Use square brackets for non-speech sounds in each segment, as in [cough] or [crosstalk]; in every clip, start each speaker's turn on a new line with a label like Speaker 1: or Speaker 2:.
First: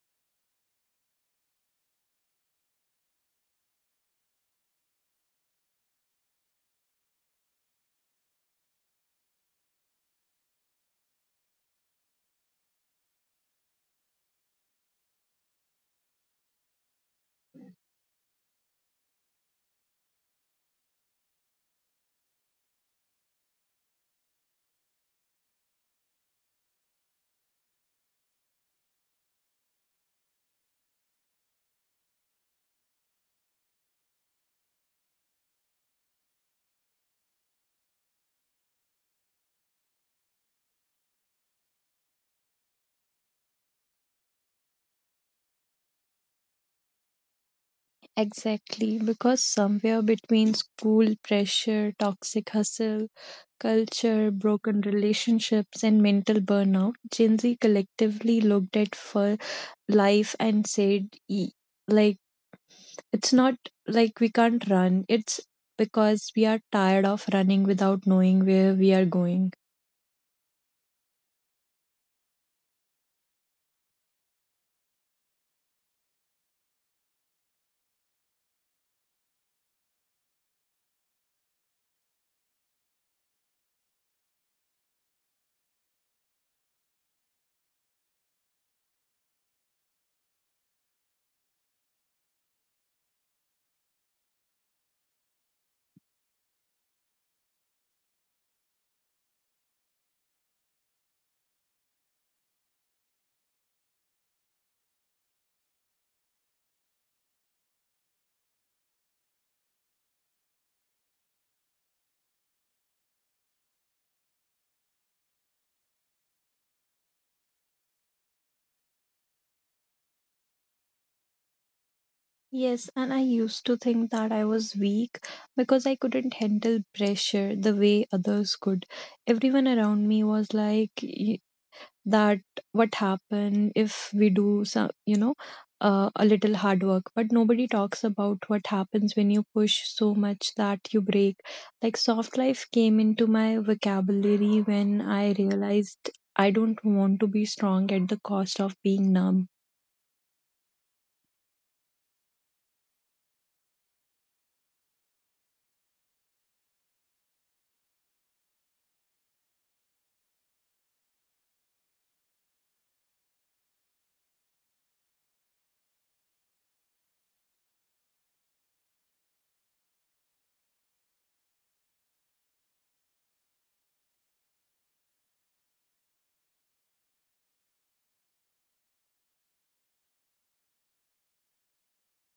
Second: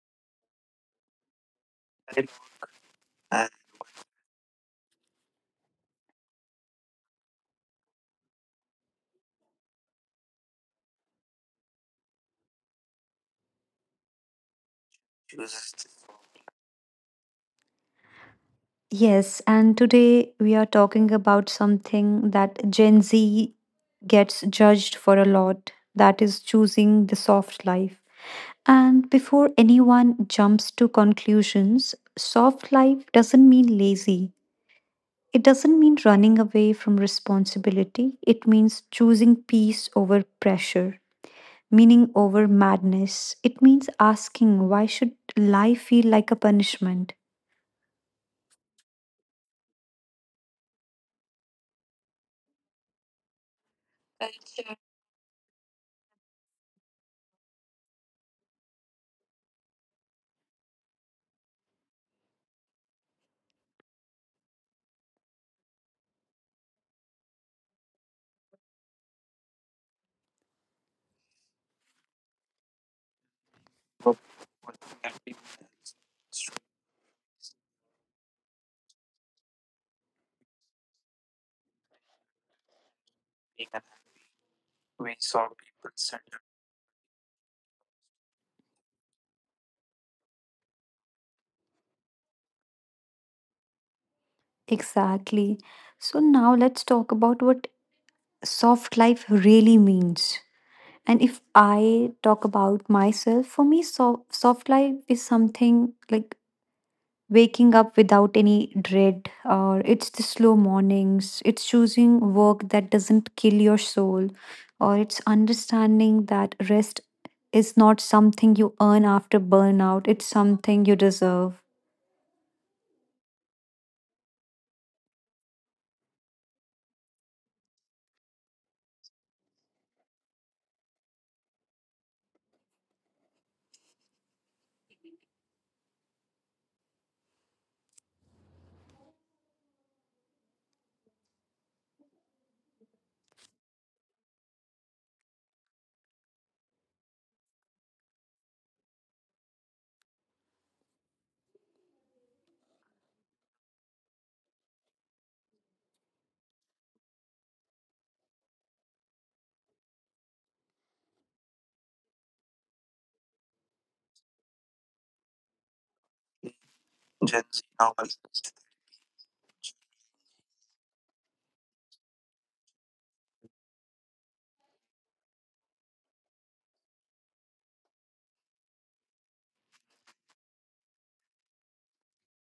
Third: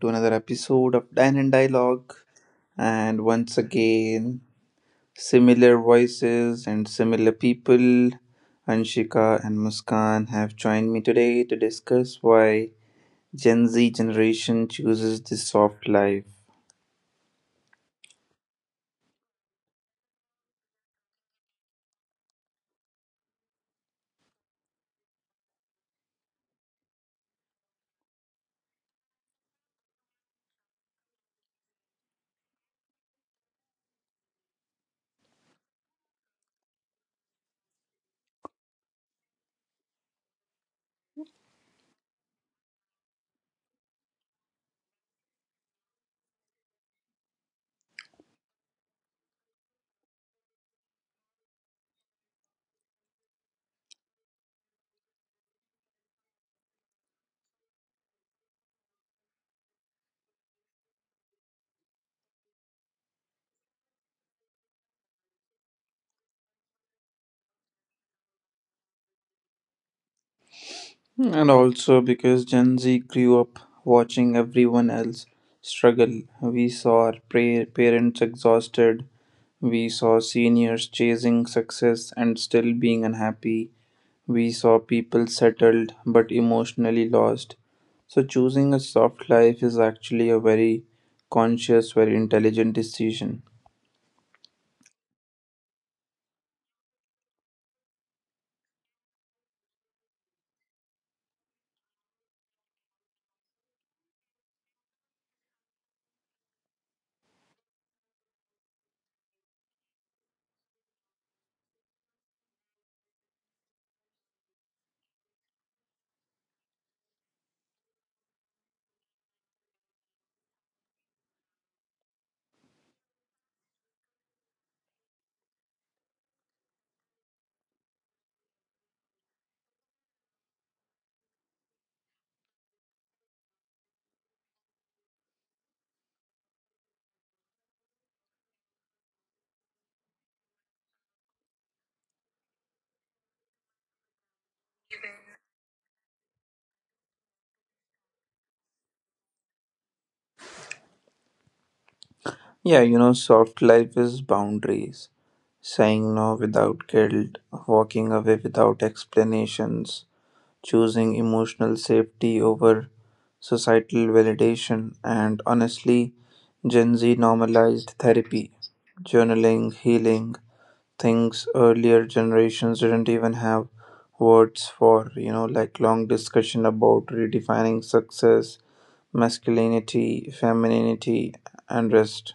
Speaker 1: to another episode of Dine and Dialogue. And once again, similar voices and similar people, Anshika and Muskan, have joined me today to discuss why Gen Z generation chooses this soft life.
Speaker 2: Yes, and today we are talking about something that Gen Z gets judged for a lot that is, choosing the soft life. And before anyone jumps to conclusions, soft life doesn't mean lazy. It doesn't mean running away from responsibility. It means choosing peace over pressure, meaning over madness. It means asking why should life feel like a punishment?
Speaker 3: Exactly, because somewhere between school pressure, toxic hustle, culture, broken relationships, and mental burnout, Gen Z collectively looked at for life and said, "E- like, it's not like we can't run, it's because we are tired of running without knowing where we are going."
Speaker 1: And also because Gen Z grew up watching everyone else struggle. We saw our parents exhausted, we saw seniors chasing success and still being unhappy. We saw people settled but emotionally lost. So, choosing a soft life is actually a very conscious, very intelligent decision.
Speaker 2: Exactly. So now let's talk about what soft life really means. And if I talk about myself, for me, soft life is something like waking up without any dread, or it's the slow mornings, it's choosing work that doesn't kill your soul, or it's understanding that rest is not something you earn after burnout, it's something you deserve.
Speaker 3: Yes, and I used to think that I was weak because I couldn't handle pressure the way others could. Everyone around me was like that. What happen if we do some a little hard work, but nobody talks about what happens when you push so much that you break. Like, soft life came into my vocabulary when I realized I don't want to be strong at the cost of being numb.
Speaker 1: Yeah, you know, soft life is boundaries, saying no without guilt, walking away without explanations, choosing emotional safety over societal validation, and honestly, Gen Z normalized therapy, journaling, healing, things earlier generations didn't even have words for, like long discussion about redefining success, masculinity, femininity, and rest.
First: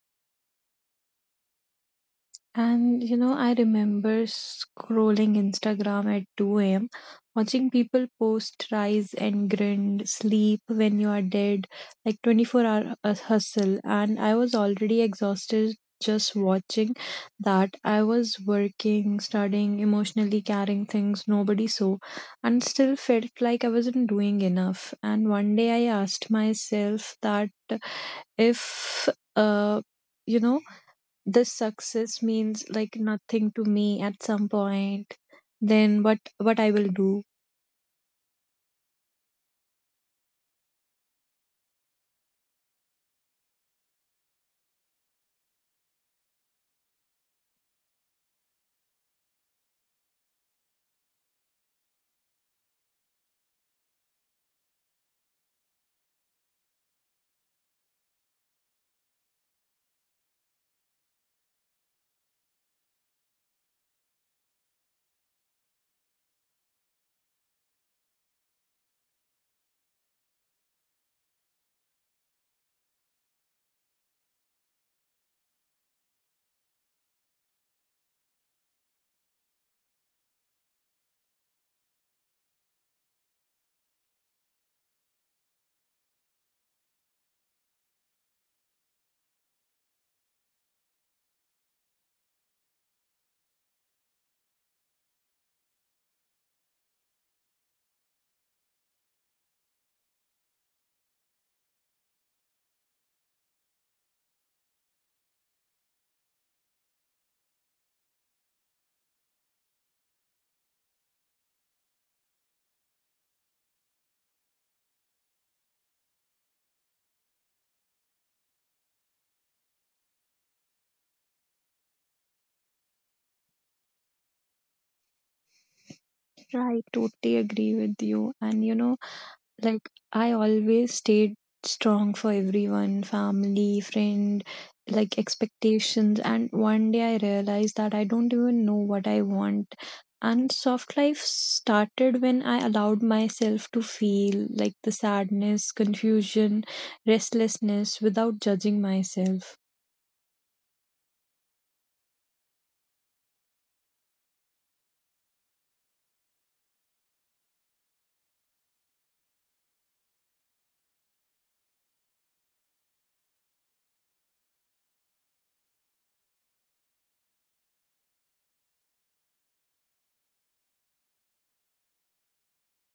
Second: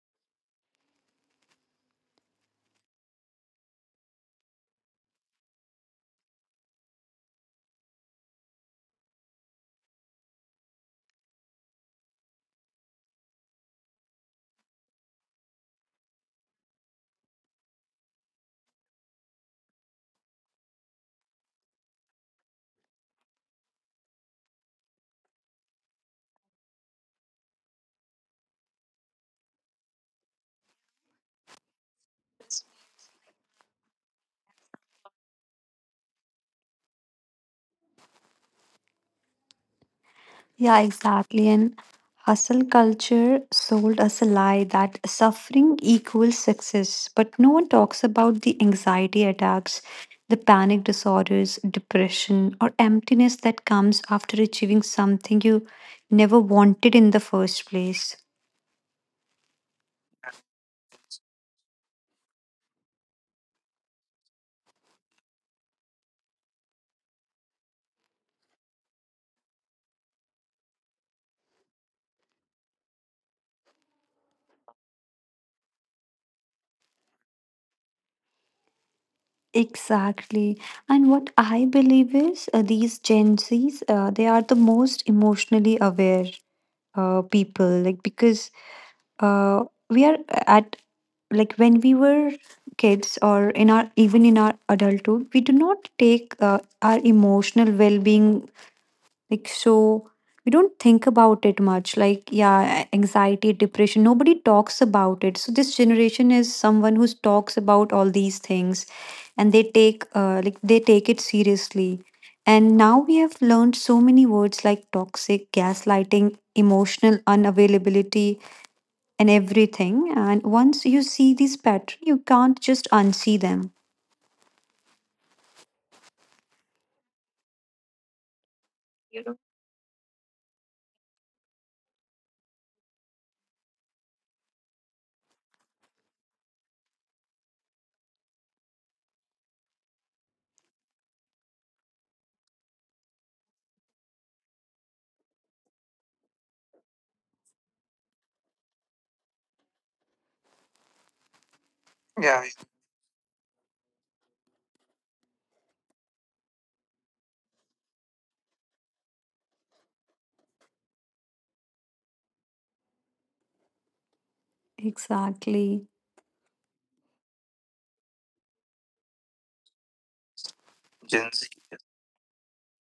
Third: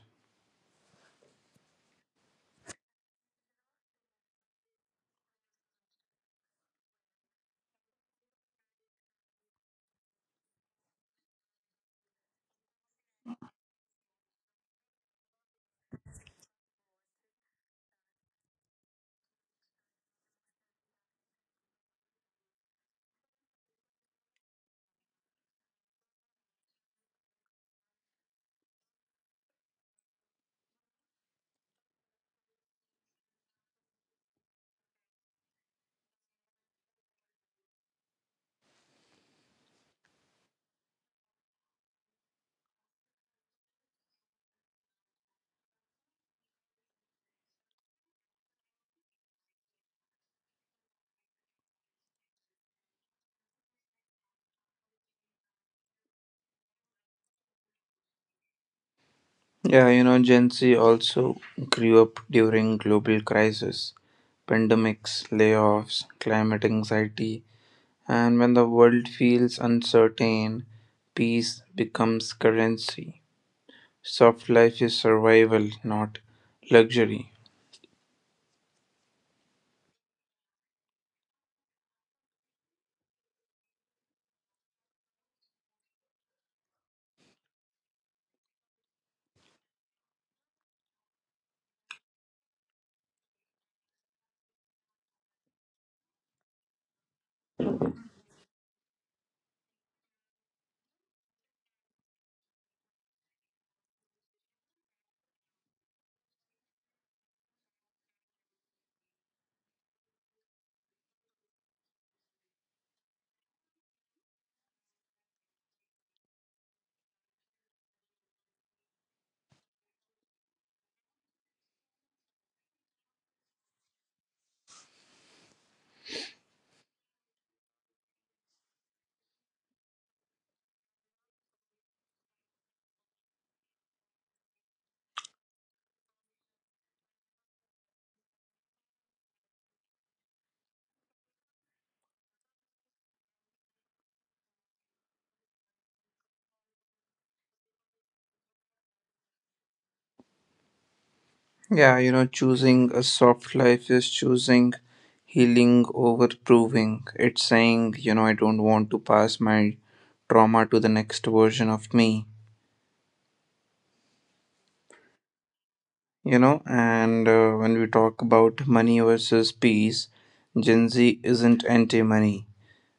Speaker 3: And you know, I remember scrolling Instagram at 2 a.m., watching people post rise and grind, sleep when you are dead, like 24 hour hustle. And I was already exhausted just watching that. I was working, studying, emotionally carrying things nobody saw, and still felt like I wasn't doing enough. And one day I asked myself that if, uh, you know, this success means like nothing to me at some point, then what I will do.
Speaker 2: Yeah, exactly. And hustle culture sold us a lie that suffering equals success. But no one talks about the anxiety attacks, the panic disorders, depression, or emptiness that comes after achieving something you never wanted in the first place.
Speaker 1: Yeah, you know, Gen Z also grew up during global crisis: pandemics, layoffs, climate anxiety. And when the world feels uncertain, peace becomes currency. Soft life is survival, not luxury.
Speaker 2: Exactly. And what I believe is these Gen Zs, they are the most emotionally aware people, like because we are at, like when we were kids, or in our, even in our adulthood, we do not take our emotional well-being like so, we don't think about it much. Like, yeah, anxiety, depression, nobody talks about it. So this generation is someone who talks about all these things, and they take it seriously. And now we have learned so many words like toxic, gaslighting, emotional unavailability, and everything. And once you see these patterns, you can't just unsee them.
Speaker 3: I totally agree with you, and you know, like I always stayed strong for everyone, family, friend, like expectations, and one day I realized that I don't even know what I want. And soft life started when I allowed myself to feel like the sadness, confusion, restlessness without judging myself.
Speaker 1: Yeah, you know, choosing a soft life is choosing healing over proving. It's saying, you know, I don't want to pass my trauma to the next version of me.
Speaker 2: Exactly.
Speaker 1: You know, and when we talk about money versus peace, Gen Z isn't anti money.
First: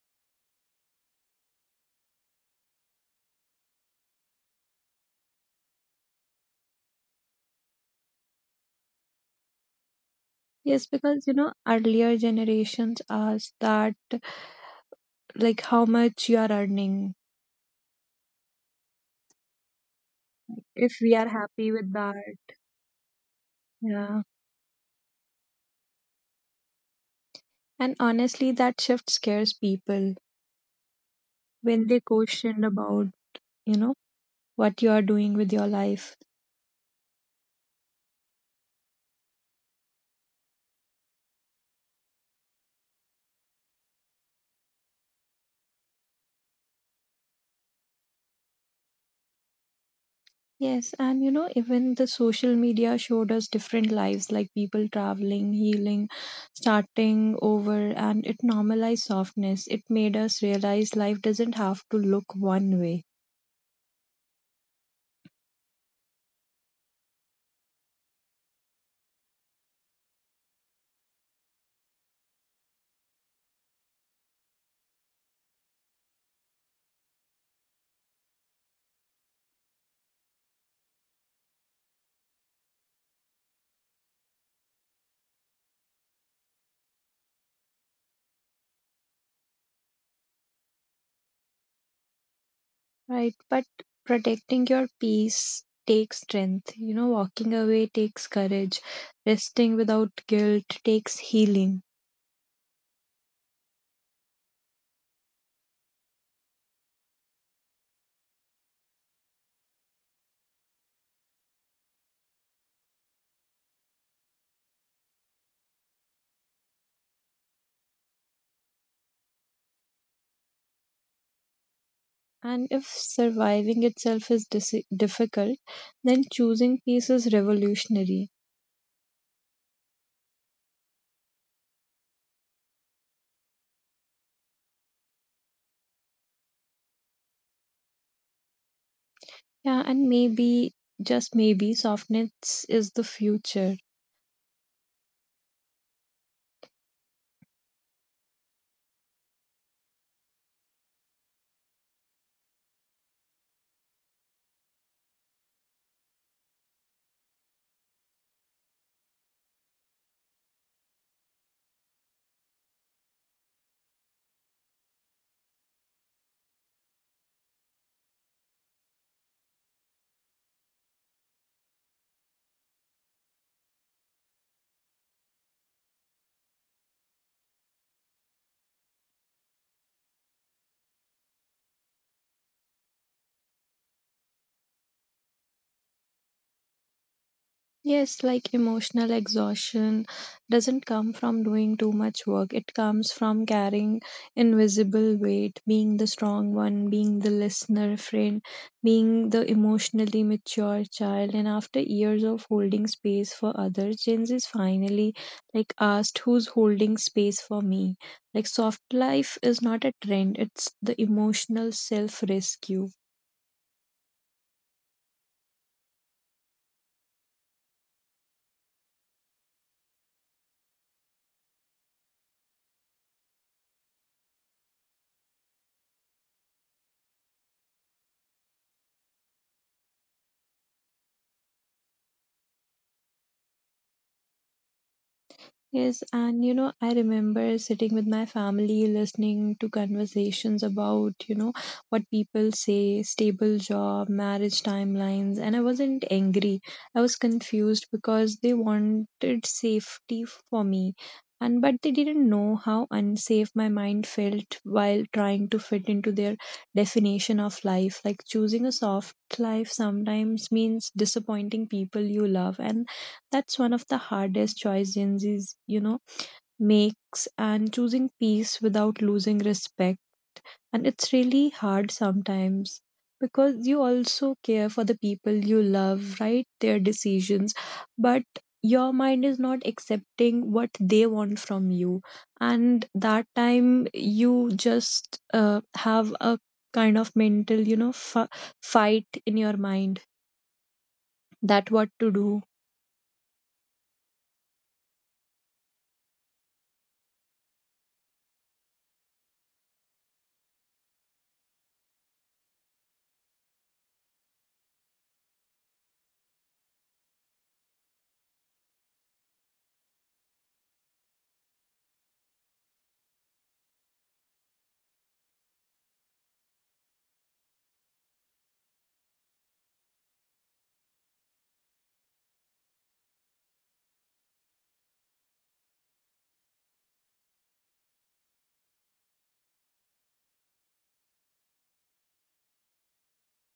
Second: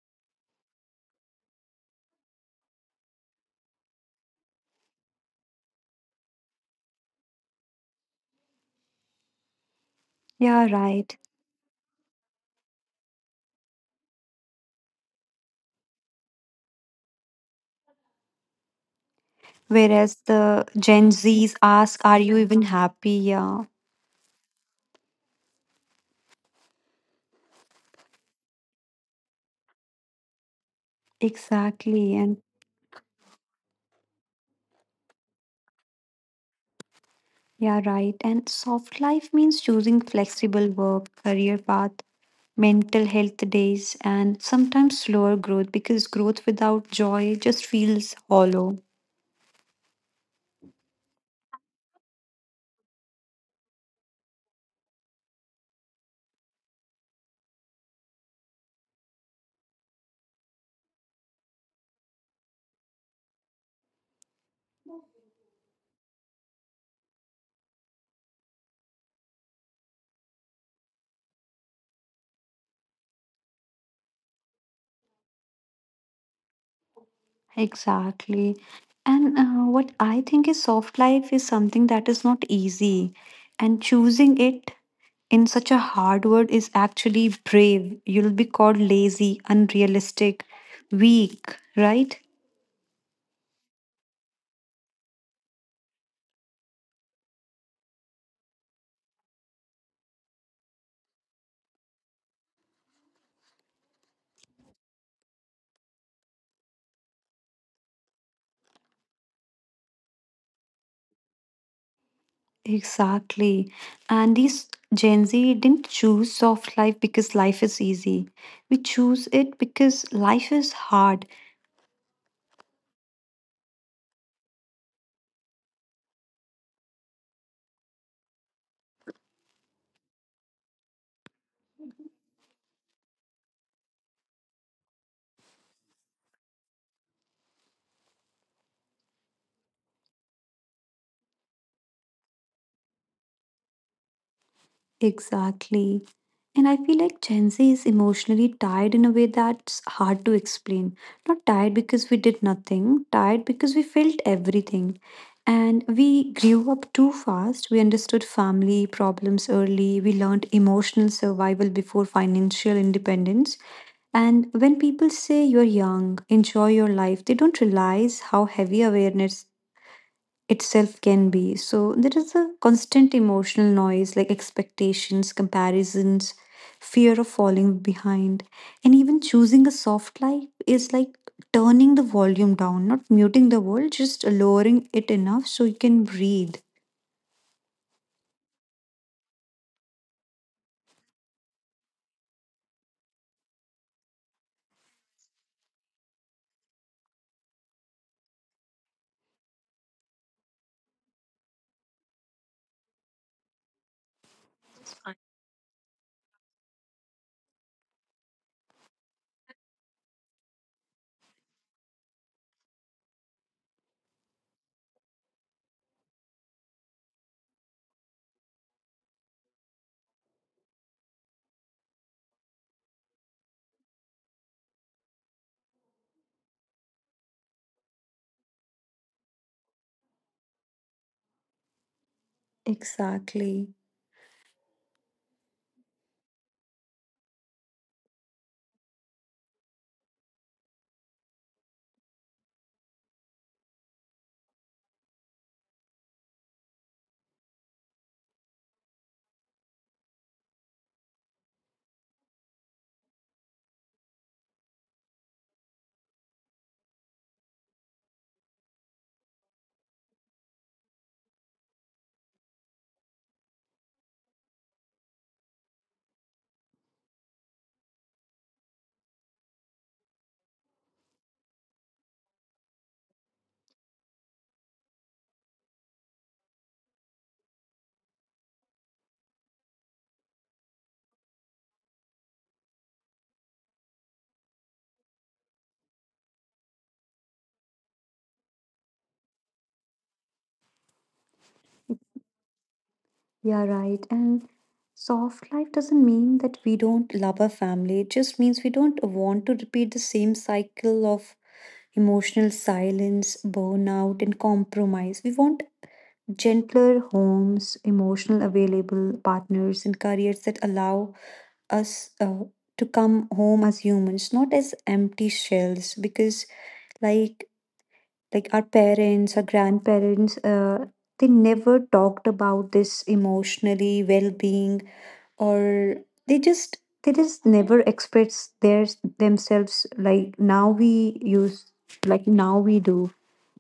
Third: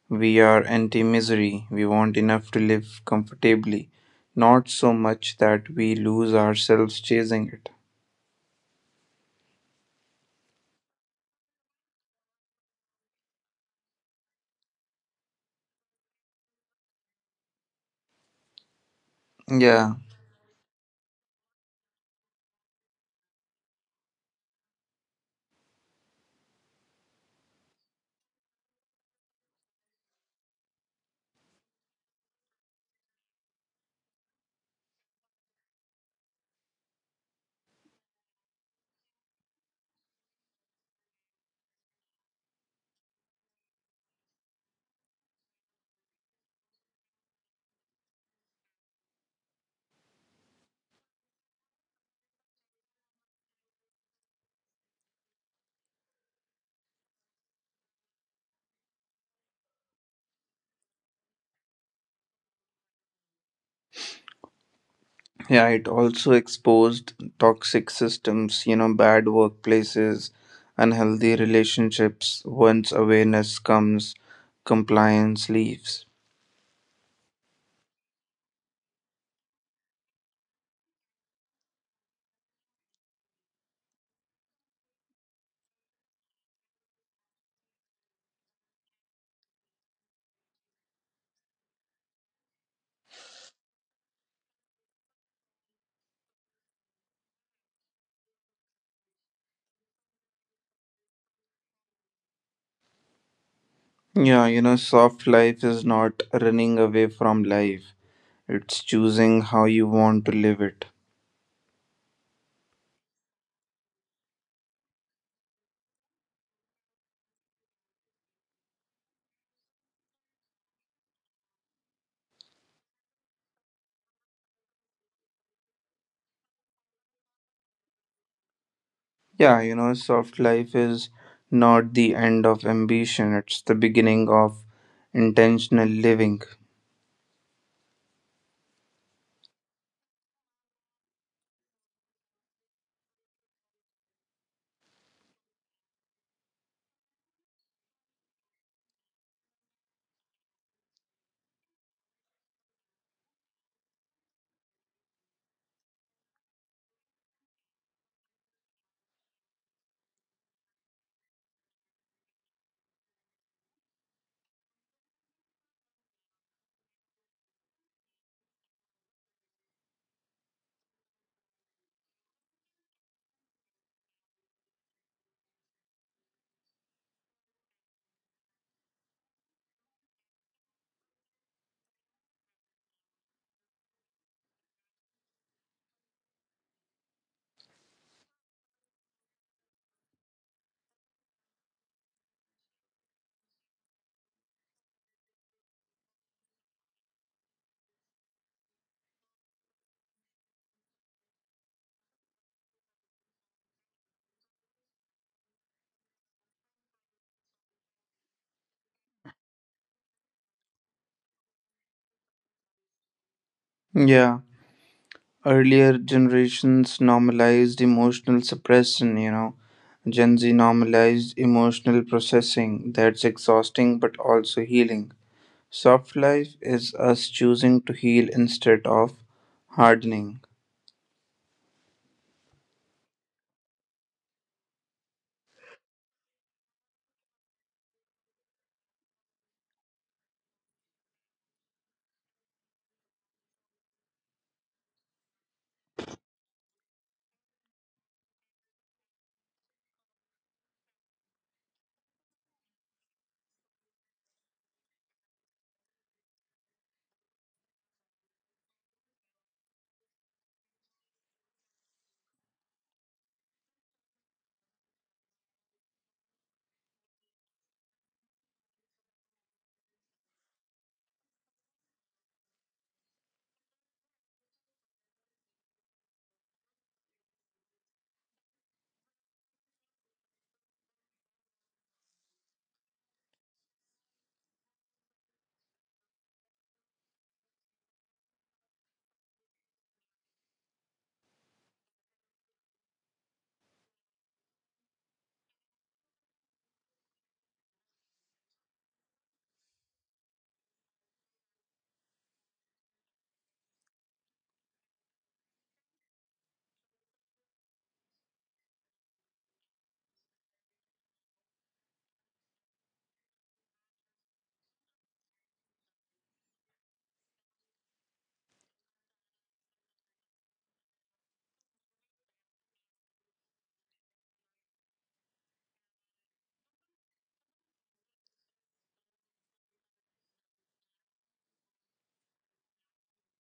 Speaker 1: We are anti misery. We want enough to live comfortably, not so much that we lose ourselves chasing it.
Speaker 2: Yeah,
Speaker 3: Yes,
Speaker 2: right.
Speaker 3: because you know, earlier generations asked that, like, how much you are earning,
Speaker 1: Yeah,
Speaker 2: Whereas the
Speaker 3: if
Speaker 2: Gen
Speaker 3: we are
Speaker 2: Zs
Speaker 3: happy with
Speaker 2: ask, are
Speaker 3: that.
Speaker 2: you even happy? Yeah,
Speaker 3: Yeah. And honestly, that shift scares people when they
Speaker 2: exactly. And
Speaker 3: questioned about, you know, what you are doing with your life.
Speaker 2: yeah, right. And soft life means choosing flexible work, career path, mental health days, and sometimes slower growth, because growth without joy just feels hollow.
Speaker 3: Yes, and you know, even the social media showed us different lives, like people traveling, healing, starting over, and it normalized softness. It made us realize life doesn't have to look one way.
Speaker 1: yeah, it also exposed toxic systems, you know, bad workplaces, unhealthy relationships. Once awareness comes, compliance leaves.
Speaker 2: Exactly. And what I think is soft life is something that is not easy. And choosing it in such a hard word is actually brave. You'll be called lazy, unrealistic, weak, right?
Speaker 3: Right, but protecting your peace takes strength. You know, walking away takes courage. Resting without guilt takes healing.
Speaker 1: Yeah, you know, soft life is not running away from life, it's choosing how you want to live it.
Speaker 2: Exactly. And these Gen Z didn't choose soft life because life is easy. We choose it because life is hard.
Speaker 3: And if surviving itself is difficult, then choosing peace is revolutionary.
Speaker 1: Yeah, you know, soft life is not the end of ambition, it's the beginning of intentional living.
Speaker 3: Yeah, and maybe, just maybe, softness is the future.
Speaker 2: Exactly. And I feel like Gen Z is emotionally tired in a way that's hard to explain. Not tired because we did nothing, tired because we felt everything. And we grew up too fast. We understood family problems early. We learned emotional survival before financial independence. And when people say you're young, enjoy your life, they don't realize how heavy awareness itself can be. So there is a constant emotional noise like expectations, comparisons, fear of falling behind, and even choosing a soft life is like turning the volume down, not muting the world, just lowering it enough so you can breathe.
Speaker 3: Yes, like emotional exhaustion doesn't come from doing too much work. It comes from carrying invisible weight, being the strong one, being the listener friend, being the emotionally mature child. And after years of holding space for others, Gen Z is finally like asked, "Who's holding space for me?" Like, soft life is not a trend, it's the emotional self rescue.
Speaker 1: Yeah. Earlier generations normalized emotional suppression, you know. Gen Z normalized emotional processing that's exhausting but also healing. Soft life is us choosing to heal instead of hardening.
Speaker 2: Exactly.
Speaker 3: Yes, and you know, I remember sitting with my family listening to conversations about, you know, what people say, stable job, marriage timelines, and I wasn't angry. I was confused because they wanted safety for me. And but they didn't know how unsafe my mind felt while trying to fit into their definition of life. Like, choosing a soft life sometimes means disappointing people you love, and that's one of the hardest choice Gen Z's, you know, makes, and choosing peace without losing respect. And it's really hard sometimes because you also care for the people you love, right? Their decisions, but your mind is not accepting what they want from you. And that time you just have a kind of mental, you know, fight in your mind that what to do.
Speaker 2: Yeah, right. And soft life doesn't mean that we don't love our family. It just means we don't want to repeat the same cycle of emotional silence, burnout, and compromise. We want gentler homes, emotional available partners, and careers that allow us to come home as humans, not as empty shells. Because like like our parents, our grandparents, they never talked about this emotionally well-being, or they just never express their themselves. Like now we use, like now we do.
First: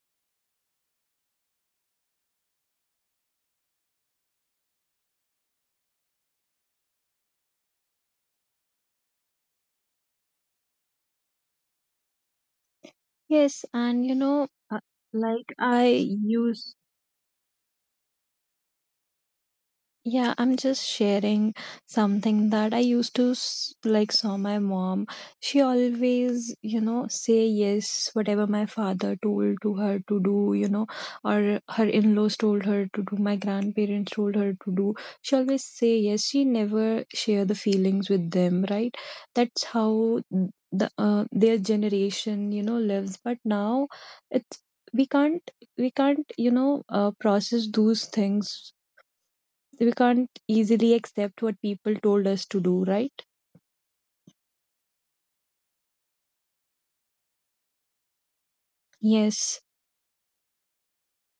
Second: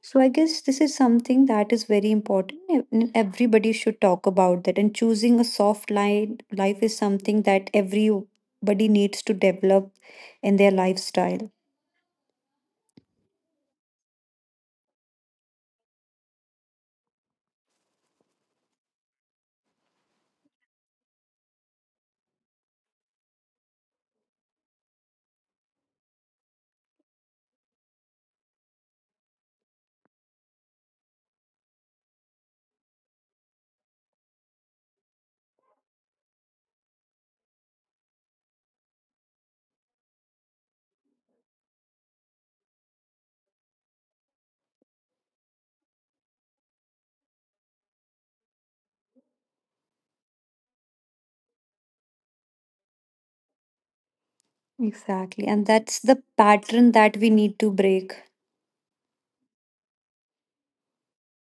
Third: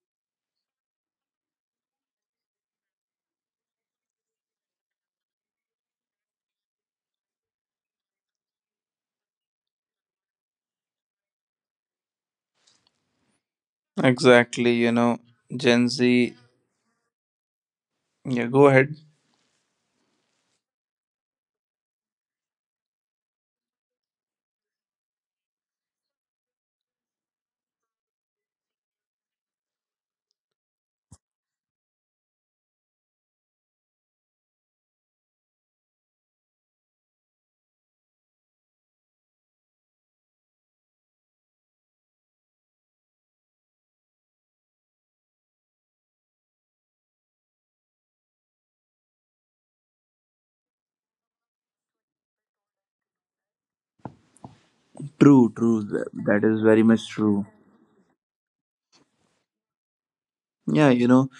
Speaker 2: So I guess this is something that is very important, and everybody should talk about that. And choosing a soft line life is something that everybody needs to develop in their lifestyle.
Speaker 3: Yes, and you know,
Speaker 1: Exactly, you know,
Speaker 3: like I
Speaker 1: Gen Z.
Speaker 3: used
Speaker 1: Yeah, go ahead.
Speaker 3: Yeah, I'm just sharing something that I used to like saw my mom. She always, you know, say yes whatever my father told to her to do, you know, or her in-laws told her to do, my grandparents told her to do. She always say yes. She never share the feelings with them, right? That's how the their generation, you know, lives. But now it's, we can't we can't you know process those things, we can't easily accept what people told us to do, right?
Speaker 2: Exactly,
Speaker 1: True,
Speaker 2: and
Speaker 1: true.
Speaker 2: that's
Speaker 1: That
Speaker 2: the
Speaker 1: that is very
Speaker 2: pattern
Speaker 1: much
Speaker 2: that we
Speaker 1: true.
Speaker 2: need to break.
Speaker 3: Yes.
Speaker 1: Yeah, you know,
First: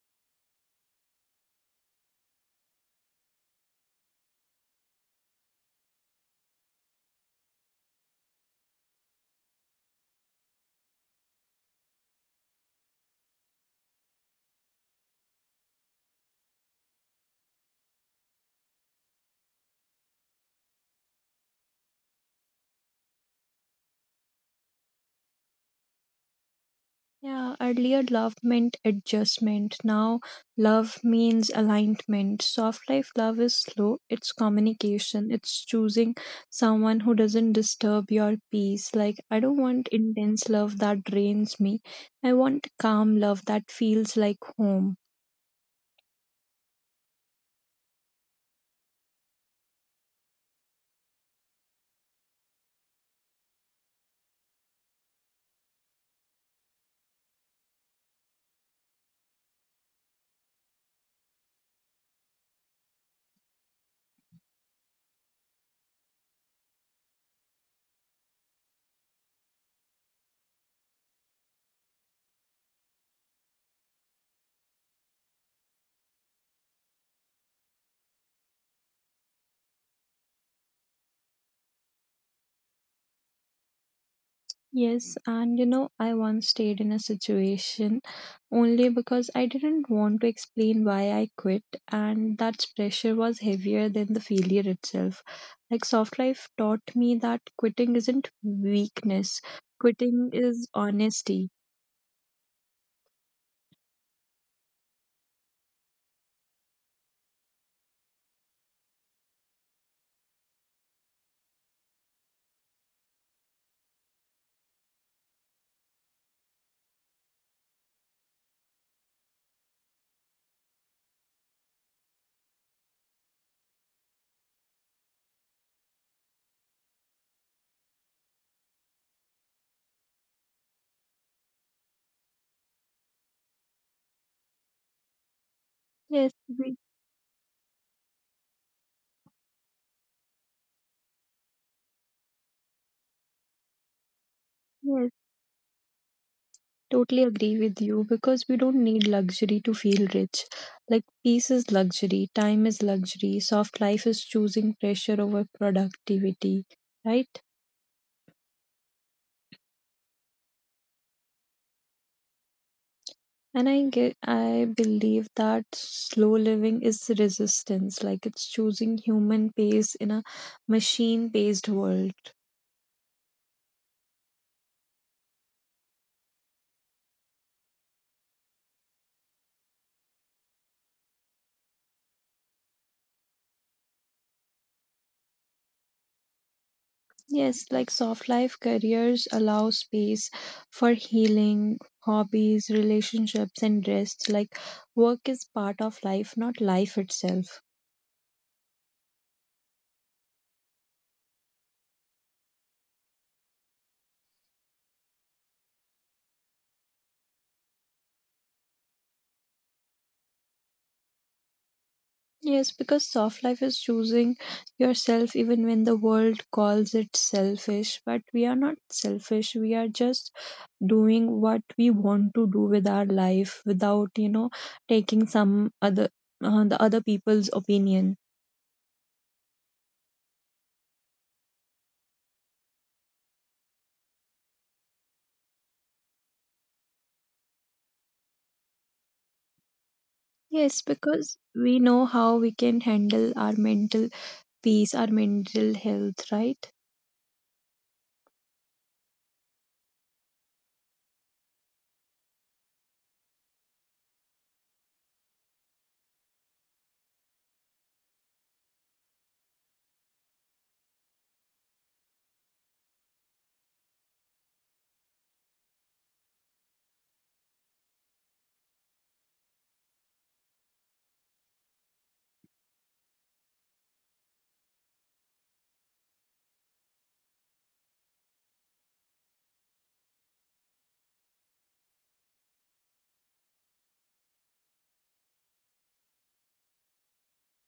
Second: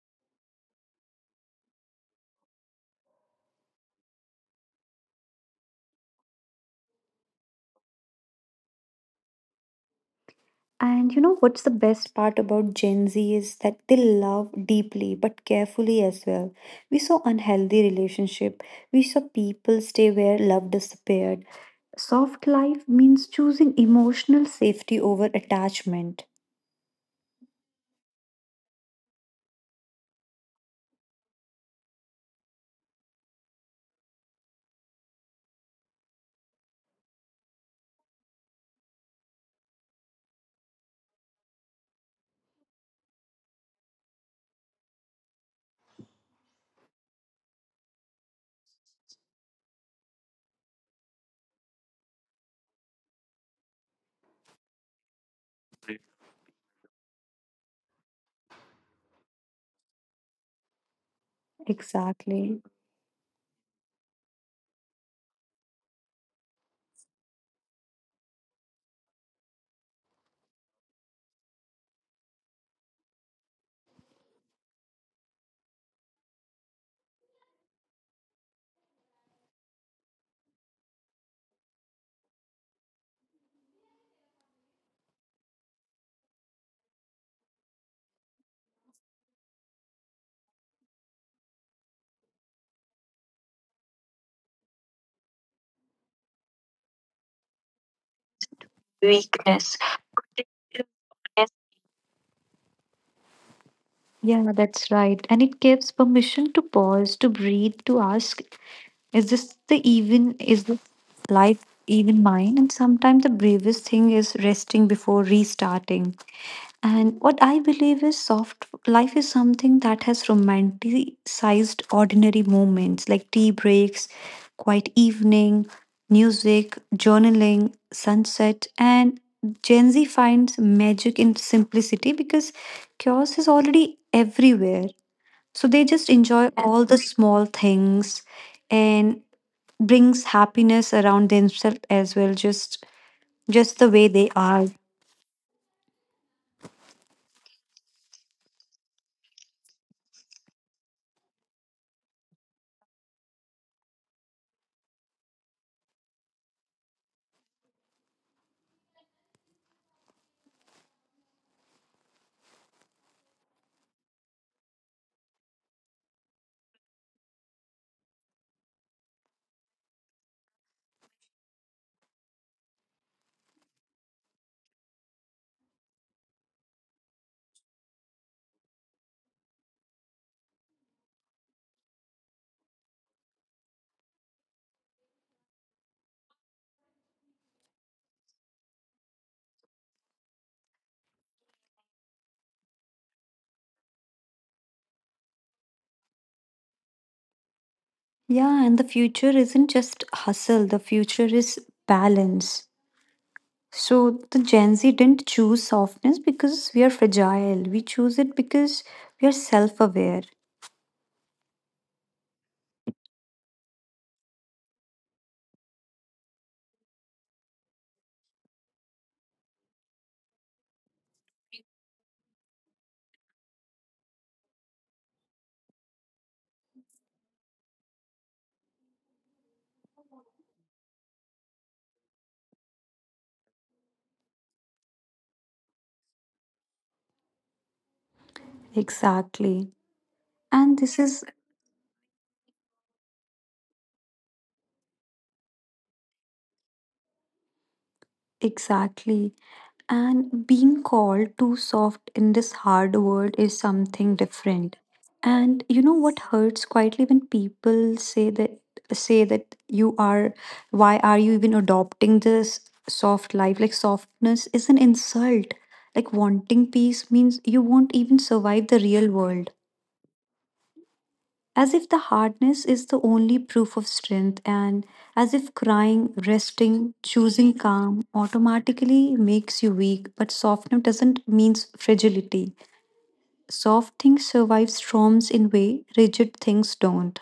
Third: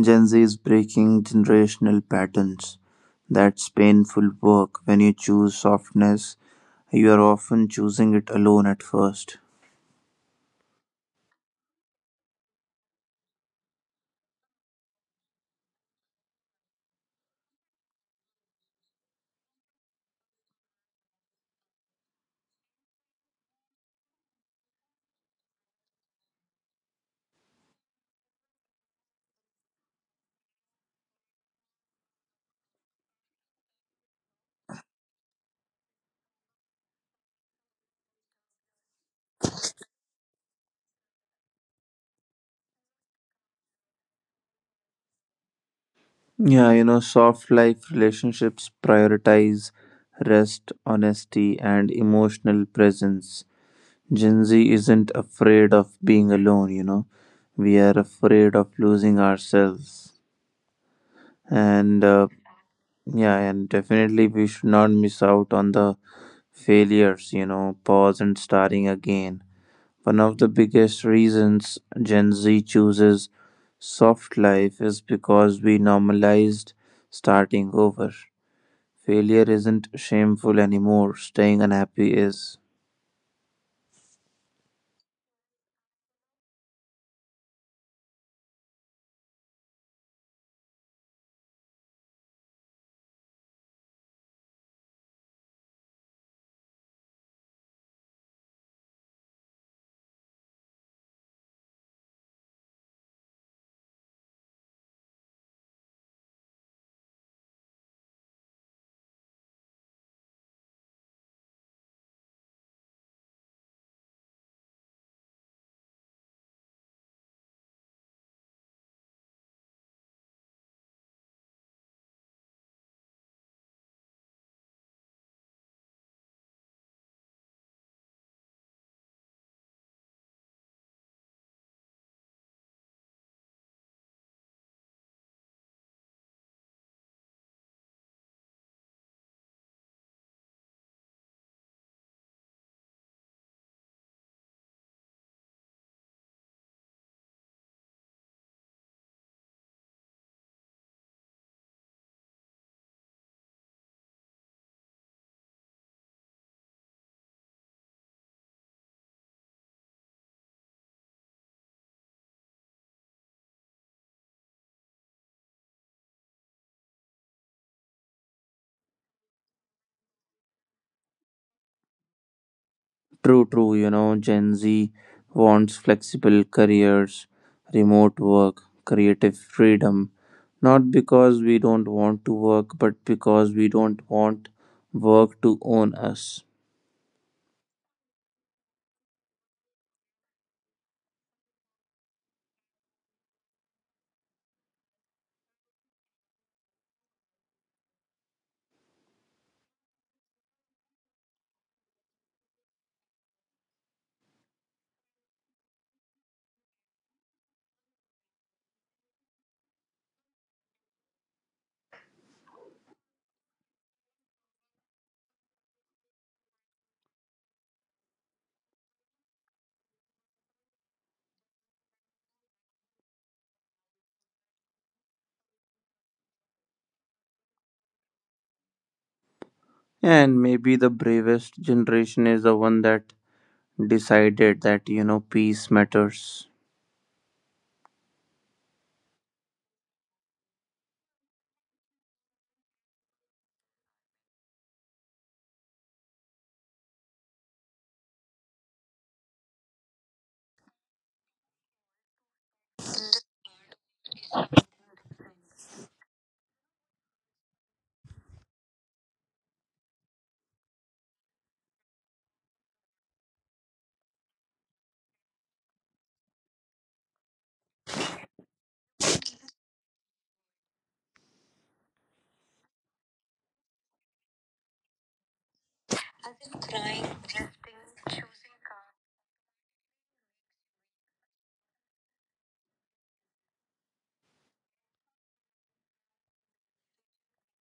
Speaker 1: Gen Z is breaking generational patterns. That's painful work. When you choose softness, you are often choosing it alone at first.
Speaker 2: And you know what's the best part about Gen Z is that they love deeply but carefully as well. We saw unhealthy relationship. We saw people stay where love disappeared. Soft life means choosing emotional safety over attachment.
Speaker 3: Yeah, earlier love meant adjustment. Now love means alignment. Soft life love is slow. It's communication. It's choosing someone who doesn't disturb your peace. Like, I don't want intense love that drains me. I want calm love that feels like home.
Speaker 1: Yeah, you know, soft life relationships prioritize rest, honesty, and emotional presence. Gen Z isn't afraid of being alone, you know, we are afraid of losing ourselves. And.
Speaker 2: Exactly.
Speaker 1: Yeah, and definitely we should not miss out on the failures, you know, pause and starting again. One of the biggest reasons Gen Z chooses soft life is because we normalized starting over. Failure isn't shameful anymore, staying unhappy is.
Speaker 3: Yes, and you know, I once stayed in a situation only because I didn't want to explain why I quit, and that pressure was heavier than the failure itself. Like, soft life taught me that quitting isn't weakness,
Speaker 2: Weakness.
Speaker 3: quitting is honesty.
Speaker 2: Yeah, that's right. And it gives permission to pause, to breathe, to ask, is this the even? Is this life even mine? And sometimes the bravest thing is resting before restarting. And what I believe is soft life is something that has romanticized ordinary moments like tea breaks, quiet evening, music, journaling, sunset, and Gen Z finds magic in simplicity because chaos is already everywhere.
Speaker 3: Yes,
Speaker 2: So they
Speaker 3: we,
Speaker 2: just enjoy all the small things and brings happiness around themselves as well, just the way they
Speaker 3: yes,
Speaker 2: are.
Speaker 3: totally agree with you because we don't need luxury to feel rich. Like, peace is luxury, time is luxury, soft life is choosing pressure over productivity, right? I believe that slow living is resistance, like it's choosing human pace in a machine-paced world.
Speaker 1: True, true. You know, Gen Z wants flexible careers, remote work, creative freedom. Not because we don't want to work, but because we don't want work to own us.
Speaker 3: Yes, like soft life careers allow space for healing, hobbies, relationships, and rest. Like, work is part of life, not life itself.
Speaker 2: Yeah, and the future isn't just hustle, the future is balance. So the Gen Z didn't choose softness because we are fragile, we choose it because we are self-aware.
Speaker 3: Yes, because soft life is choosing yourself even when the world calls it selfish. But we are not selfish. We are just doing what we want to do with our life without, you know, taking some other the other people's opinion.
Speaker 1: And maybe the bravest generation is the one that decided that, you know, peace matters.
Speaker 2: Exactly,
Speaker 3: Yes,
Speaker 2: and this
Speaker 3: because
Speaker 2: is
Speaker 3: we know how we can handle our mental peace, our mental health, right?
Speaker 2: exactly. And being called too soft in this hard world is something different. And you know what hurts quietly when people say that, you are, why are you even adopting this soft life? Like softness is an insult. Like wanting peace means you won't even survive the real world, as if the hardness is the only proof of strength, and as if crying, resting, choosing calm automatically makes you weak. But softness doesn't mean fragility. Soft things survive storms in way rigid things don't.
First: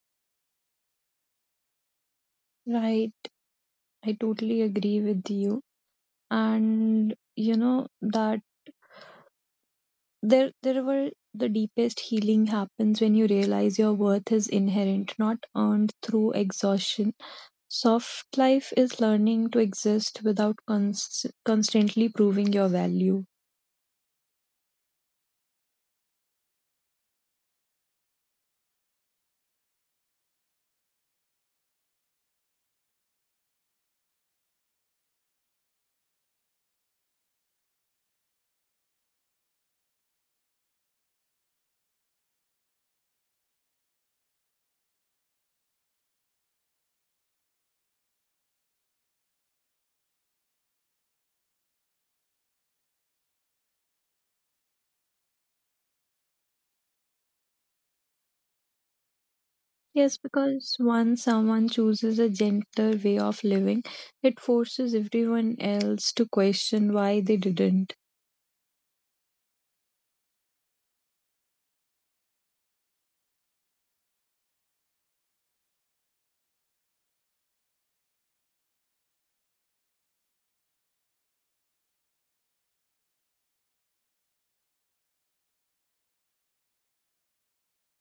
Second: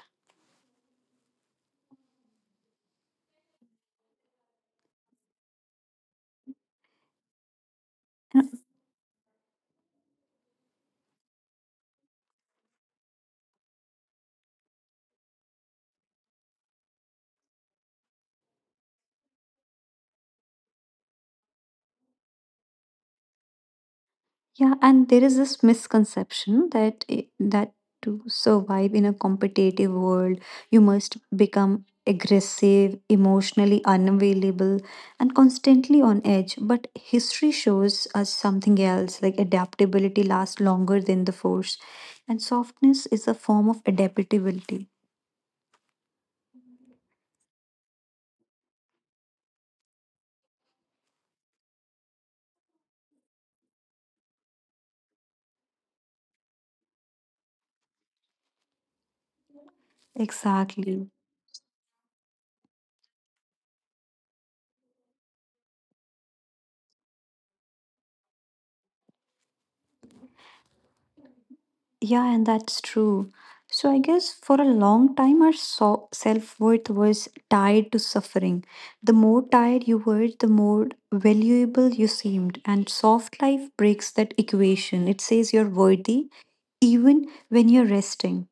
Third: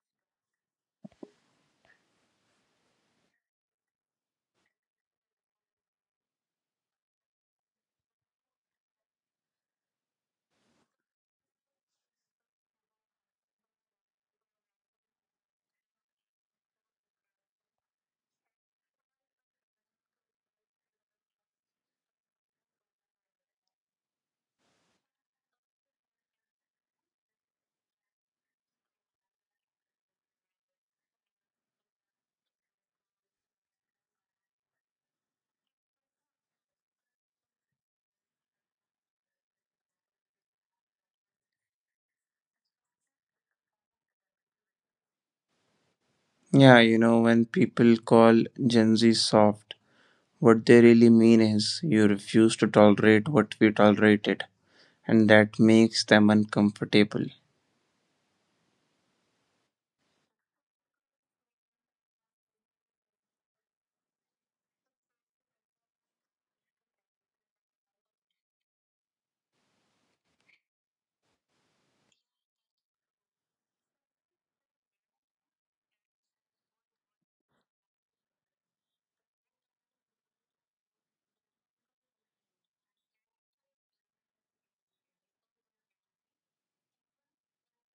Speaker 3: Right. I totally agree with you. And you know that there were the deepest healing happens when you realize your worth is inherent, not earned through exhaustion. Soft life is learning to exist without constantly proving your value.
Speaker 2: Yeah, and there is this misconception that that to survive in a competitive world, you must become aggressive, emotionally unavailable, and constantly on edge. But history shows us something else, like adaptability lasts longer than the force, and softness is a form of adaptability.
Speaker 1: Yeah, you know, when people call Gen Z soft, what they really mean is you refuse to tolerate what we tolerated, and that makes them uncomfortable.
Speaker 3: Yes,
Speaker 2: Exactly.
Speaker 3: because once someone chooses a gentler way of living, it forces everyone else to question why they didn't.
Speaker 2: Yeah, and that's true. So I guess for a long time, our self-worth was tied to suffering. The more tired you were, the more valuable you seemed. And soft life breaks that equation. It says you're worthy even when you're resting.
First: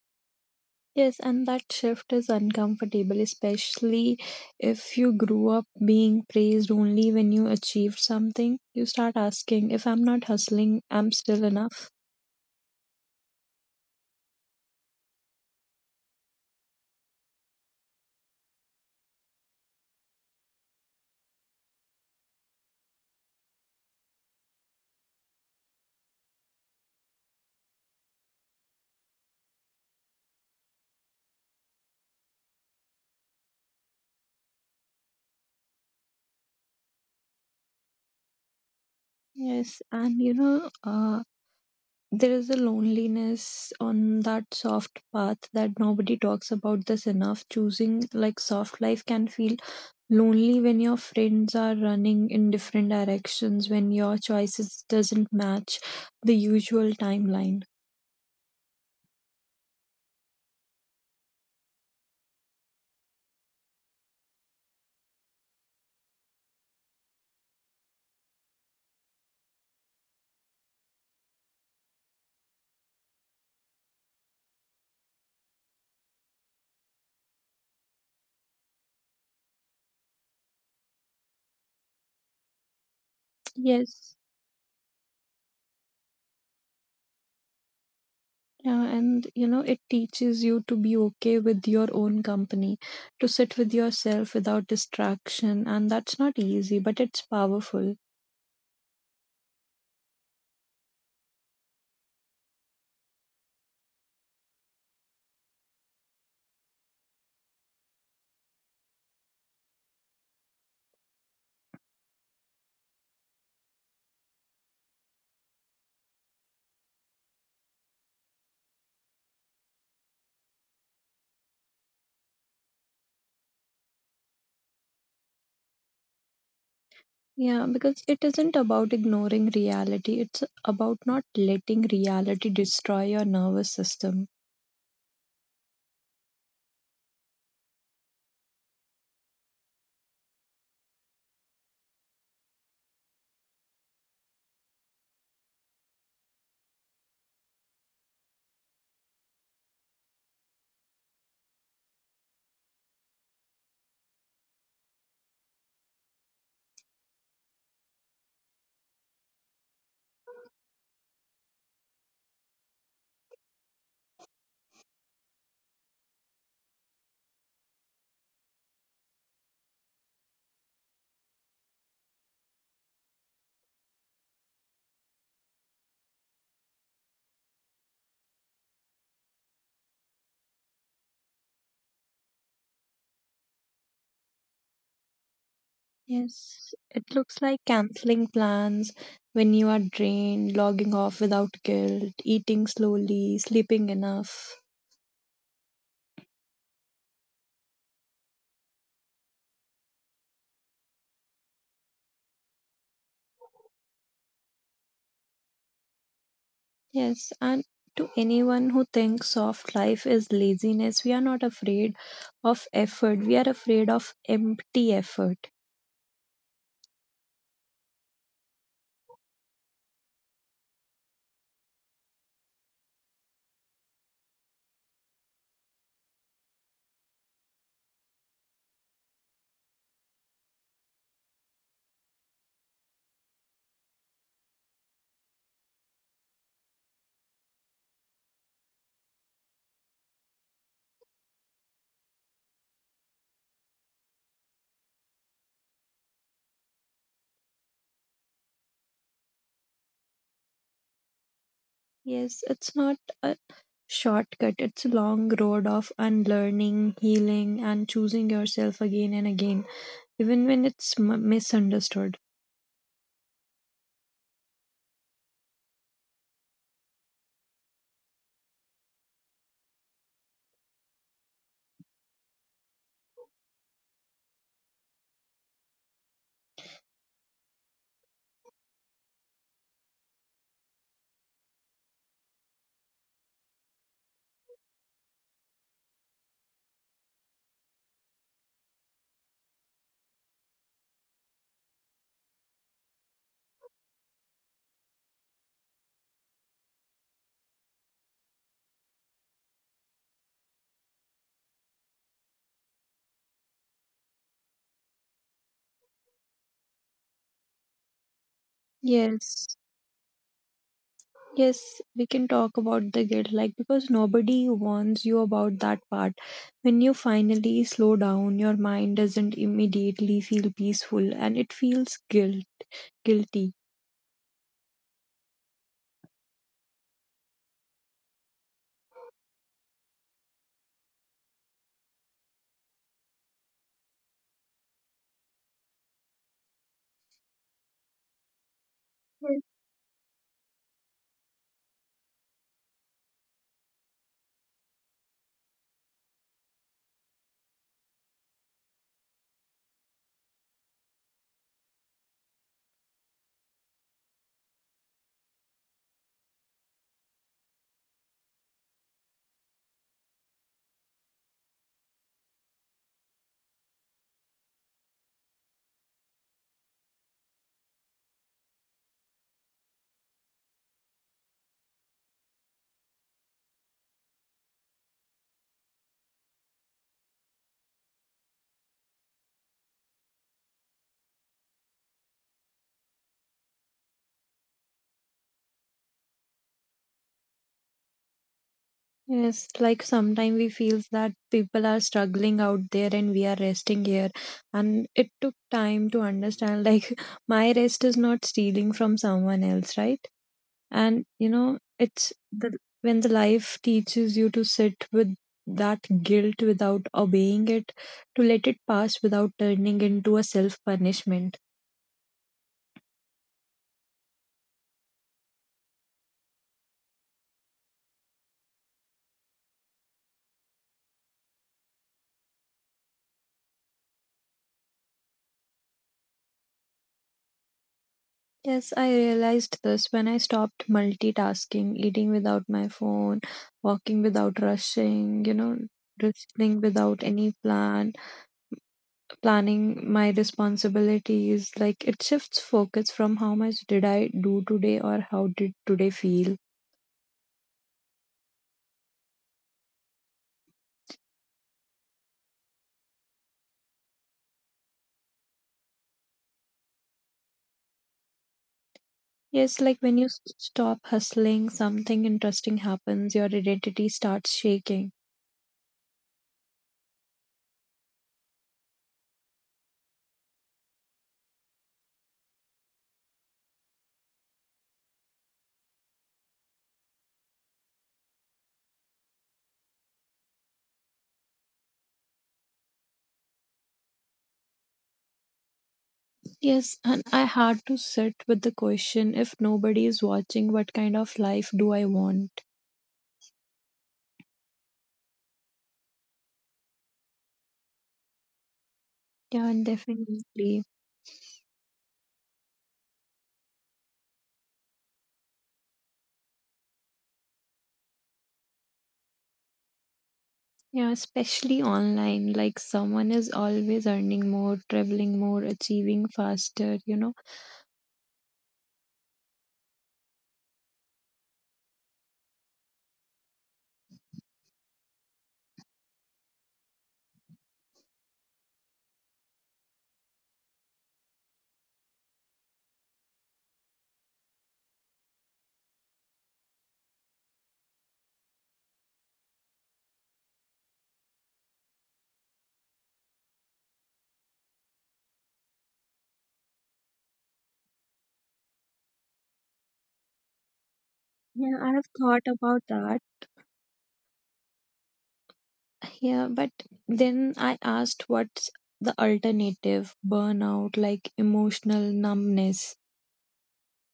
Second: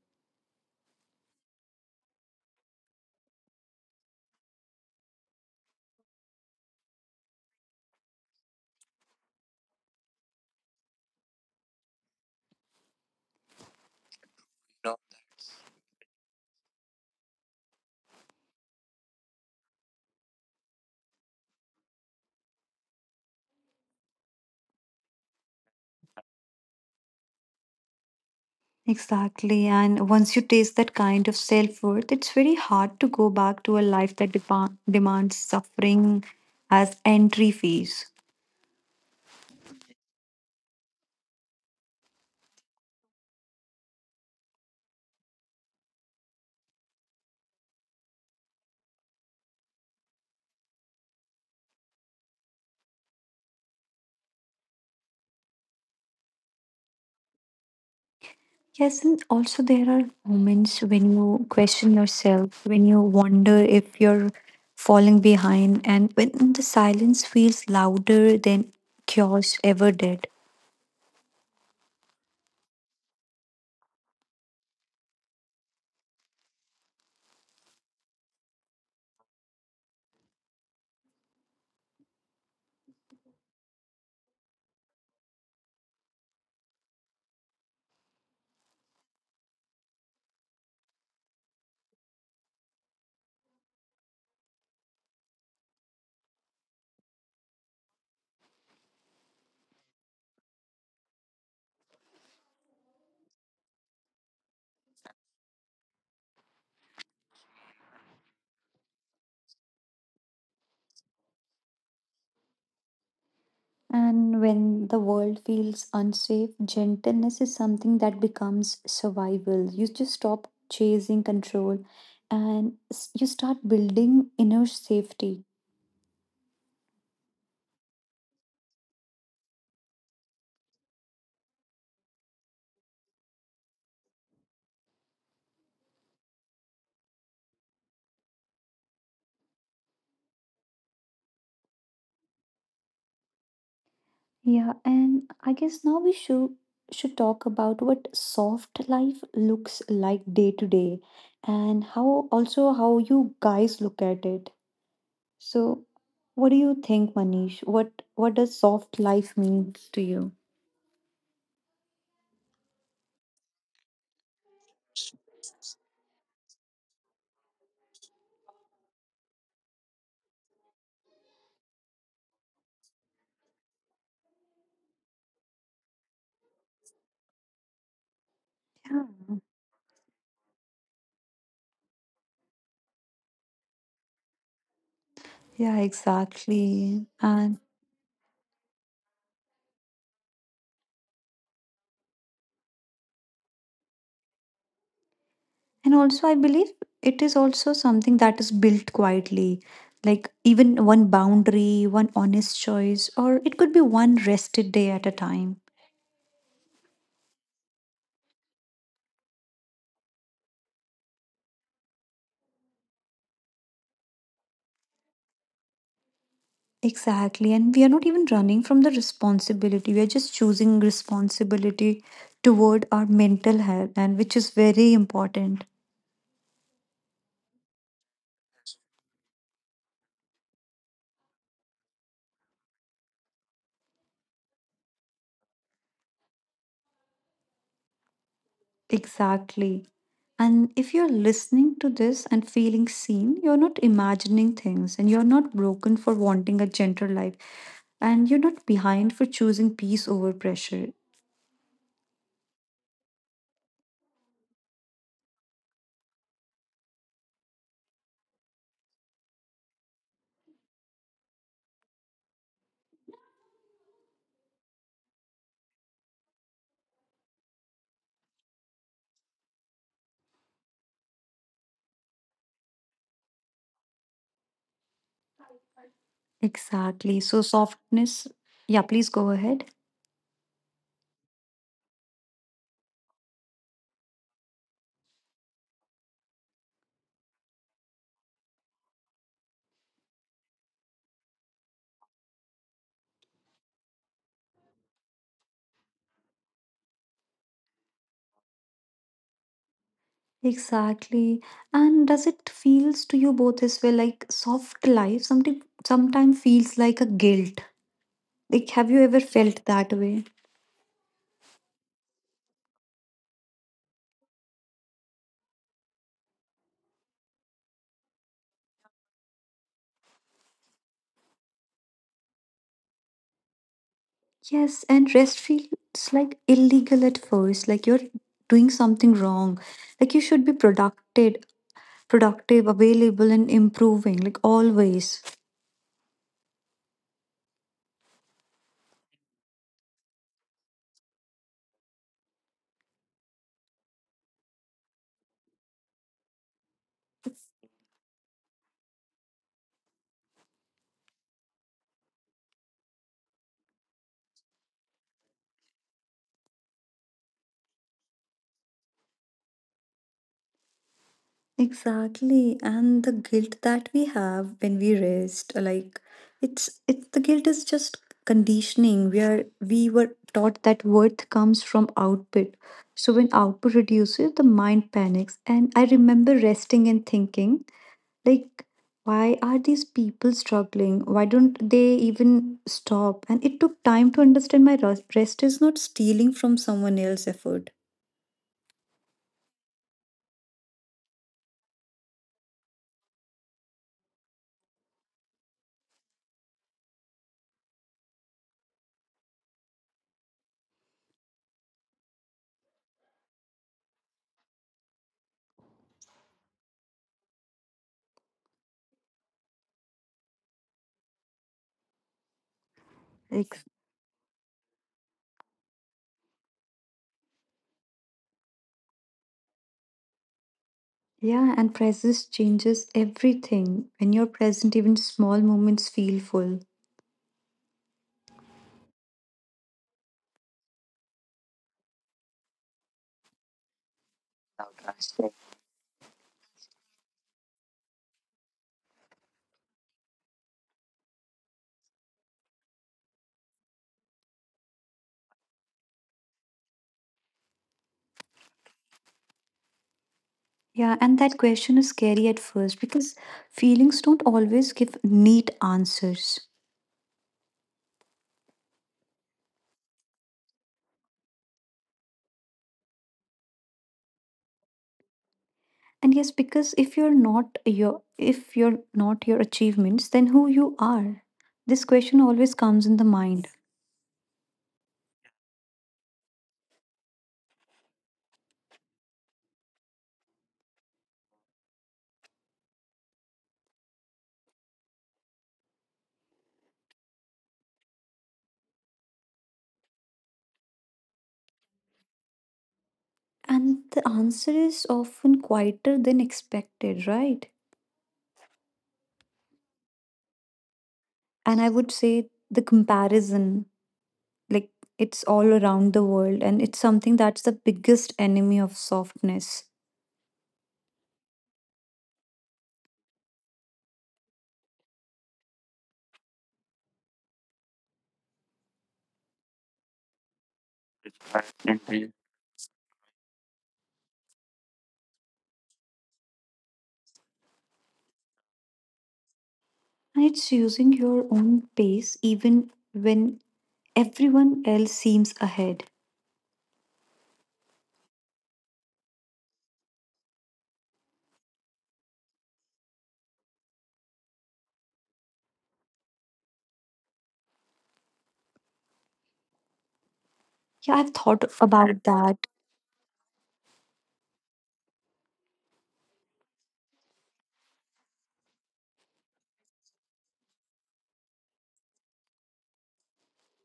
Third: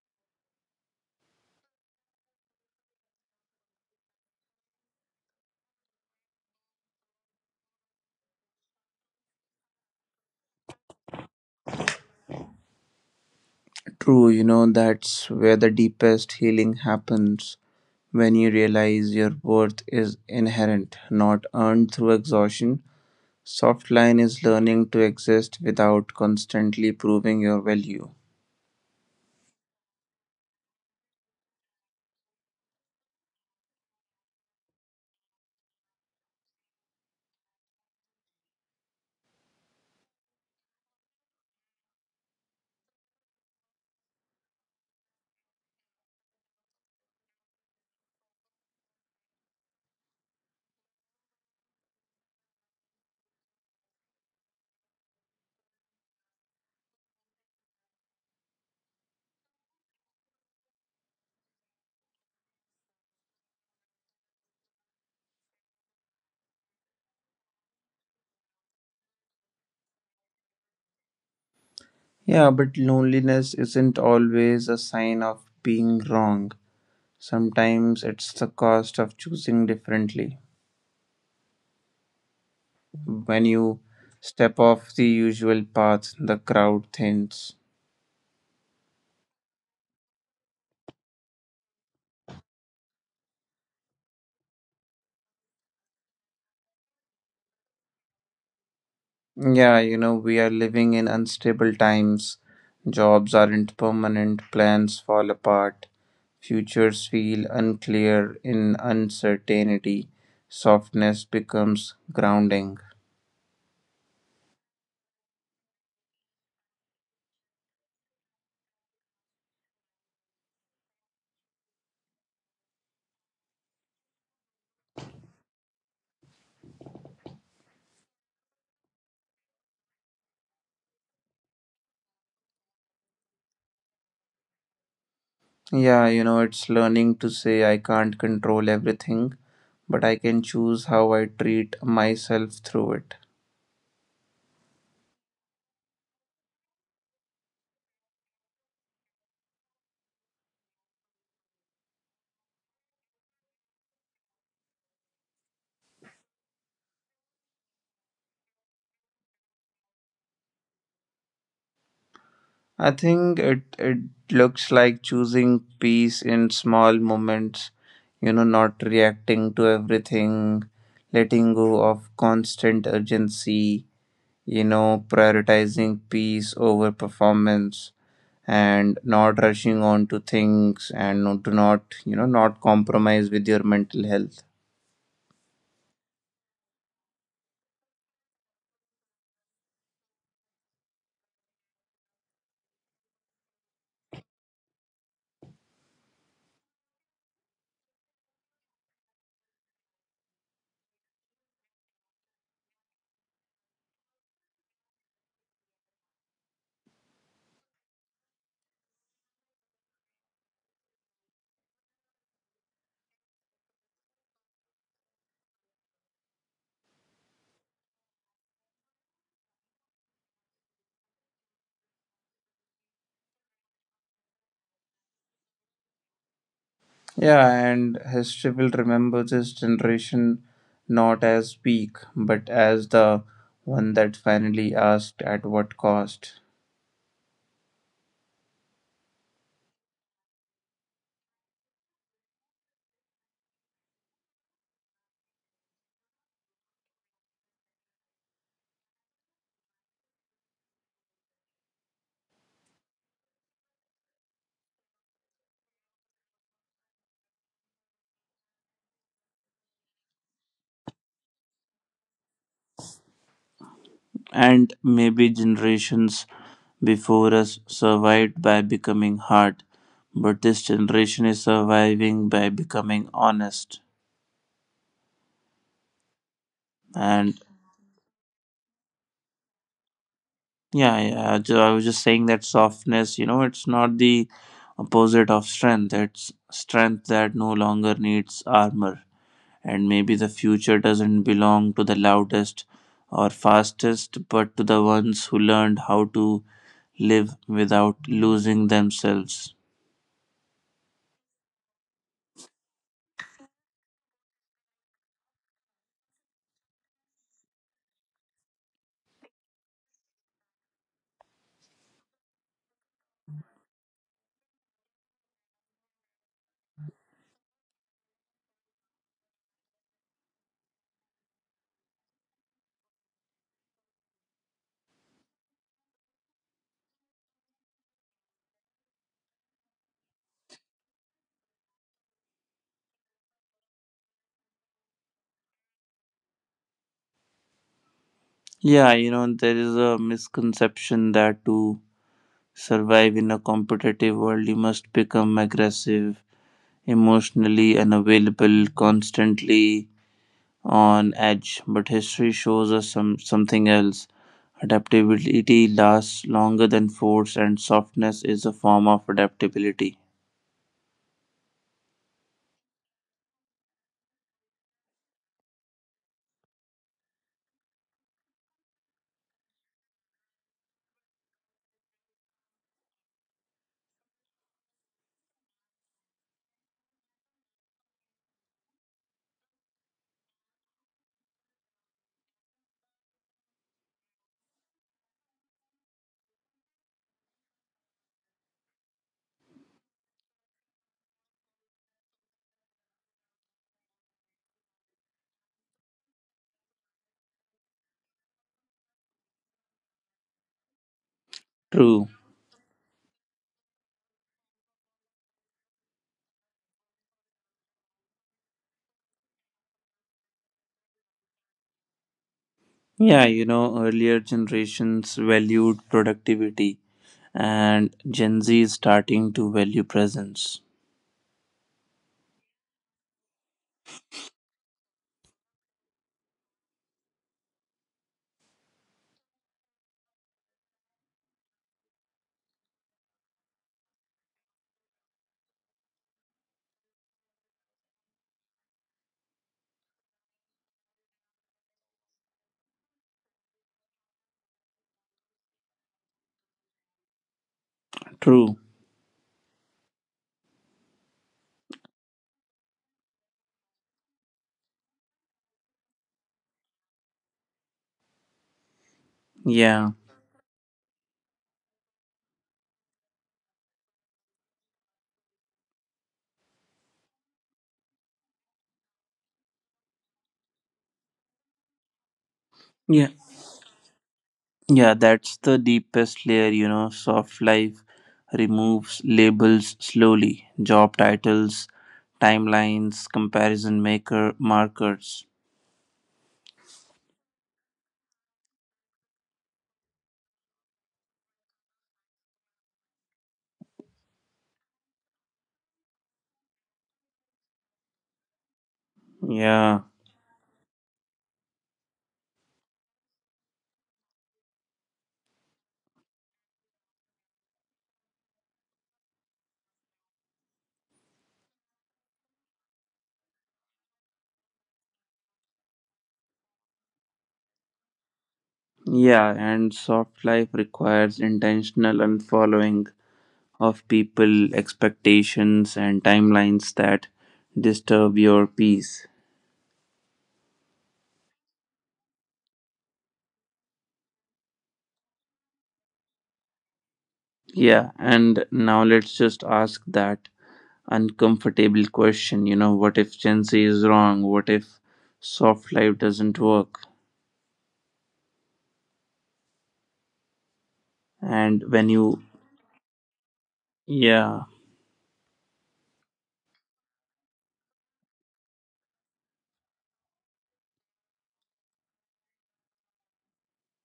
Speaker 3: Yes, and that shift is uncomfortable, especially if you grew up being praised only when you achieved something. You start asking, if I'm not hustling, I'm still enough.
Speaker 1: True, you know, that's where the deepest healing happens when you realize your worth is inherent, not earned through exhaustion. Softline is learning to exist without constantly proving your value.
Speaker 2: Exactly. And once you taste that kind of self-worth, it's very hard to go back to a life that demands suffering as entry fees.
Speaker 3: Yes, and you know, there is a loneliness on that soft path that nobody talks about this enough. Choosing like soft life can feel lonely when your friends are running in different directions, when your choices doesn't match the usual timeline.
Speaker 2: Yes, and also there are moments when you question yourself, when you wonder if you're falling behind, and when the silence feels louder than chaos ever did.
Speaker 1: Yeah, but loneliness isn't always a sign of being wrong. Sometimes it's the cost of choosing differently. When you
Speaker 3: Yes.
Speaker 1: step off the usual path, the crowd thins.
Speaker 3: Yeah, and you know, it teaches you to be okay with your own company, to sit with yourself without distraction, and that's not easy, but it's powerful.
Speaker 1: Yeah, you know, we are living in unstable times. Jobs aren't permanent, plans fall apart, futures feel unclear in uncertainty, softness becomes grounding.
Speaker 2: And when the world feels unsafe, gentleness is something that becomes survival. You just stop chasing control and you start building inner safety.
Speaker 3: Yeah, because it isn't about ignoring reality, it's about not letting reality destroy your nervous system.
Speaker 1: Yeah, you know, it's learning to say I can't control everything, but I can choose how I treat myself through it.
Speaker 2: Yeah, and I guess now we should talk about what soft life looks like day to day, and how, also how you guys look at it. So what do you think, Manish? What does soft life mean to you?
Speaker 1: I think it looks like choosing peace in small moments, you know, not reacting to everything, letting go of constant urgency, you know, prioritizing peace over performance and not
Speaker 2: Yeah.
Speaker 1: rushing on to things and not, to not, not compromise with your mental health.
Speaker 2: Yeah,
Speaker 3: Yes, it
Speaker 2: exactly.
Speaker 3: looks like
Speaker 2: And
Speaker 3: canceling plans when you are drained, logging off without guilt, eating slowly, sleeping enough.
Speaker 2: also I believe it is also something that is built quietly. Like even one boundary, one honest choice, or it could be one rested day at a time.
Speaker 3: Yes, and to anyone who thinks soft life is laziness, we are not afraid of effort. We are afraid of empty effort.
Speaker 2: Exactly. And we are not even running from the responsibility. We are just choosing responsibility toward our mental health, and which is very important.
Speaker 1: Yeah, and history will remember this generation not as weak, but as the one that finally asked at what cost.
Speaker 2: Exactly. And if you're listening to this and feeling seen, you're not imagining things, and you're not broken for wanting a gentler life, and you're not behind for choosing peace over pressure.
Speaker 3: Yes, it's not a shortcut, it's a long road of unlearning, healing, and choosing yourself again and again, even when it's misunderstood.
Speaker 1: And maybe generations before us survived by becoming hard, but this generation is surviving by becoming honest.
Speaker 2: Exactly.
Speaker 1: And
Speaker 2: So, softness. Yeah, please go ahead.
Speaker 1: yeah, yeah, I was just saying that softness, you know, it's not the opposite of strength, it's strength that no longer needs armor. And maybe the future doesn't belong to the loudest or fastest, but to the ones who learned how to live without losing themselves.
Speaker 2: Exactly. And does it feels to you both as well, like soft life sometimes sometime feels like a guilt. Like have you ever
Speaker 3: Yes.
Speaker 2: felt that way?
Speaker 3: Yes, we can talk about the guilt, like because nobody warns you about that part. When you finally slow down, your mind doesn't immediately feel peaceful and it feels guilt, guilty.
Speaker 2: Yes, and rest feels like illegal at first, like you're doing something wrong. Like you should be productive, available and improving, like always.
Speaker 1: Yeah, you know,
Speaker 3: Yes.
Speaker 1: there is a misconception that to survive in a competitive world, you must become aggressive, emotionally unavailable, constantly on edge. But history shows us something else. Adaptability lasts longer than force, and softness is a form of adaptability.
Speaker 2: Exactly, and the guilt that we have when we rest, like it's the guilt is just conditioning. We were taught that worth comes from output. So when output reduces, the mind panics. And I remember resting and thinking, like, why are these people struggling? Why don't they even stop? And it took time to understand my rest is not stealing from someone else's effort.
Speaker 3: Yes, like sometimes we feels that people are struggling out there and we are resting here. And it took time to understand, like, [laughs] my rest is not stealing from someone else, right? And you know
Speaker 1: True.
Speaker 3: it's the when the life teaches you to sit with that guilt without obeying it, to let it pass without turning into a self punishment.
Speaker 1: Yeah, you know, earlier generations valued productivity and Gen Z is starting to value presence.
Speaker 2: Yeah, and presence changes everything. When you're present, even small moments feel full.
Speaker 3: Yes, I realized this when I stopped multitasking, eating without my phone, walking without rushing, you know, listening without any plan, planning my responsibilities. Like, it shifts focus from how much did I do today or how did today feel.
Speaker 1: True.
Speaker 2: Yeah, and that question is scary at first because feelings don't always give neat answers.
Speaker 3: Yes, like
Speaker 1: Yeah.
Speaker 3: when you stop hustling, something interesting happens, your identity starts shaking.
Speaker 2: And yes, because if you're not your achievements, then who you are? This question always
Speaker 1: Yeah.
Speaker 2: comes in the mind.
Speaker 1: Yeah, that's the deepest layer, you know. Soft life removes labels slowly, job titles, timelines, comparison maker markers.
Speaker 3: Yes, and I had to sit with the question, if nobody is watching, what kind of life do I want?
Speaker 2: And the answer is often quieter than expected, right?
Speaker 3: Yeah, and
Speaker 1: Yeah.
Speaker 3: definitely.
Speaker 2: And I would say the comparison. Like, it's all around the world, and it's something that's the biggest enemy of softness,
Speaker 3: Yeah, especially online, like someone is always earning more, traveling more, achieving faster, you know.
Speaker 1: Yeah, and soft life requires intentional unfollowing of people, expectations, and timelines that disturb your peace.
Speaker 2: and it's using your own pace even when everyone else seems ahead.
Speaker 1: Yeah, and now let's just ask that uncomfortable question, you know, what if Gen Z is wrong? What if soft life doesn't work?
Speaker 2: Yeah, I've
Speaker 3: Yeah,
Speaker 1: And
Speaker 3: I
Speaker 2: thought
Speaker 3: have
Speaker 1: when
Speaker 3: thought
Speaker 1: you,
Speaker 2: about
Speaker 3: about
Speaker 2: that.
Speaker 3: that.
Speaker 1: yeah,
Speaker 3: Yeah, but then I asked what's the alternative burnout, like emotional numbness.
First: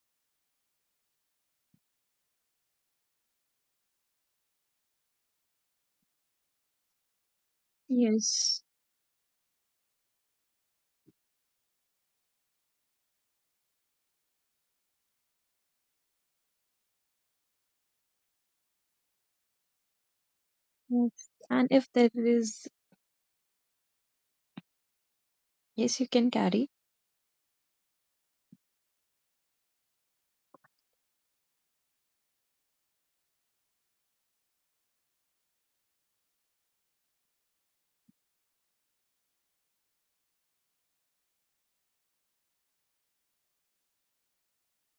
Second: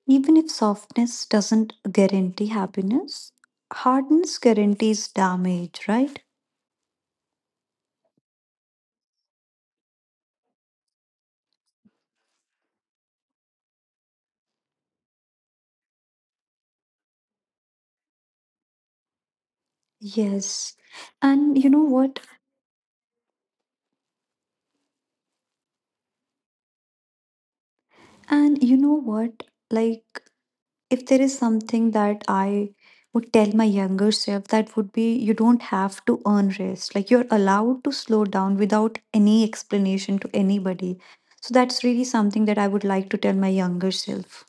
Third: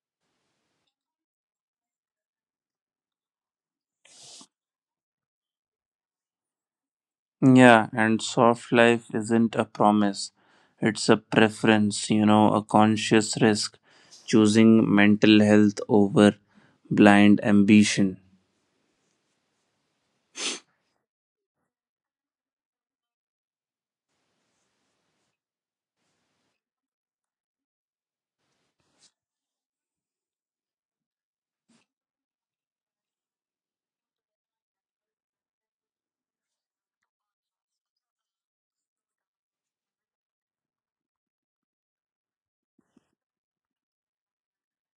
Speaker 2: Even if softness doesn't guarantee happiness, hardness guarantees damage, right?
Speaker 1: yeah, and
Speaker 3: Yes.
Speaker 1: soft life isn't a promise, it's a preference, you know, a conscious risk, choosing mental health over blind ambition.
Speaker 2: yes
Speaker 3: Yes.
Speaker 2: and
Speaker 3: And
Speaker 2: you know
Speaker 3: if there
Speaker 2: what
Speaker 3: is, yes, you can carry.
Speaker 2: and you know what, like, if there is something that I would tell my younger self, that would be, you don't have to earn rest. Like you're allowed to slow down without any explanation to anybody. So that's really something that I would like to tell my younger self.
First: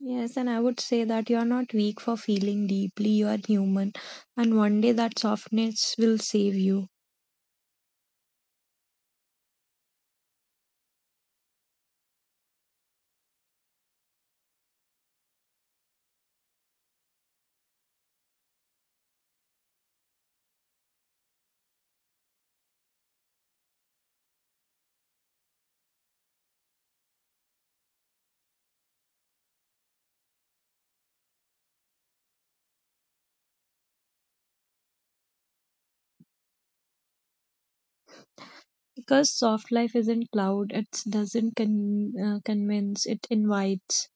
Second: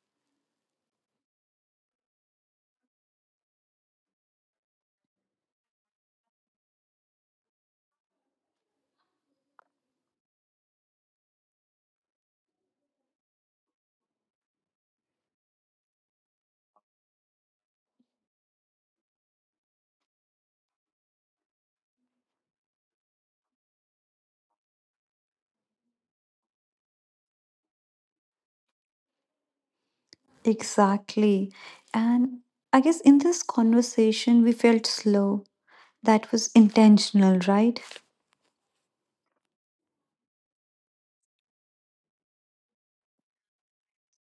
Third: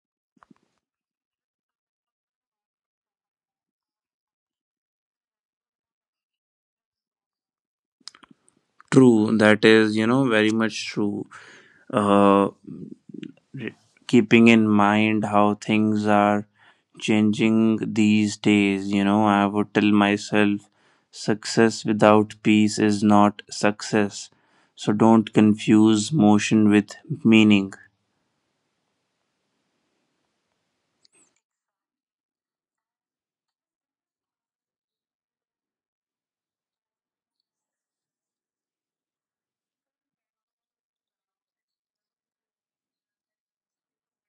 Speaker 3: Yes, and I would say that you're not weak for feeling deeply, you are human. And one day that softness will save you.
Speaker 1: True, that is, you know, very much true. Uh, Keeping in mind how things are changing these days, you know, I would tell myself success without peace is not success. So don't confuse motion with meaning.
Speaker 2: Exactly. And I guess in this conversation, we felt slow. That was intentional, right?
Speaker 3: Because soft life isn't loud, it doesn't convince, it invites.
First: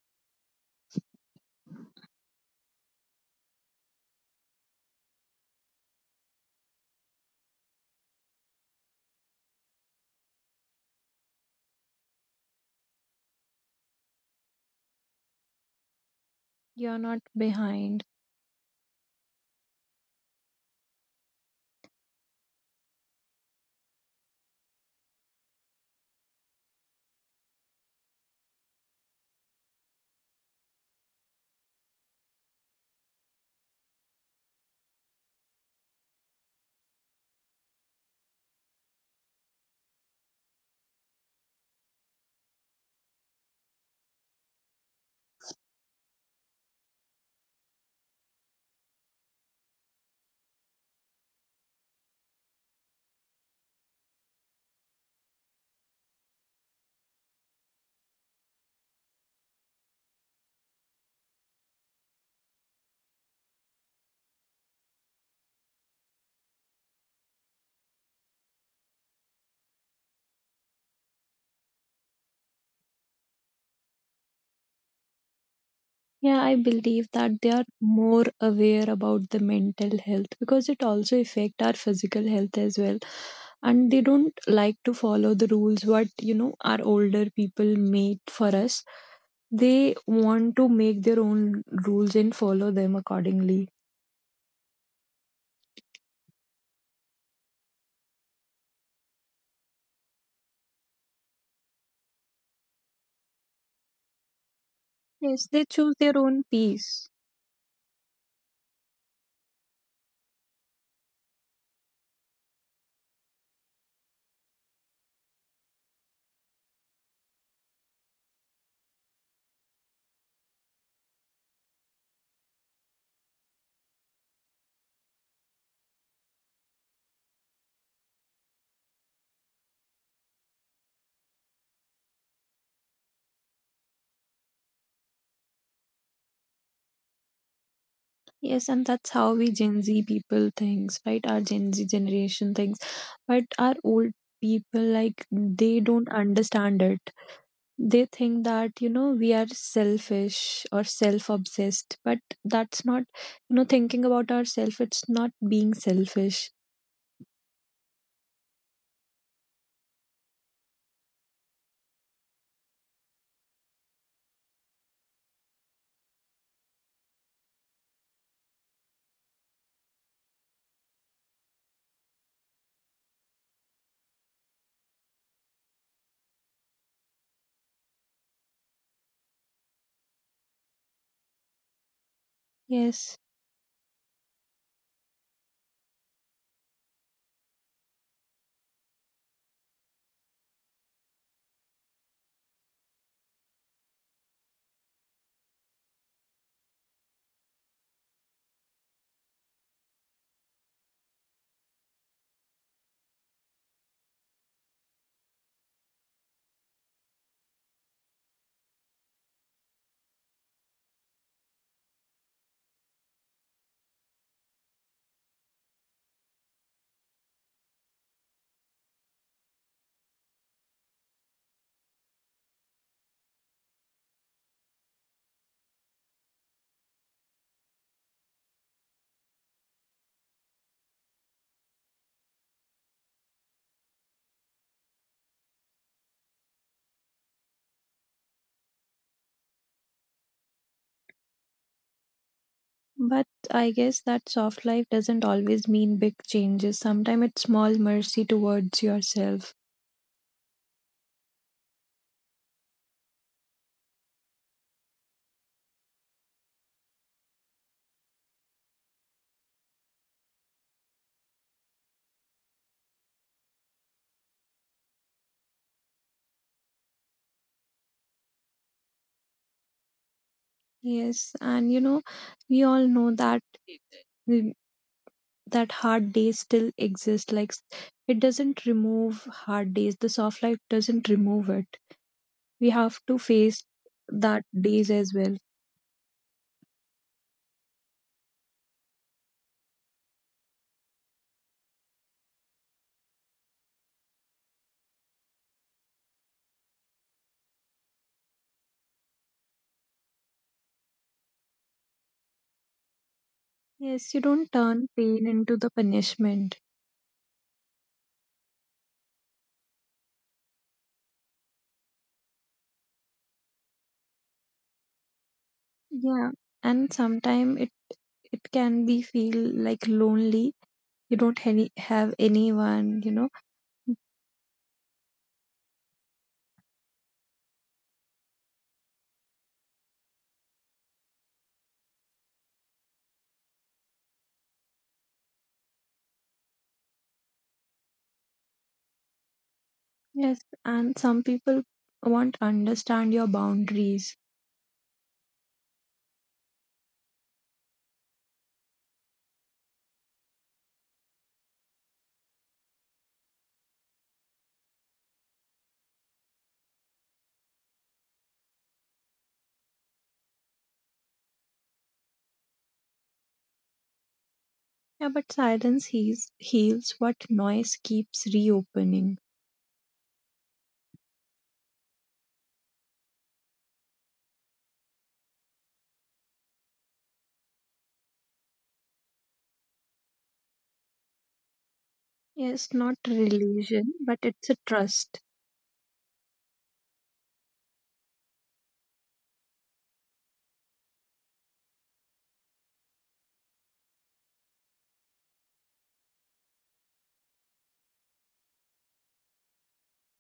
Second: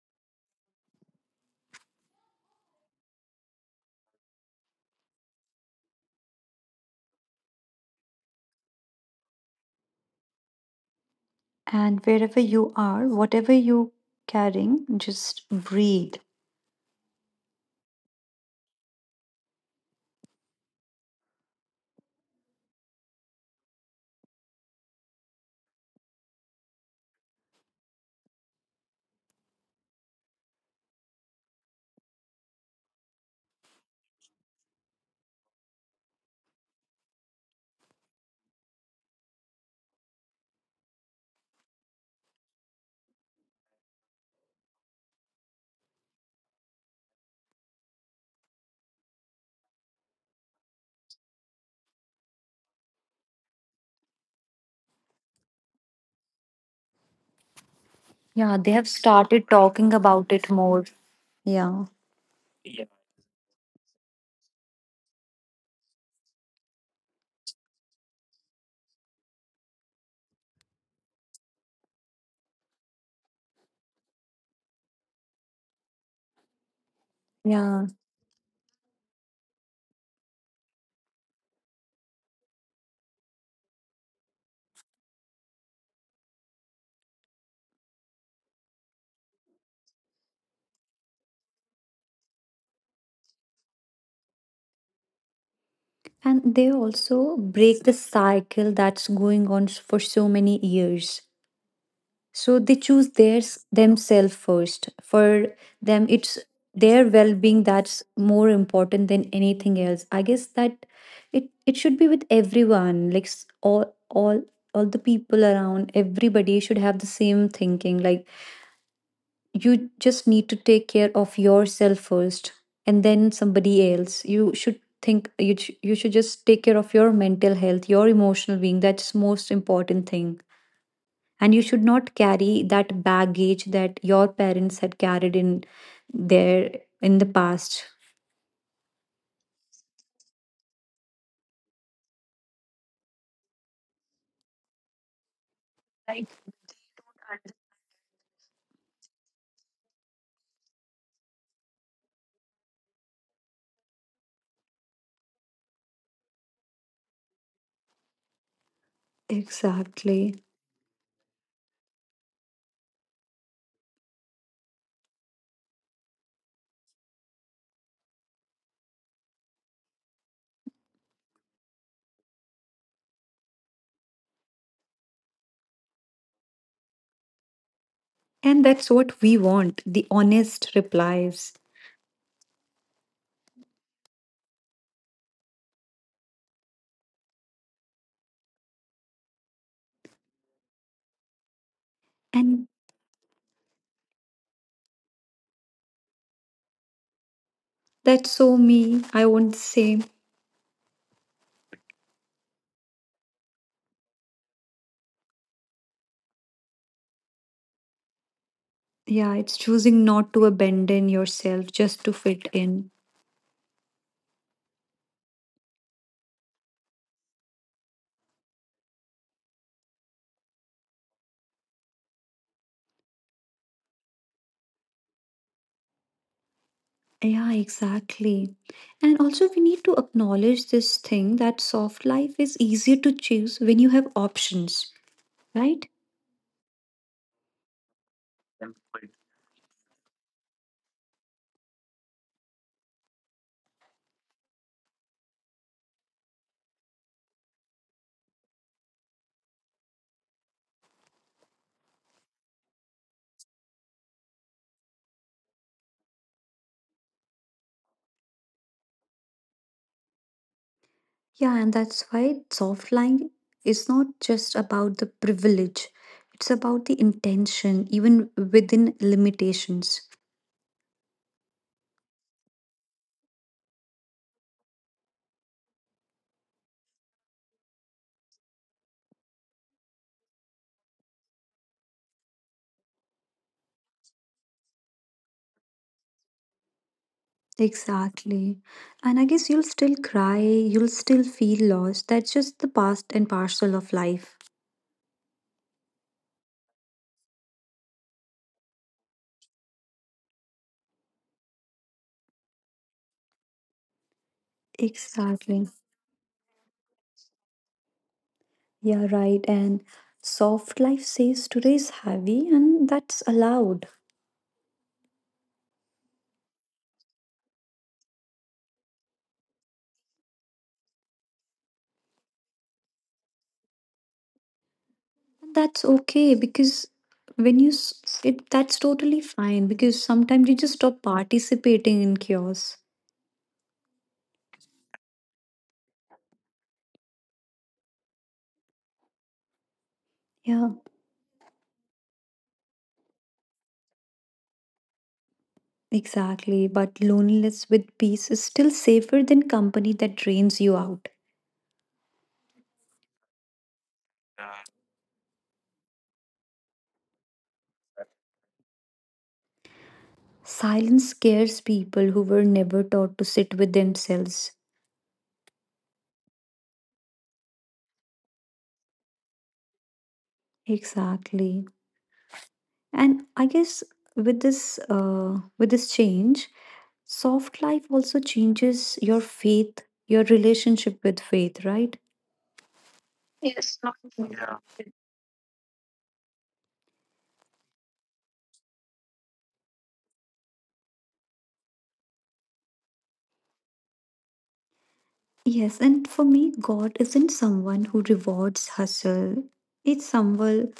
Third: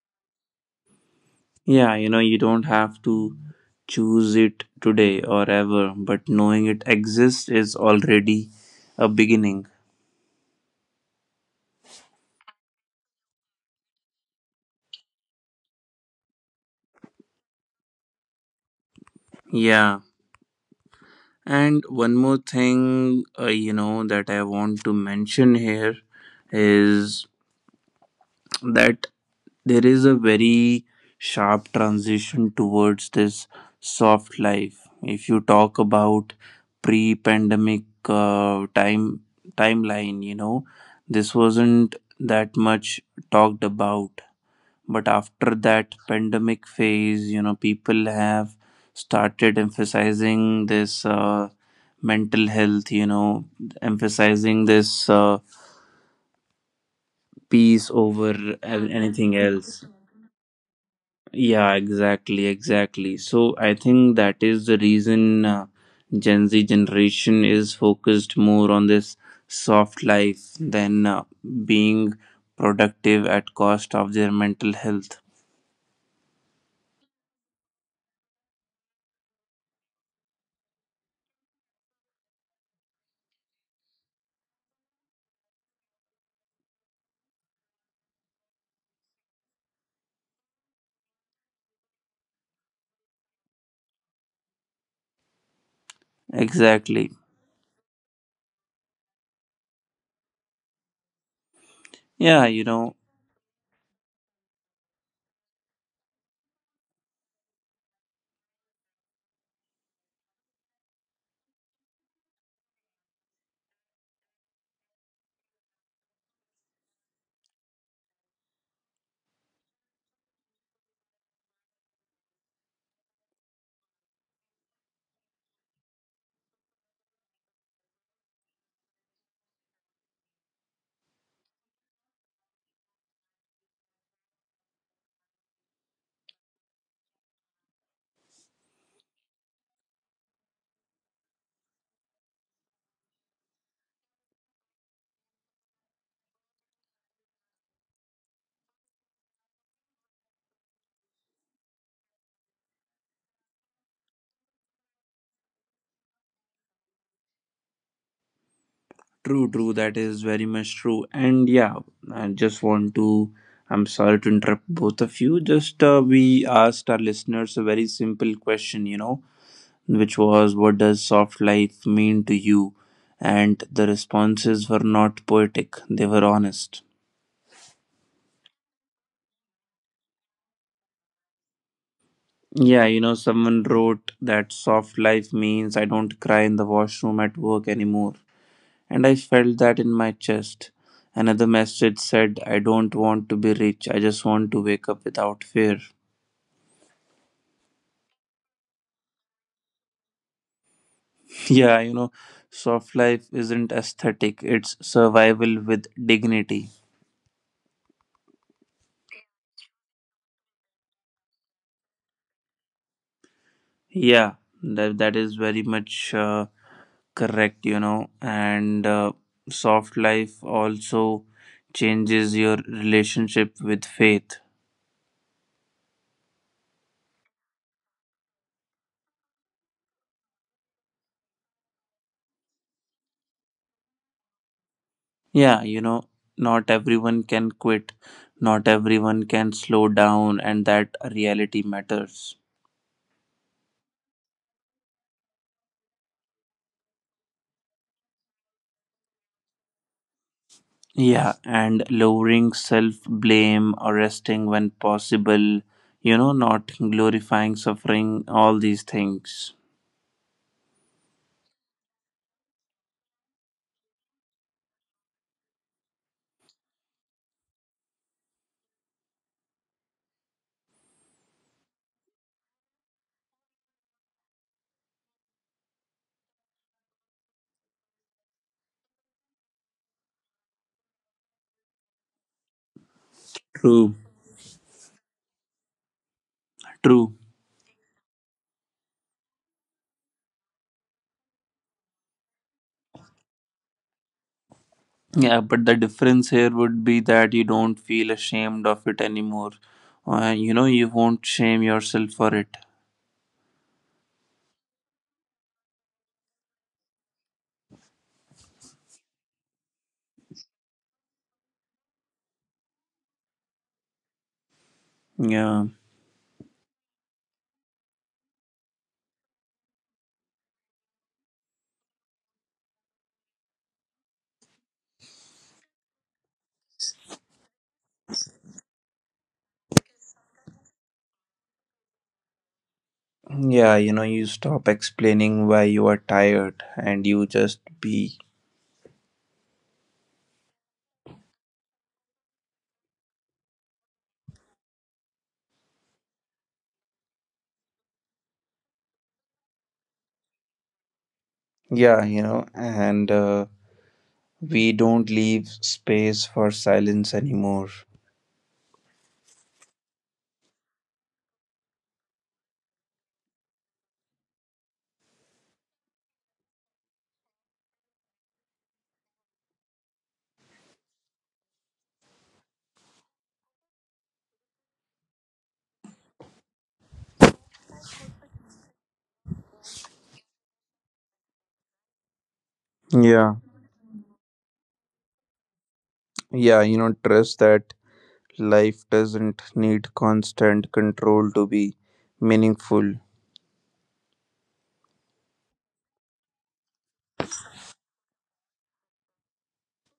Speaker 1: Yeah, you know, you don't have to choose it today or ever, but knowing it exists is already a beginning.
Speaker 2: And wherever you are, whatever you are carrying, just breathe.
Speaker 3: You're not behind.
Speaker 1: Yeah. And one more thing, you know, that I want to mention here is that there is a very sharp transition towards this soft life. If you talk about pre-pandemic timeline, you know, this wasn't that much talked about, but after that pandemic phase, you know, people have started emphasizing this mental health, you know, emphasizing this peace
Speaker 2: Yeah, they
Speaker 1: over
Speaker 2: have started
Speaker 1: anything
Speaker 2: talking
Speaker 1: else.
Speaker 2: about it more. Yeah.
Speaker 1: Yeah, exactly, exactly. So I think that is the reason Gen Z generation is focused more on this soft life than being productive at cost of their mental health.
Speaker 3: Yeah, I believe that
Speaker 2: Yeah,
Speaker 3: they are more aware about the mental health because it also affect our physical health as well. And they don't like to follow the rules what, you know, our older people made for us. They want to make their own rules and follow them accordingly.
Speaker 2: and they also
Speaker 1: Exactly.
Speaker 2: break the cycle that's going on for so many years. So they
Speaker 1: Yeah,
Speaker 2: choose
Speaker 1: you know.
Speaker 2: theirs themselves first. For
Speaker 3: Yes,
Speaker 2: them,
Speaker 3: they
Speaker 2: it's
Speaker 3: choose their own
Speaker 2: their well-being
Speaker 3: peace.
Speaker 2: that's more important than anything else. I guess that it should be with everyone, like all the people around. Everybody should have the same thinking. Like you just need to take care of yourself first, and then somebody else you should think you should just take care of your mental health, your emotional being. That's most important thing. And you should not carry that baggage that your parents had carried their in the past.
Speaker 3: Yes, and that's how we Gen Z people thinks, right? Our Gen Z generation thinks. But our old people, like, they don't understand it. They think that, you know, we are selfish or self-obsessed, but that's not, thinking about ourselves, it's not being selfish.
Speaker 1: True,
Speaker 2: Exactly.
Speaker 1: true. That is very much true. And yeah, I just want to. I'm sorry to interrupt both of you. Just we asked our listeners a very simple question, you know, which was, "What does soft life mean to you?" And the responses were not poetic; they were honest.
Speaker 2: And that's what we want, the honest replies.
Speaker 1: Yeah, you
Speaker 3: Yes,
Speaker 1: know, someone wrote that soft life means I don't cry in the washroom at work anymore. And I felt that in my chest. Another
Speaker 2: And
Speaker 1: message said, I don't want to be rich, I just want to wake up without fear.
Speaker 2: that's so me, I won't say.
Speaker 1: [laughs] Yeah, you know, soft life isn't aesthetic, it's survival with dignity.
Speaker 2: Yeah, it's choosing not to abandon yourself just to fit in.
Speaker 1: Yeah, that is very much correct, you know, and soft life also changes your relationship with faith.
Speaker 2: Yeah, exactly. And also, we need to acknowledge this thing that soft life is easier to choose when you have options, right?
Speaker 1: Yeah, you know, not everyone can quit, not everyone can slow down, and that reality matters.
Speaker 3: but I guess that soft life doesn't always mean big changes. Sometimes it's small mercy towards yourself.
Speaker 1: Yeah, and lowering self blame, arresting when possible, you know, not glorifying suffering, all these things.
Speaker 2: Yeah, and that's why soft life is not just about the privilege, it's about the intention, even within limitations.
Speaker 3: Yes, and you know, we all know that the- that hard days still exist. Like it doesn't remove hard days, the soft life doesn't remove it. We have to face
Speaker 1: True.
Speaker 3: that days as well.
Speaker 1: True.
Speaker 2: Exactly. And I guess you'll still cry, you'll still feel lost. That's just the past and parcel of life.
Speaker 1: Yeah, but the difference here would be that you don't feel ashamed of it anymore. You know, you won't shame yourself for it.
Speaker 3: Yes, you don't turn
Speaker 2: Exactly.
Speaker 3: pain into the punishment.
Speaker 2: Yeah, right. And soft life says today is heavy, and that's allowed.
Speaker 1: Yeah.
Speaker 3: Yeah, and sometimes it can be feel like lonely. You don't have anyone, you know.
Speaker 2: That's okay because when you s- it that's totally fine, because sometimes you just stop participating in chaos.
Speaker 1: Yeah, you know, you stop explaining why you are tired and you just be.
Speaker 2: Yeah,
Speaker 3: Yes, and some people won't understand your boundaries.
Speaker 2: exactly. But loneliness with peace is still safer than company that drains you out.
Speaker 1: Yeah, you know, and we don't leave space for silence anymore.
Speaker 2: Silence scares people who were never taught to sit with themselves.
Speaker 3: Yeah, but silence heals, heals what noise keeps reopening.
Speaker 2: Exactly. And I guess with this change, soft life also changes your faith, your relationship with faith, right?
Speaker 3: Yes, not
Speaker 2: Yes.
Speaker 1: Yeah,
Speaker 3: religion, but it's a trust,
Speaker 1: yeah, you know, trust that life doesn't need constant control to be meaningful.
Speaker 2: Yes, and for me, God isn't someone who rewards hustle. It's someone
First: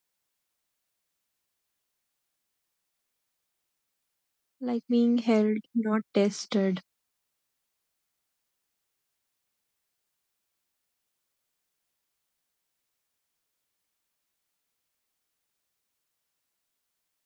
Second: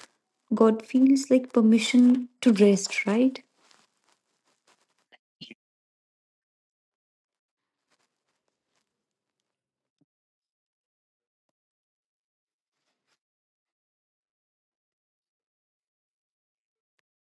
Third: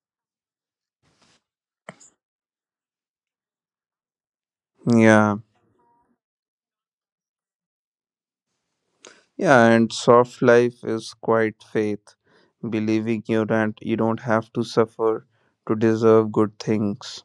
Speaker 2: God feels like permission to rest, right?
Speaker 3: like being
Speaker 1: Yeah,
Speaker 3: held, not tested.
Speaker 1: yeah, and soft life is quite faith, believing you that you don't have to suffer to deserve good things.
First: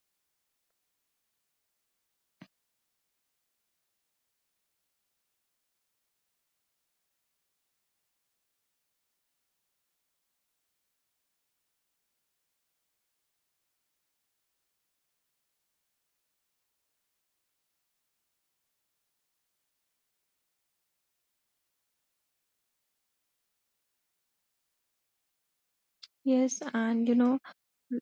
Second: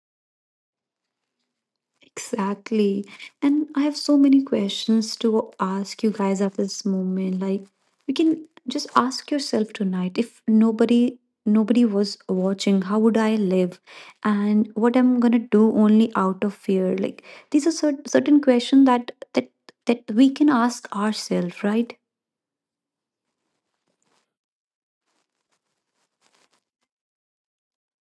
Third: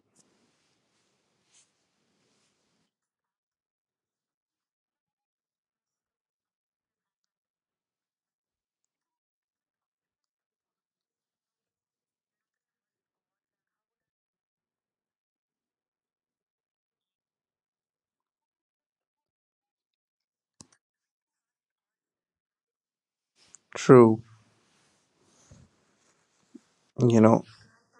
Speaker 2: Exactly. And I have so many questions to ask you guys at this moment. Like you can just ask yourself tonight, if nobody was watching, how would I live? And what I'm gonna do only out of fear. Like these are certain questions that we can ask ourselves, right?
Speaker 1: True,
Speaker 3: Yes, and you
Speaker 1: you
Speaker 3: know,
Speaker 1: know,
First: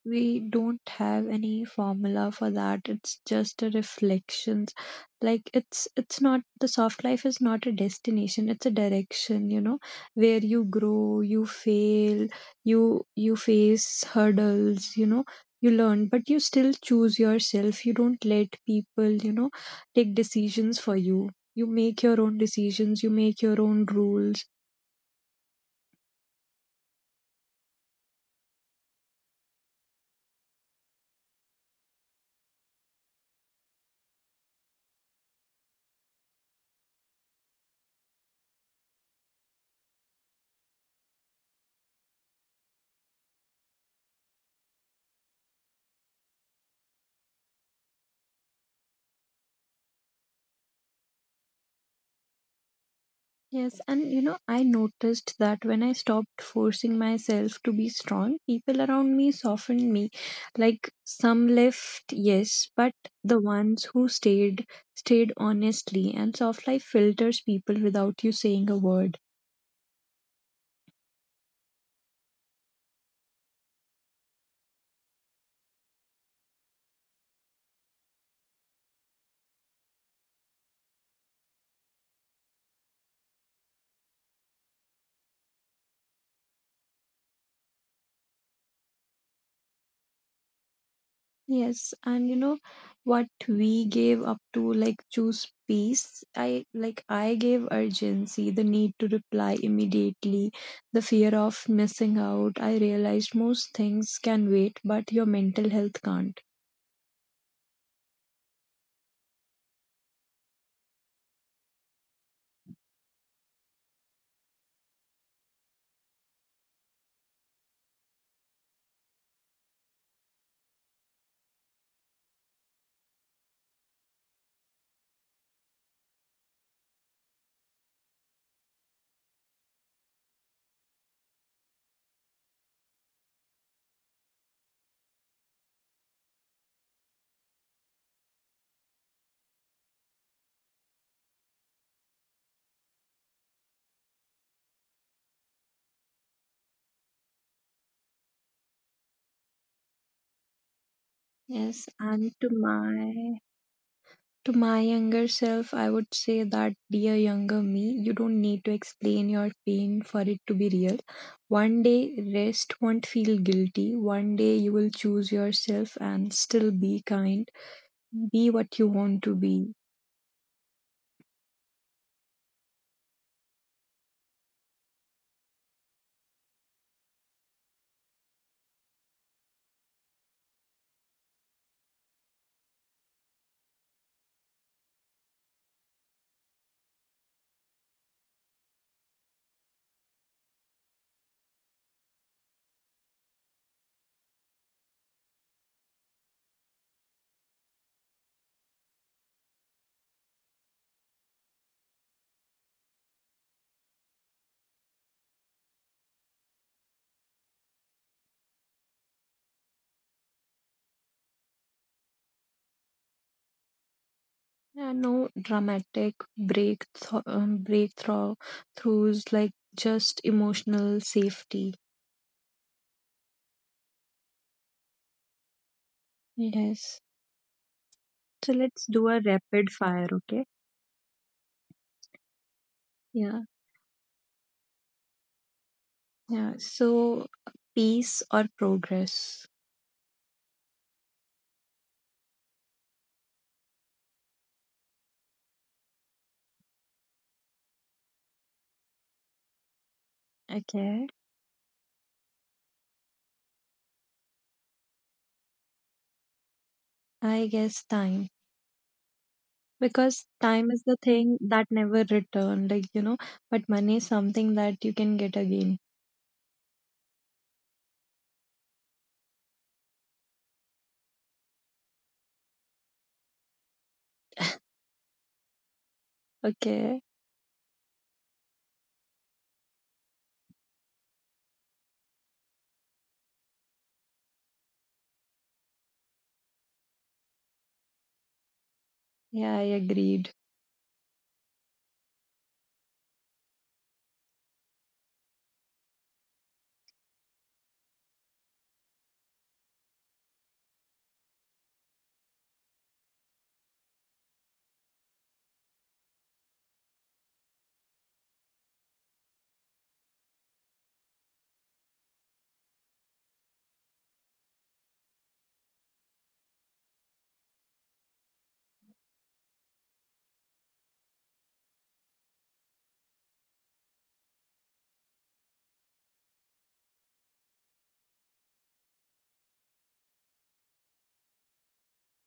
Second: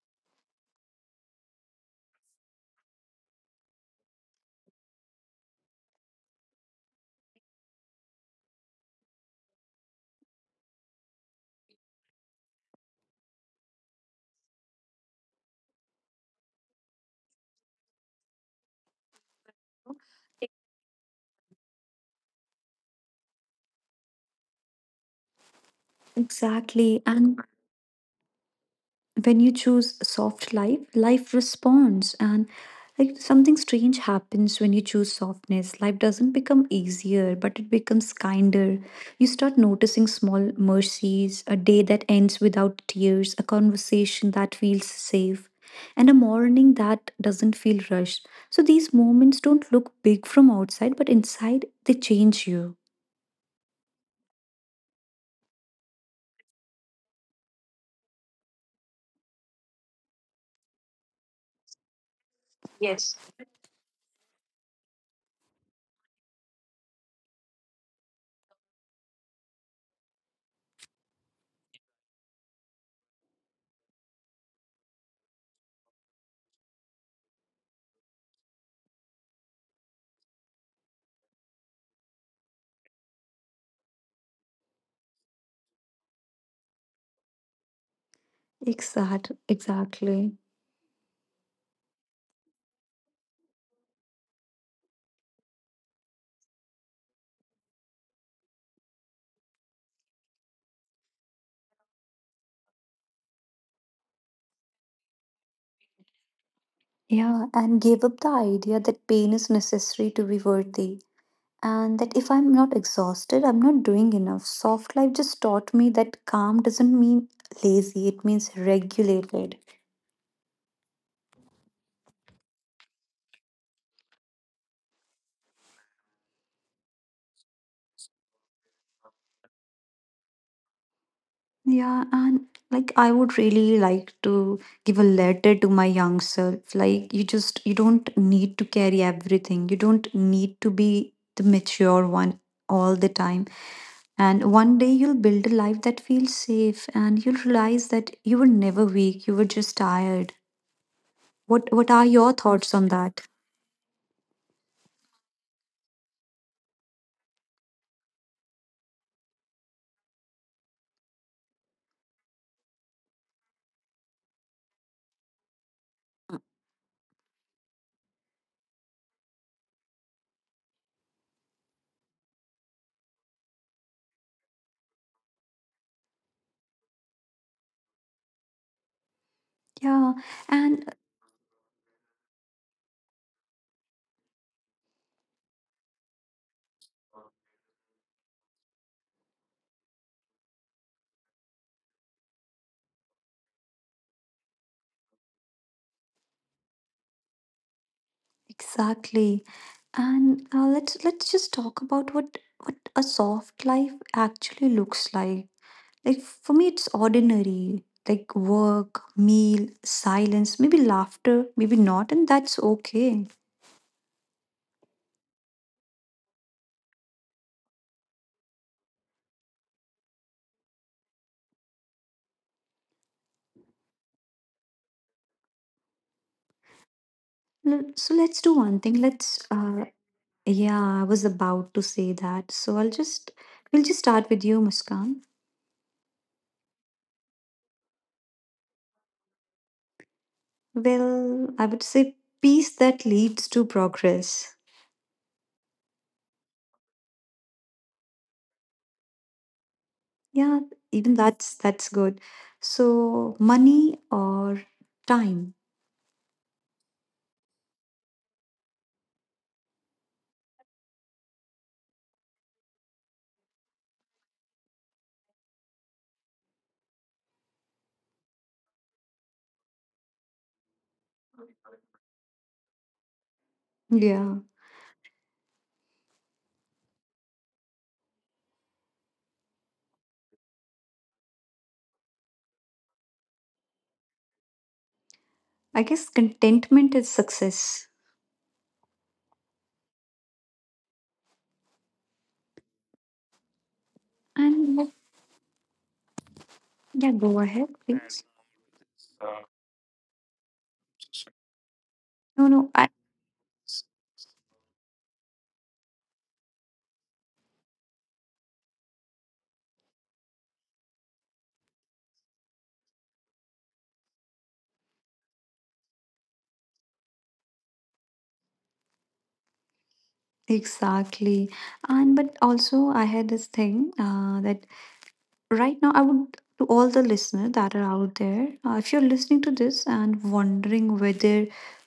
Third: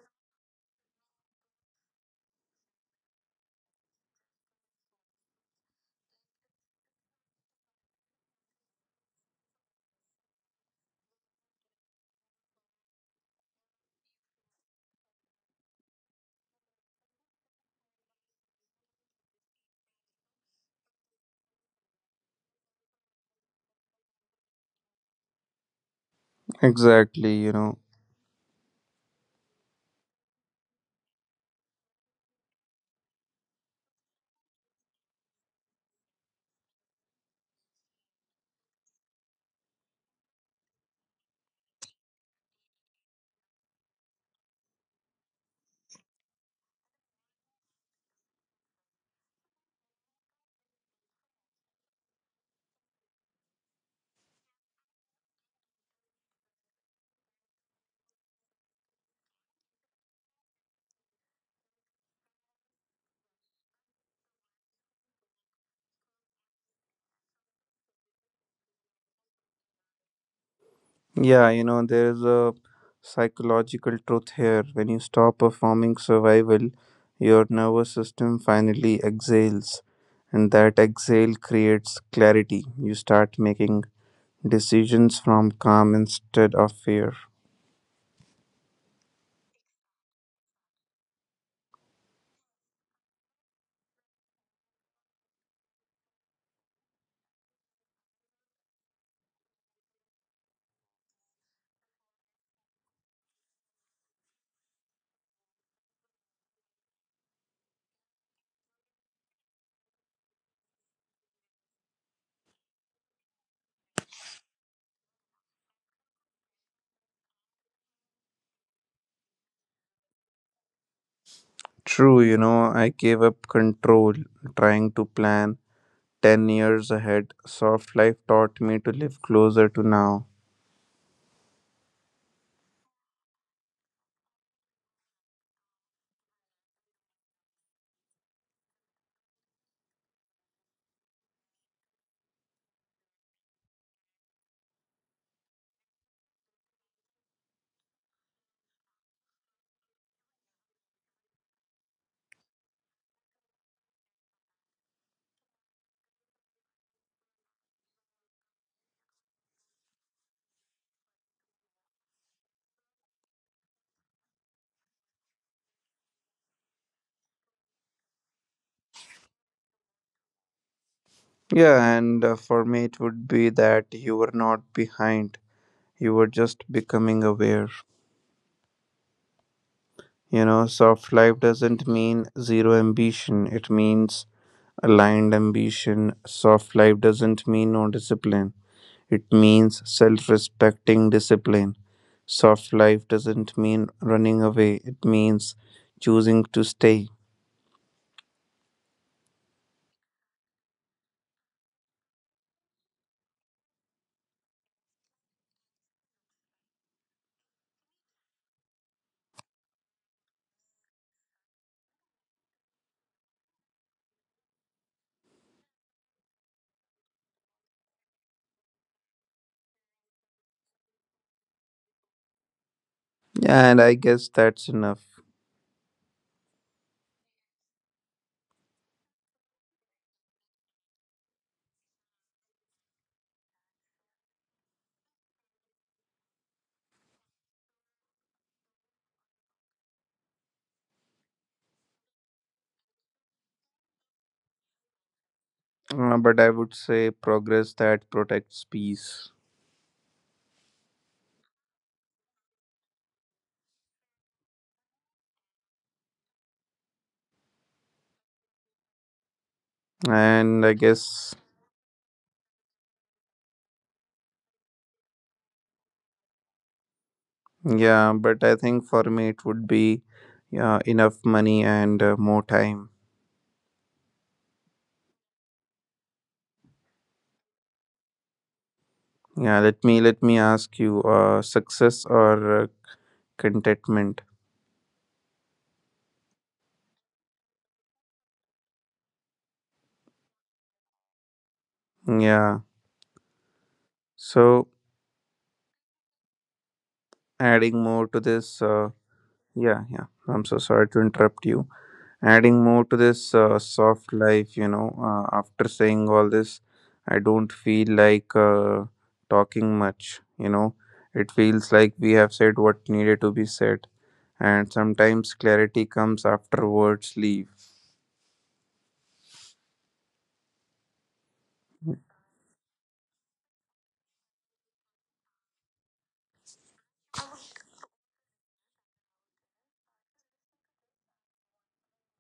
Speaker 3: we don't have any formula for that, it's just a reflections. Like it's not, the soft life is not a destination, it's a direction, you know. Where you grow, you fail, you face hurdles, you know, you learn, but you still choose yourself. You don't let people, you know, take decisions for you. You make your own decisions, you make your own rules.
Speaker 2: Exactly. And
Speaker 1: exactly, you know.
Speaker 2: when you choose soft life, life responds. And like something strange happens when you choose softness. Life doesn't become easier, but it becomes kinder. You start noticing small mercies: a day that ends without tears, a conversation that feels safe, and a morning that doesn't feel rushed. So these moments don't look big from outside, but inside they change you.
Speaker 3: Yes, and you know, I noticed that when I stopped forcing myself to be strong, people around me softened me. Like some left, yes, but the ones who stayed stayed honestly, and soft life filters people without you saying a word.
Speaker 1: Yeah, you know, there is a psychological truth here. When you stop performing survival, your nervous system finally exhales, and that exhale creates clarity. You start making decisions from calm instead of fear.
Speaker 2: Exactly.
Speaker 3: Yes, and you know what we gave up to like choose peace. I like I gave urgency, the need to reply immediately, the fear of missing out. I realized most things can wait, but your mental health can't.
Speaker 2: Yeah, and give up the idea that pain is necessary to be worthy, and that if I'm not exhausted, I'm not doing enough. Soft life just taught me that calm doesn't mean lazy, it means regulated.
Speaker 1: True, you know, I gave up control trying to plan 10 years ahead. Soft life taught me to live closer to now.
Speaker 2: Yeah, and like I would really like to give a letter to my young self. Like, you don't need to carry everything, you don't need to be the mature one all the time. And one day you'll build a life that feels safe, and you'll realize that you were never weak, you were just tired.
Speaker 3: Yes,
Speaker 2: What,
Speaker 3: and
Speaker 2: what
Speaker 3: to
Speaker 2: are your thoughts on
Speaker 3: my,
Speaker 2: that?
Speaker 3: to my younger self, I would say that, dear younger me, you don't need to explain your pain for it to be real. One day, rest won't feel guilty. One day, you will choose yourself and still be kind. Be what you want to be.
Speaker 1: Yeah, and for me, it would be that you were not behind. You were just becoming aware. You
Speaker 2: Yeah,
Speaker 1: know, soft life
Speaker 2: and
Speaker 1: doesn't mean zero ambition, it means aligned ambition. Soft life doesn't mean no discipline, it means self respecting discipline. Soft life doesn't mean running away, it means choosing to stay.
Speaker 2: exactly. And let's just talk about what a soft life actually looks like. Like for me, it's ordinary. Like work, meal, silence, maybe laughter, maybe not, and that's okay.
Speaker 3: Yeah, no dramatic breakthrough throughs, like just emotional safety.
Speaker 1: Yeah, and I guess that's enough.
Speaker 3: Yes. So
Speaker 2: So
Speaker 3: let's
Speaker 2: let's do
Speaker 3: do a
Speaker 2: one thing.
Speaker 3: rapid
Speaker 2: Let's
Speaker 3: fire, okay?
Speaker 2: Yeah, I was about to say that. So I'll
Speaker 3: Yeah.
Speaker 2: just we'll just start with you, Muskan.
Speaker 3: Yeah. So peace or progress?
Speaker 2: Well, I would say peace that leads to progress.
Speaker 1: But I would say progress that protects peace.
Speaker 2: Yeah,
Speaker 3: Okay,
Speaker 2: even that's good. So money or time.
Speaker 3: I guess time. Because
Speaker 1: And
Speaker 3: time
Speaker 1: I
Speaker 3: is the thing
Speaker 1: guess,
Speaker 3: that never return, like you know, but money is something that you can get again.
Speaker 1: yeah, but I think for me it would be enough money and more time.
Speaker 2: Yeah.
Speaker 3: Okay,
Speaker 1: Yeah, let me ask you, success or contentment?
Speaker 2: I guess contentment is success.
Speaker 3: yeah, I agreed.
Speaker 1: Yeah. So
Speaker 2: And yeah, go
Speaker 1: adding
Speaker 2: ahead,
Speaker 1: more to
Speaker 2: please.
Speaker 1: this, yeah, yeah. I'm so sorry to interrupt you. Adding
Speaker 2: No,
Speaker 1: more to
Speaker 2: no, I
Speaker 1: this soft life, you know. After saying all this, I don't feel like talking much. You know, it feels like we have said what needed to be said, and sometimes clarity comes after words leave.
Speaker 2: exactly. And but also I had this thing that right now I would to all the listeners that are out there, if you're listening to this and wondering whether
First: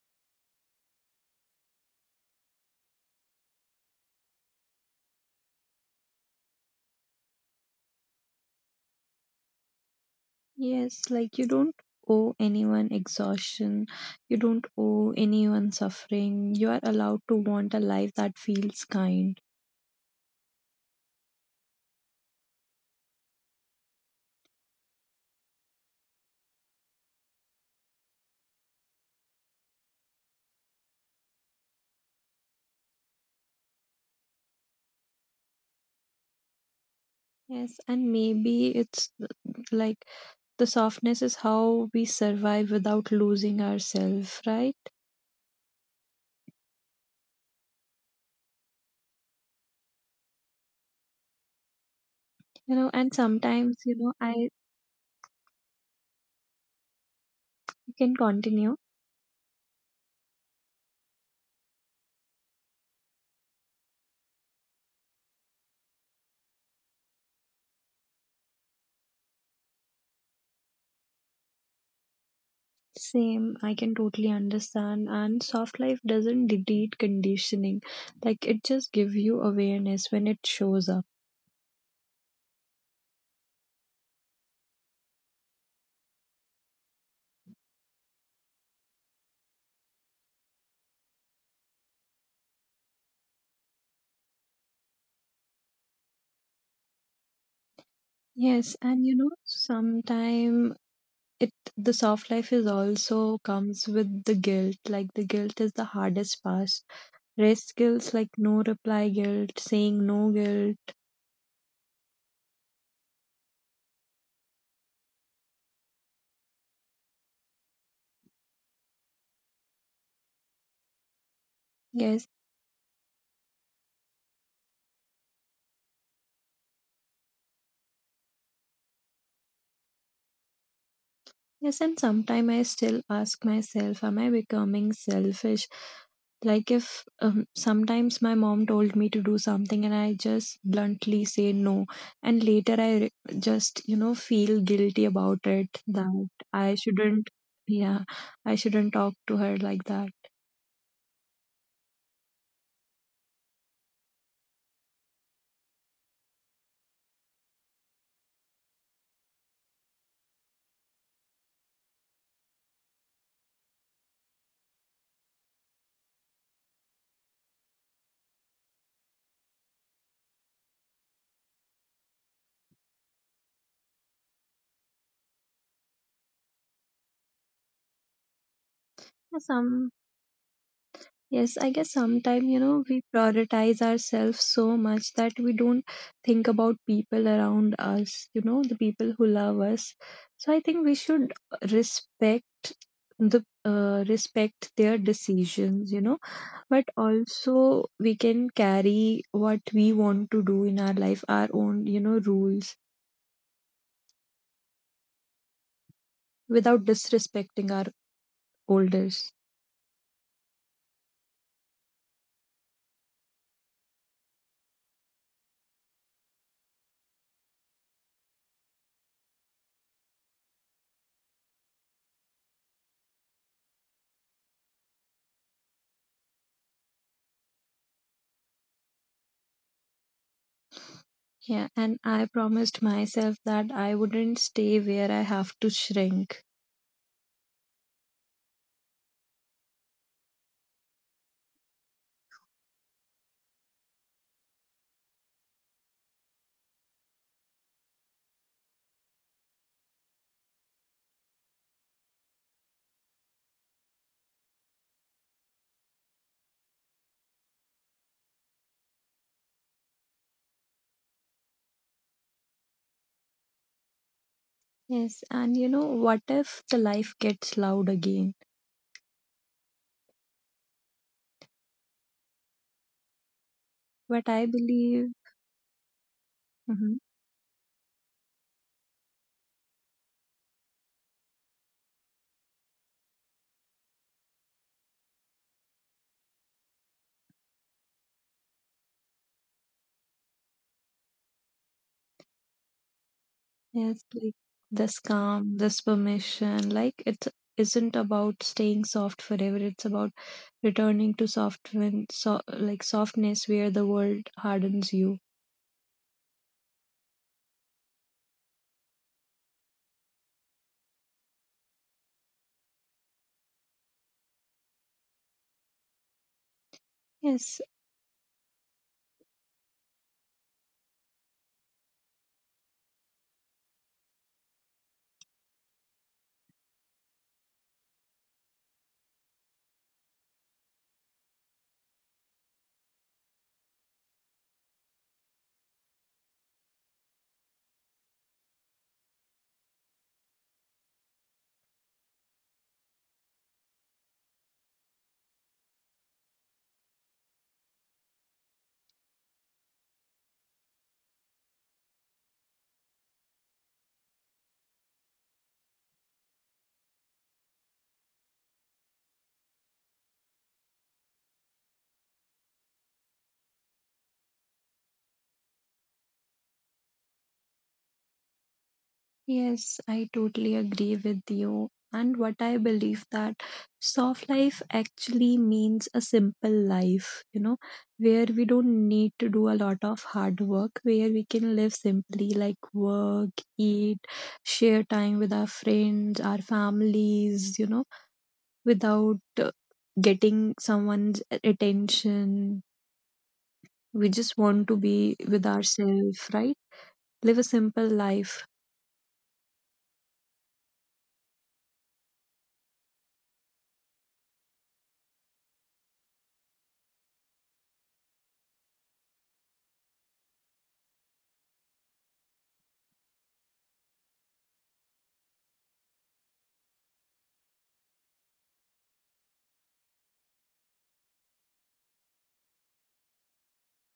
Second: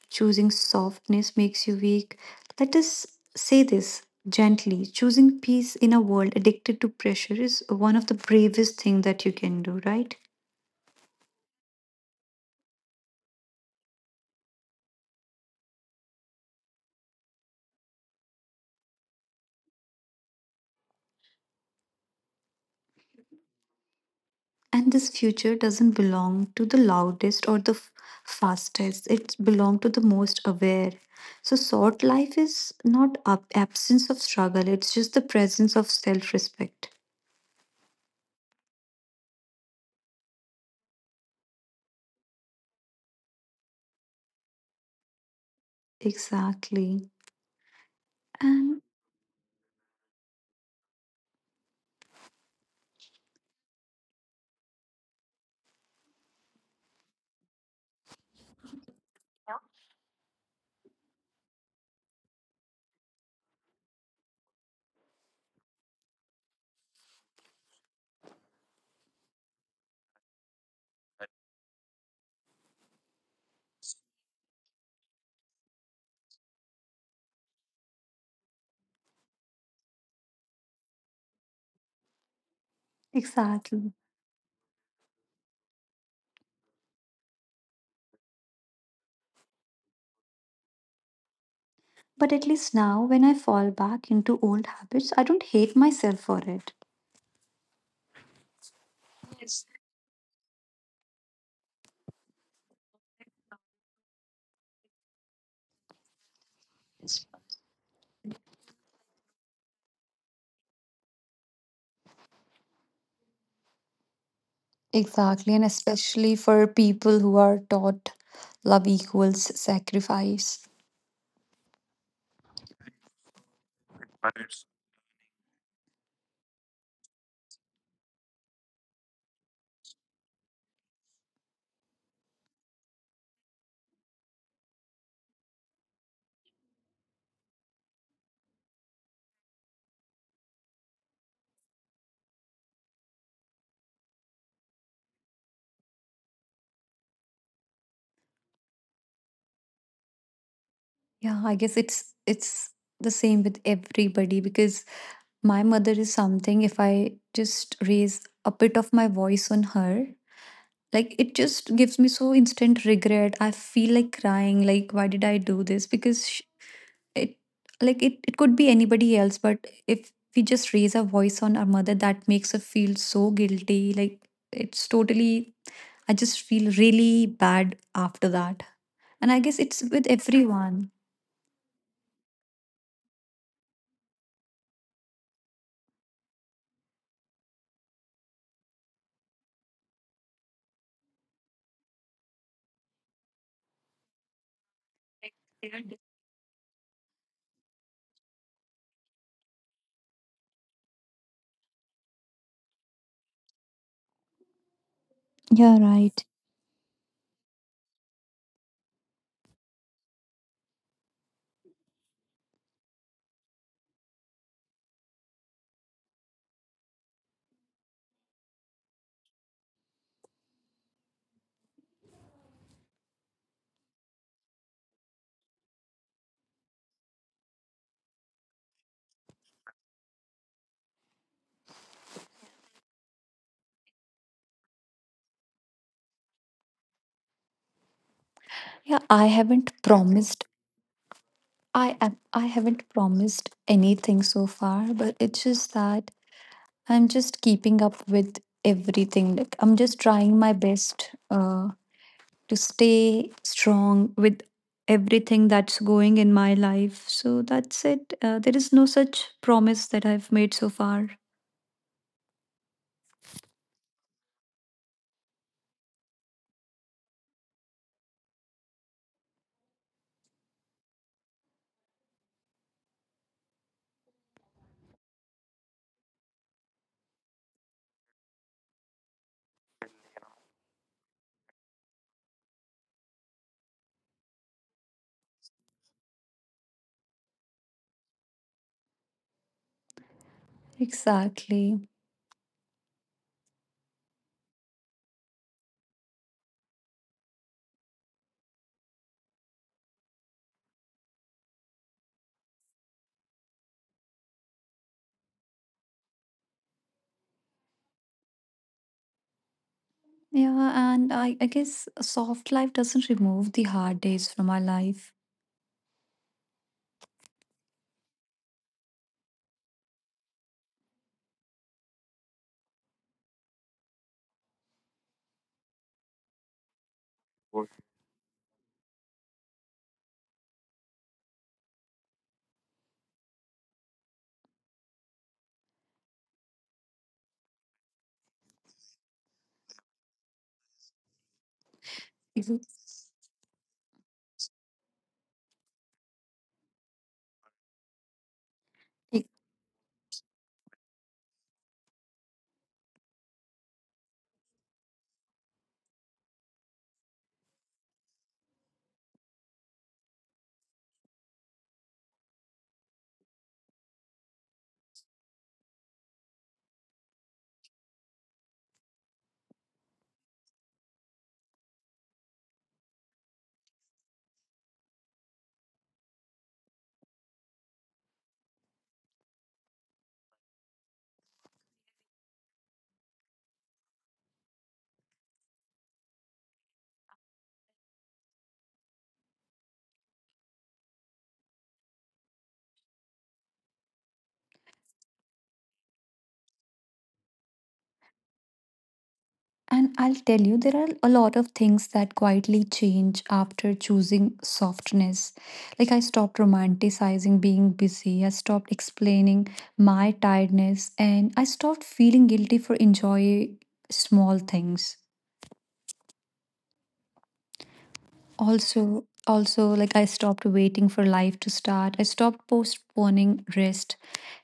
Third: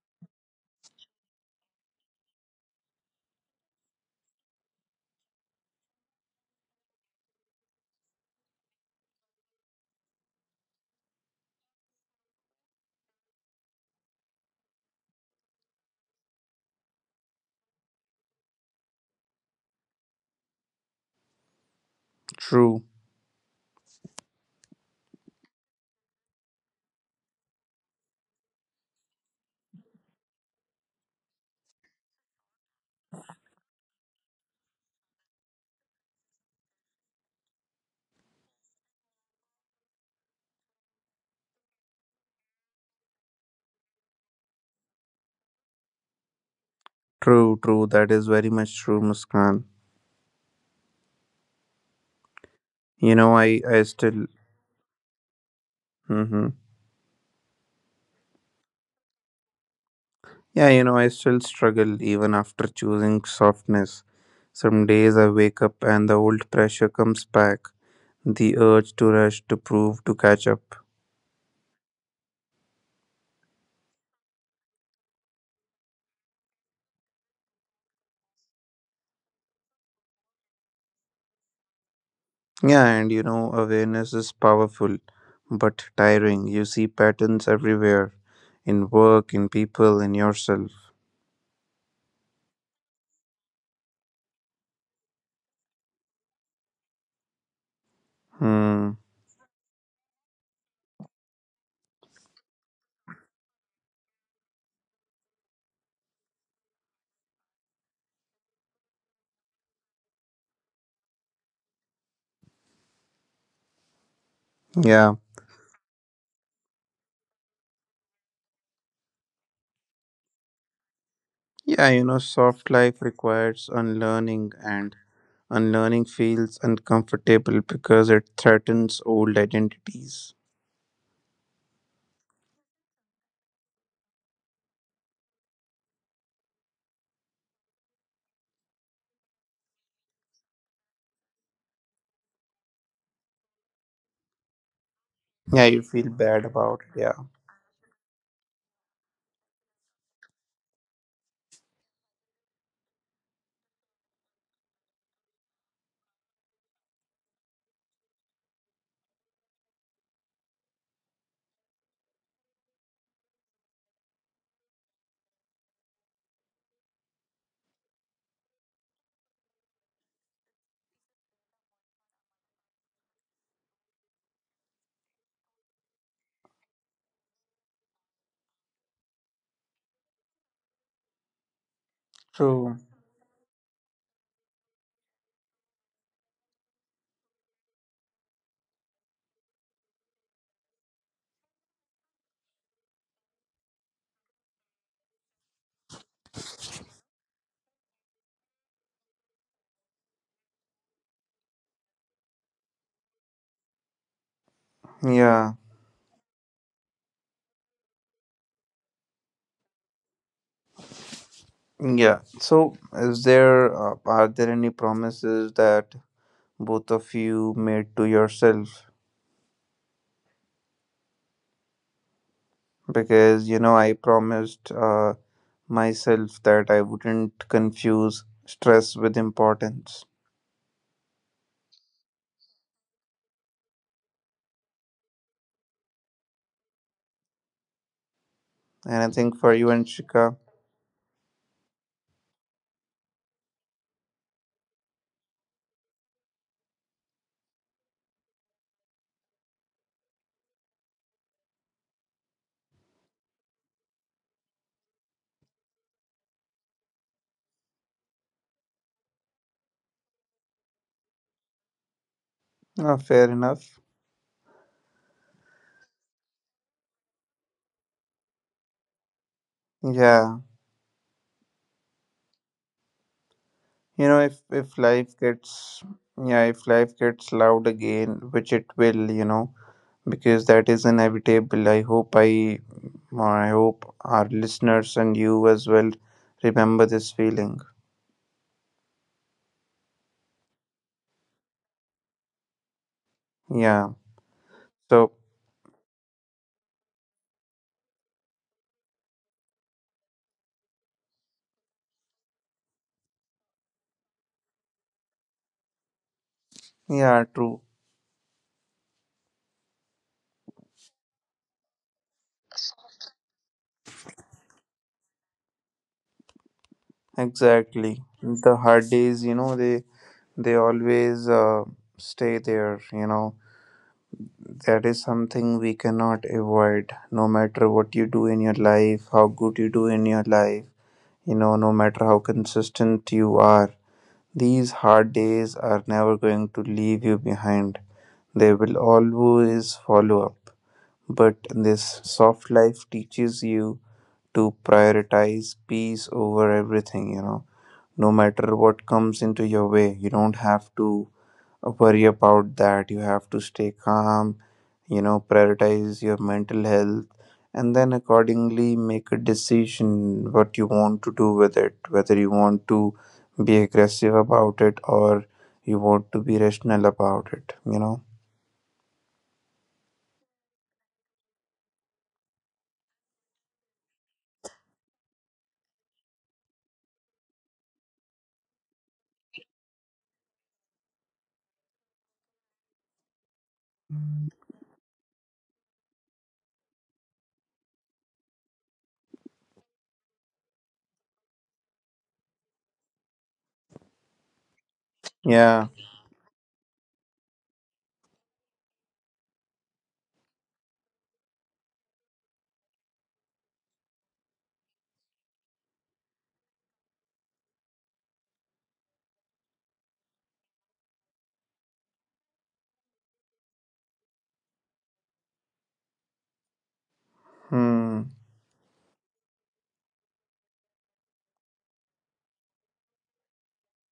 Speaker 2: choosing softness makes you weak, let us say this gently. Choosing peace in a world addicted to pressure is one of the bravest things that you can do, right?
Speaker 3: Yes, like you don't owe anyone exhaustion, you don't owe anyone suffering. You are allowed to want a life that feels kind.
Speaker 1: True,
Speaker 2: And this future doesn't belong to the loudest or the fastest. It belongs to the most aware. So short life is not absence of struggle, it's just the presence of self-respect.
Speaker 3: Yes, and maybe it's like the softness is how we survive without losing ourselves, right?
Speaker 2: Exactly.
Speaker 1: true, true. That is
Speaker 2: And
Speaker 1: very much true, Muskan.
Speaker 3: You know, and
Speaker 1: You know, I,
Speaker 3: sometimes,
Speaker 1: I
Speaker 3: you know,
Speaker 1: still,
Speaker 3: I
Speaker 1: hmm,
Speaker 3: can continue.
Speaker 1: yeah, you know, I still struggle even after choosing softness. Some days I wake up and the old pressure comes back, the urge to rush, to prove, to catch up.
Speaker 3: Same, I can totally understand. And soft life doesn't delete conditioning, like it just give you awareness when it shows up.
Speaker 1: Yeah, and you
Speaker 2: exactly.
Speaker 1: know, awareness is powerful but tiring. You see patterns everywhere in work, in people, in yourself.
Speaker 2: But at least now, when I fall back into old habits, I don't hate myself for it.
Speaker 3: Yes,
Speaker 1: Hmm.
Speaker 3: and you know, sometime it the soft life is also comes with the guilt. Like the guilt is the hardest part. Rest guilt, like no reply guilt, saying no guilt.
Speaker 2: Exactly,
Speaker 1: Yeah.
Speaker 2: and especially for people who are taught love equals sacrifice.
Speaker 1: Yeah, you know,
Speaker 3: Yes.
Speaker 1: soft life requires unlearning, and unlearning feels uncomfortable because it threatens old identities.
Speaker 3: Yes, and sometimes I still ask myself, am I becoming selfish? Like, if sometimes my mom told me to do something and I just bluntly say no, and just, you know, feel guilty about
Speaker 1: Yeah,
Speaker 3: it
Speaker 1: you feel
Speaker 3: that
Speaker 1: bad
Speaker 3: I
Speaker 1: about it. Yeah,
Speaker 3: shouldn't, yeah, I shouldn't talk to her like that.
Speaker 2: Yeah, I guess it's the same with everybody. Because my mother is something, if I just raise a bit of my voice on her, like it just gives me so instant regret. I feel like crying, like why did I do this? Because it like it could be anybody else. But if we just raise our voice on our mother, that makes her feel so guilty. Like it's totally I just feel really bad after that. And I guess it's with
Speaker 3: Some,
Speaker 2: everyone.
Speaker 3: yes, I guess sometimes, you
Speaker 1: true.
Speaker 3: know, we prioritize ourselves so much that we don't think about people around us, you know, the people who love us. So I think we should respect the respect their decisions, you know, but also we can carry what we want to do in our life, our own, you know, rules
Speaker 2: Yeah,
Speaker 1: Yeah,
Speaker 2: right.
Speaker 3: without disrespecting our elders.
Speaker 1: yeah. So, is there are there any promises that both of you made to yourself? Because you know, I promised myself that I wouldn't confuse stress with importance,
Speaker 3: Yeah, and I promised myself that I wouldn't stay where I have to shrink.
Speaker 2: Yeah, i
Speaker 1: and I
Speaker 2: haven't
Speaker 1: think for you and
Speaker 2: promised
Speaker 1: Shika,
Speaker 2: i am i haven't promised anything so far, but it's just that I'm just keeping up with everything. Like I'm just trying my best to stay strong with everything that's going in my life. So that's it. There is no such promise that I've made so far.
Speaker 1: fair enough.
Speaker 3: Yes, and you know, what if the life gets loud again?
Speaker 1: Yeah. You know,
Speaker 3: But I
Speaker 1: if if
Speaker 3: believe,
Speaker 1: life gets yeah, if
Speaker 3: hmm,
Speaker 1: life gets loud again, which it will, you know, because that is inevitable. I hope our listeners and you as well remember this feeling.
Speaker 2: Exactly.
Speaker 1: Yeah.
Speaker 3: yes, like this
Speaker 1: So
Speaker 3: calm, this permission, like it isn't about staying soft forever. It's about returning to soft when, so, like softness where the world hardens you.
Speaker 1: yeah, true.
Speaker 2: Yeah, and I guess a soft life doesn't remove the hard days from our life.
Speaker 3: Yes.
Speaker 1: Exactly. The hard days, you know, they always stay there. You know, that is something we cannot avoid. No matter what you do in your life, how good you do in your life, you know, no matter how consistent you are, these hard days are never going to leave you behind. They will always follow up, but this
Speaker 2: Mhm.
Speaker 1: soft life teaches you to prioritize peace over everything, you know, no matter what comes into your way, you don't have to worry about that. You have to stay calm, you know, prioritize your mental health, and then accordingly make a decision what you want to do with it, whether you want to be aggressive about it or you want to be rational about it, you know.
Speaker 3: Yes, I totally agree with you. And what I believe that soft life actually means a simple life, you know, where we don't need to do a lot of hard work, where we can live simply like work, eat, share time with our friends, our families, you know, without getting someone's attention. We just want to be with
Speaker 1: Yeah.
Speaker 3: ourselves, right? Live a simple life.
Speaker 2: And I'll tell you, there are a lot of things that quietly change after choosing softness. Like, I stopped romanticizing being busy, I stopped explaining my tiredness, and I stopped feeling guilty for enjoying small things.
Speaker 1: Hmm.
Speaker 2: Also, also like I stopped waiting for life to start. I stopped postponing rest,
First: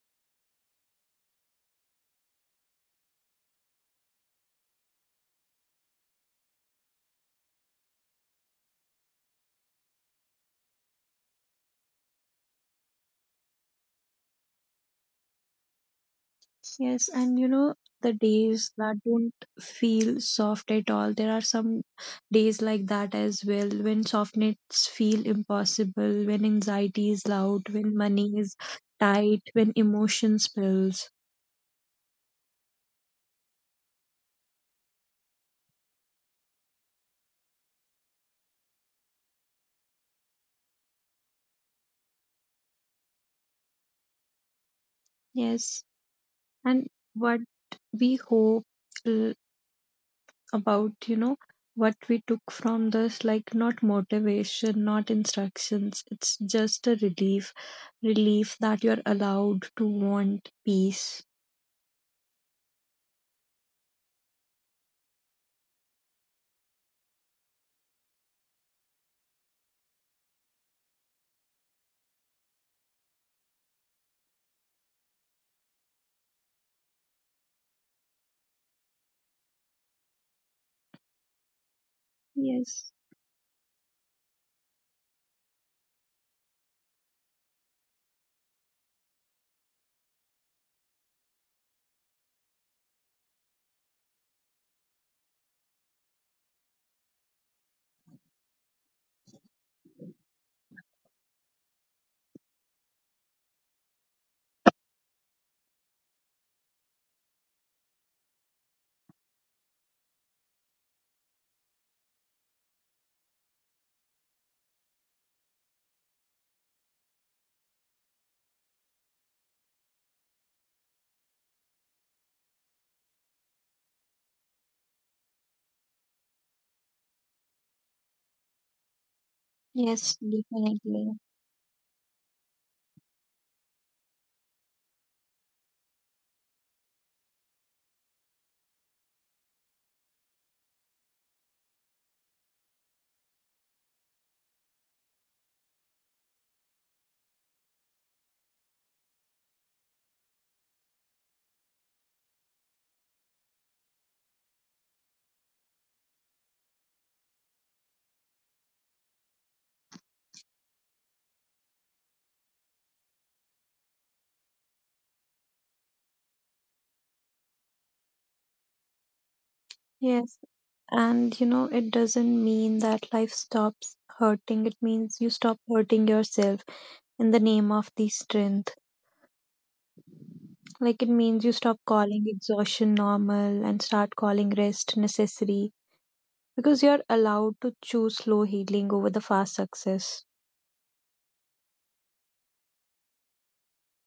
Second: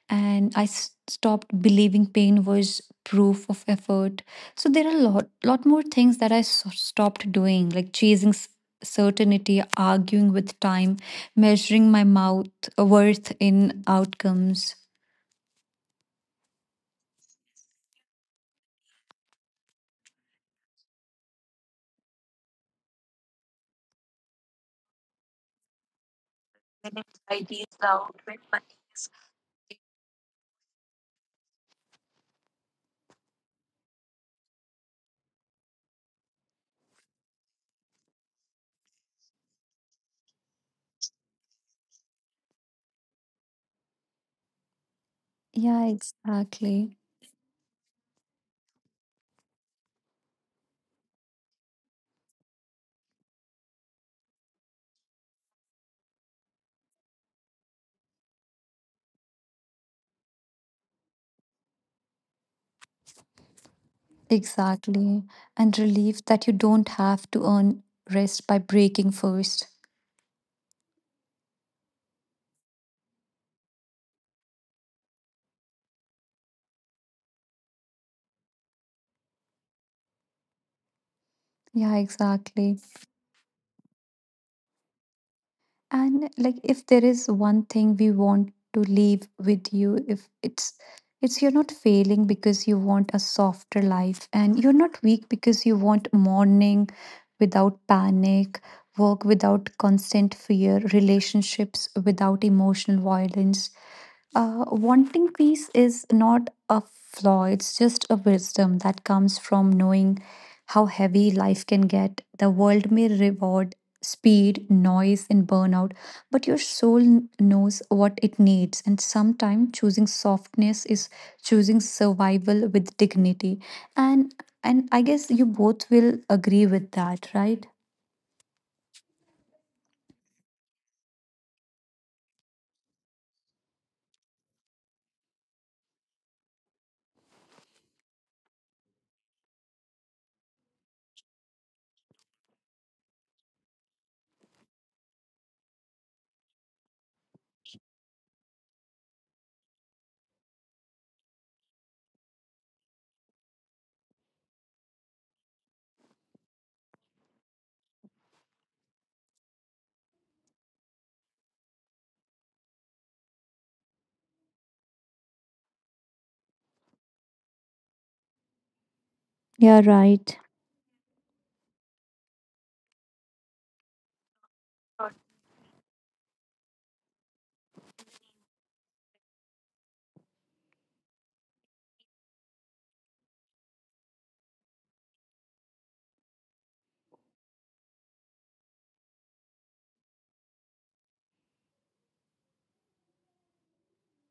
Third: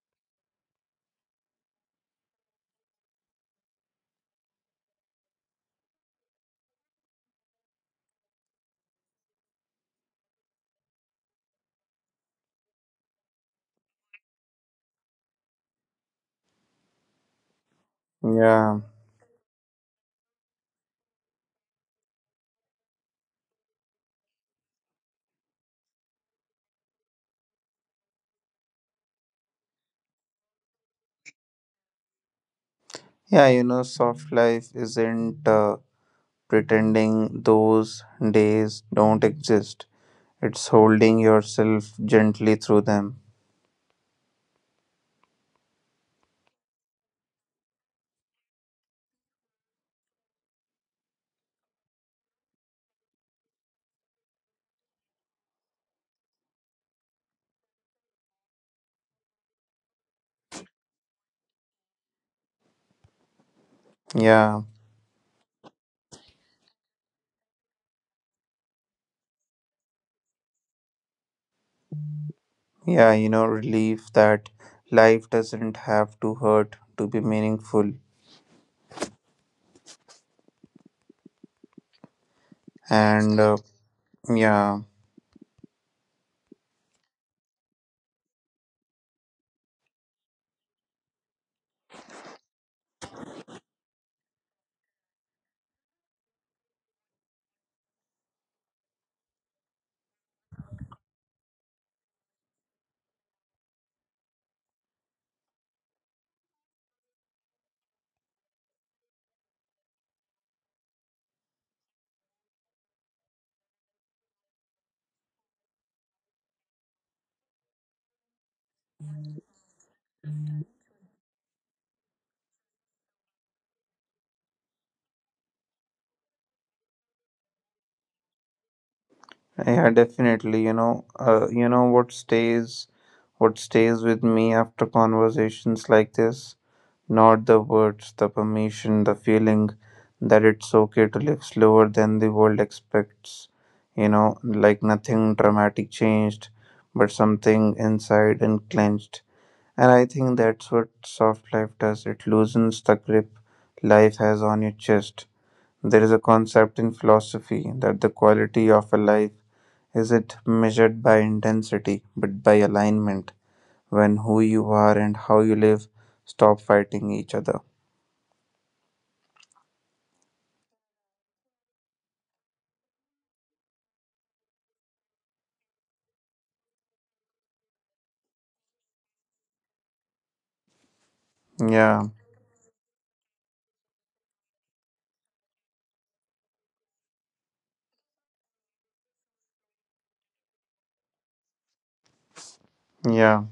Speaker 2: and I stopped believing pain was proof of effort. So there are a lot more things that I stopped doing, like chasing certainty, arguing with time, measuring my mouth worth in outcomes.
Speaker 3: Yes, and you know, the
Speaker 1: Yeah.
Speaker 3: days that don't feel soft at all. There are some days like that as well when softness feel impossible, when anxiety is loud, when money is tight, when emotion spills.
Speaker 1: Yeah, you know, soft life isn't pretending those days don't exist. It's holding yourself gently through them.
Speaker 2: Yeah,
Speaker 3: Yes, and
Speaker 2: exactly.
Speaker 3: what we hope, uh, about, you know, what we took from this, like not motivation, not instructions, it's just a relief, relief that you're allowed to want peace.
Speaker 1: Yeah.
Speaker 2: Exactly. And relief that you don't have to earn rest by breaking first.
Speaker 1: Yeah, you know, relief that life doesn't have to hurt to be meaningful.
Speaker 2: Yeah, exactly.
Speaker 3: Yes.
Speaker 1: And yeah,
Speaker 2: And like if there is one thing we want to leave with you, if it's you're not failing because you want a softer life, and you're not weak because you want morning without panic, work without constant fear, relationships without emotional violence. Wanting peace is not a flaw, it's just a wisdom that comes from knowing how heavy life can get. The world may reward speed, noise, and burnout, but your soul knows what it needs. And sometimes choosing softness is choosing survival with dignity. And and I guess you both will agree with that, right?
Speaker 1: yeah,
Speaker 3: Yes,
Speaker 1: definitely.
Speaker 3: definitely.
Speaker 1: You know what what stays with me after conversations like this, not the words, the permission, the feeling that it's okay to live slower than the world expects. You know, like nothing dramatic changed, but something inside and clenched. And I think that's what soft life does, it loosens the grip life has on your chest. There is a concept in philosophy that the quality of a life isn't measured by intensity but by alignment, when who you are and how you live stop fighting each other.
Speaker 2: Yeah, right.
Speaker 3: Yes, and you know, it doesn't mean that life stops hurting. It means you stop hurting yourself in the name of the strength. Like it means you stop
Speaker 1: Yeah,
Speaker 3: calling exhaustion normal and start calling rest necessary, because you're allowed to choose slow healing over the fast success.
Speaker 1: yeah.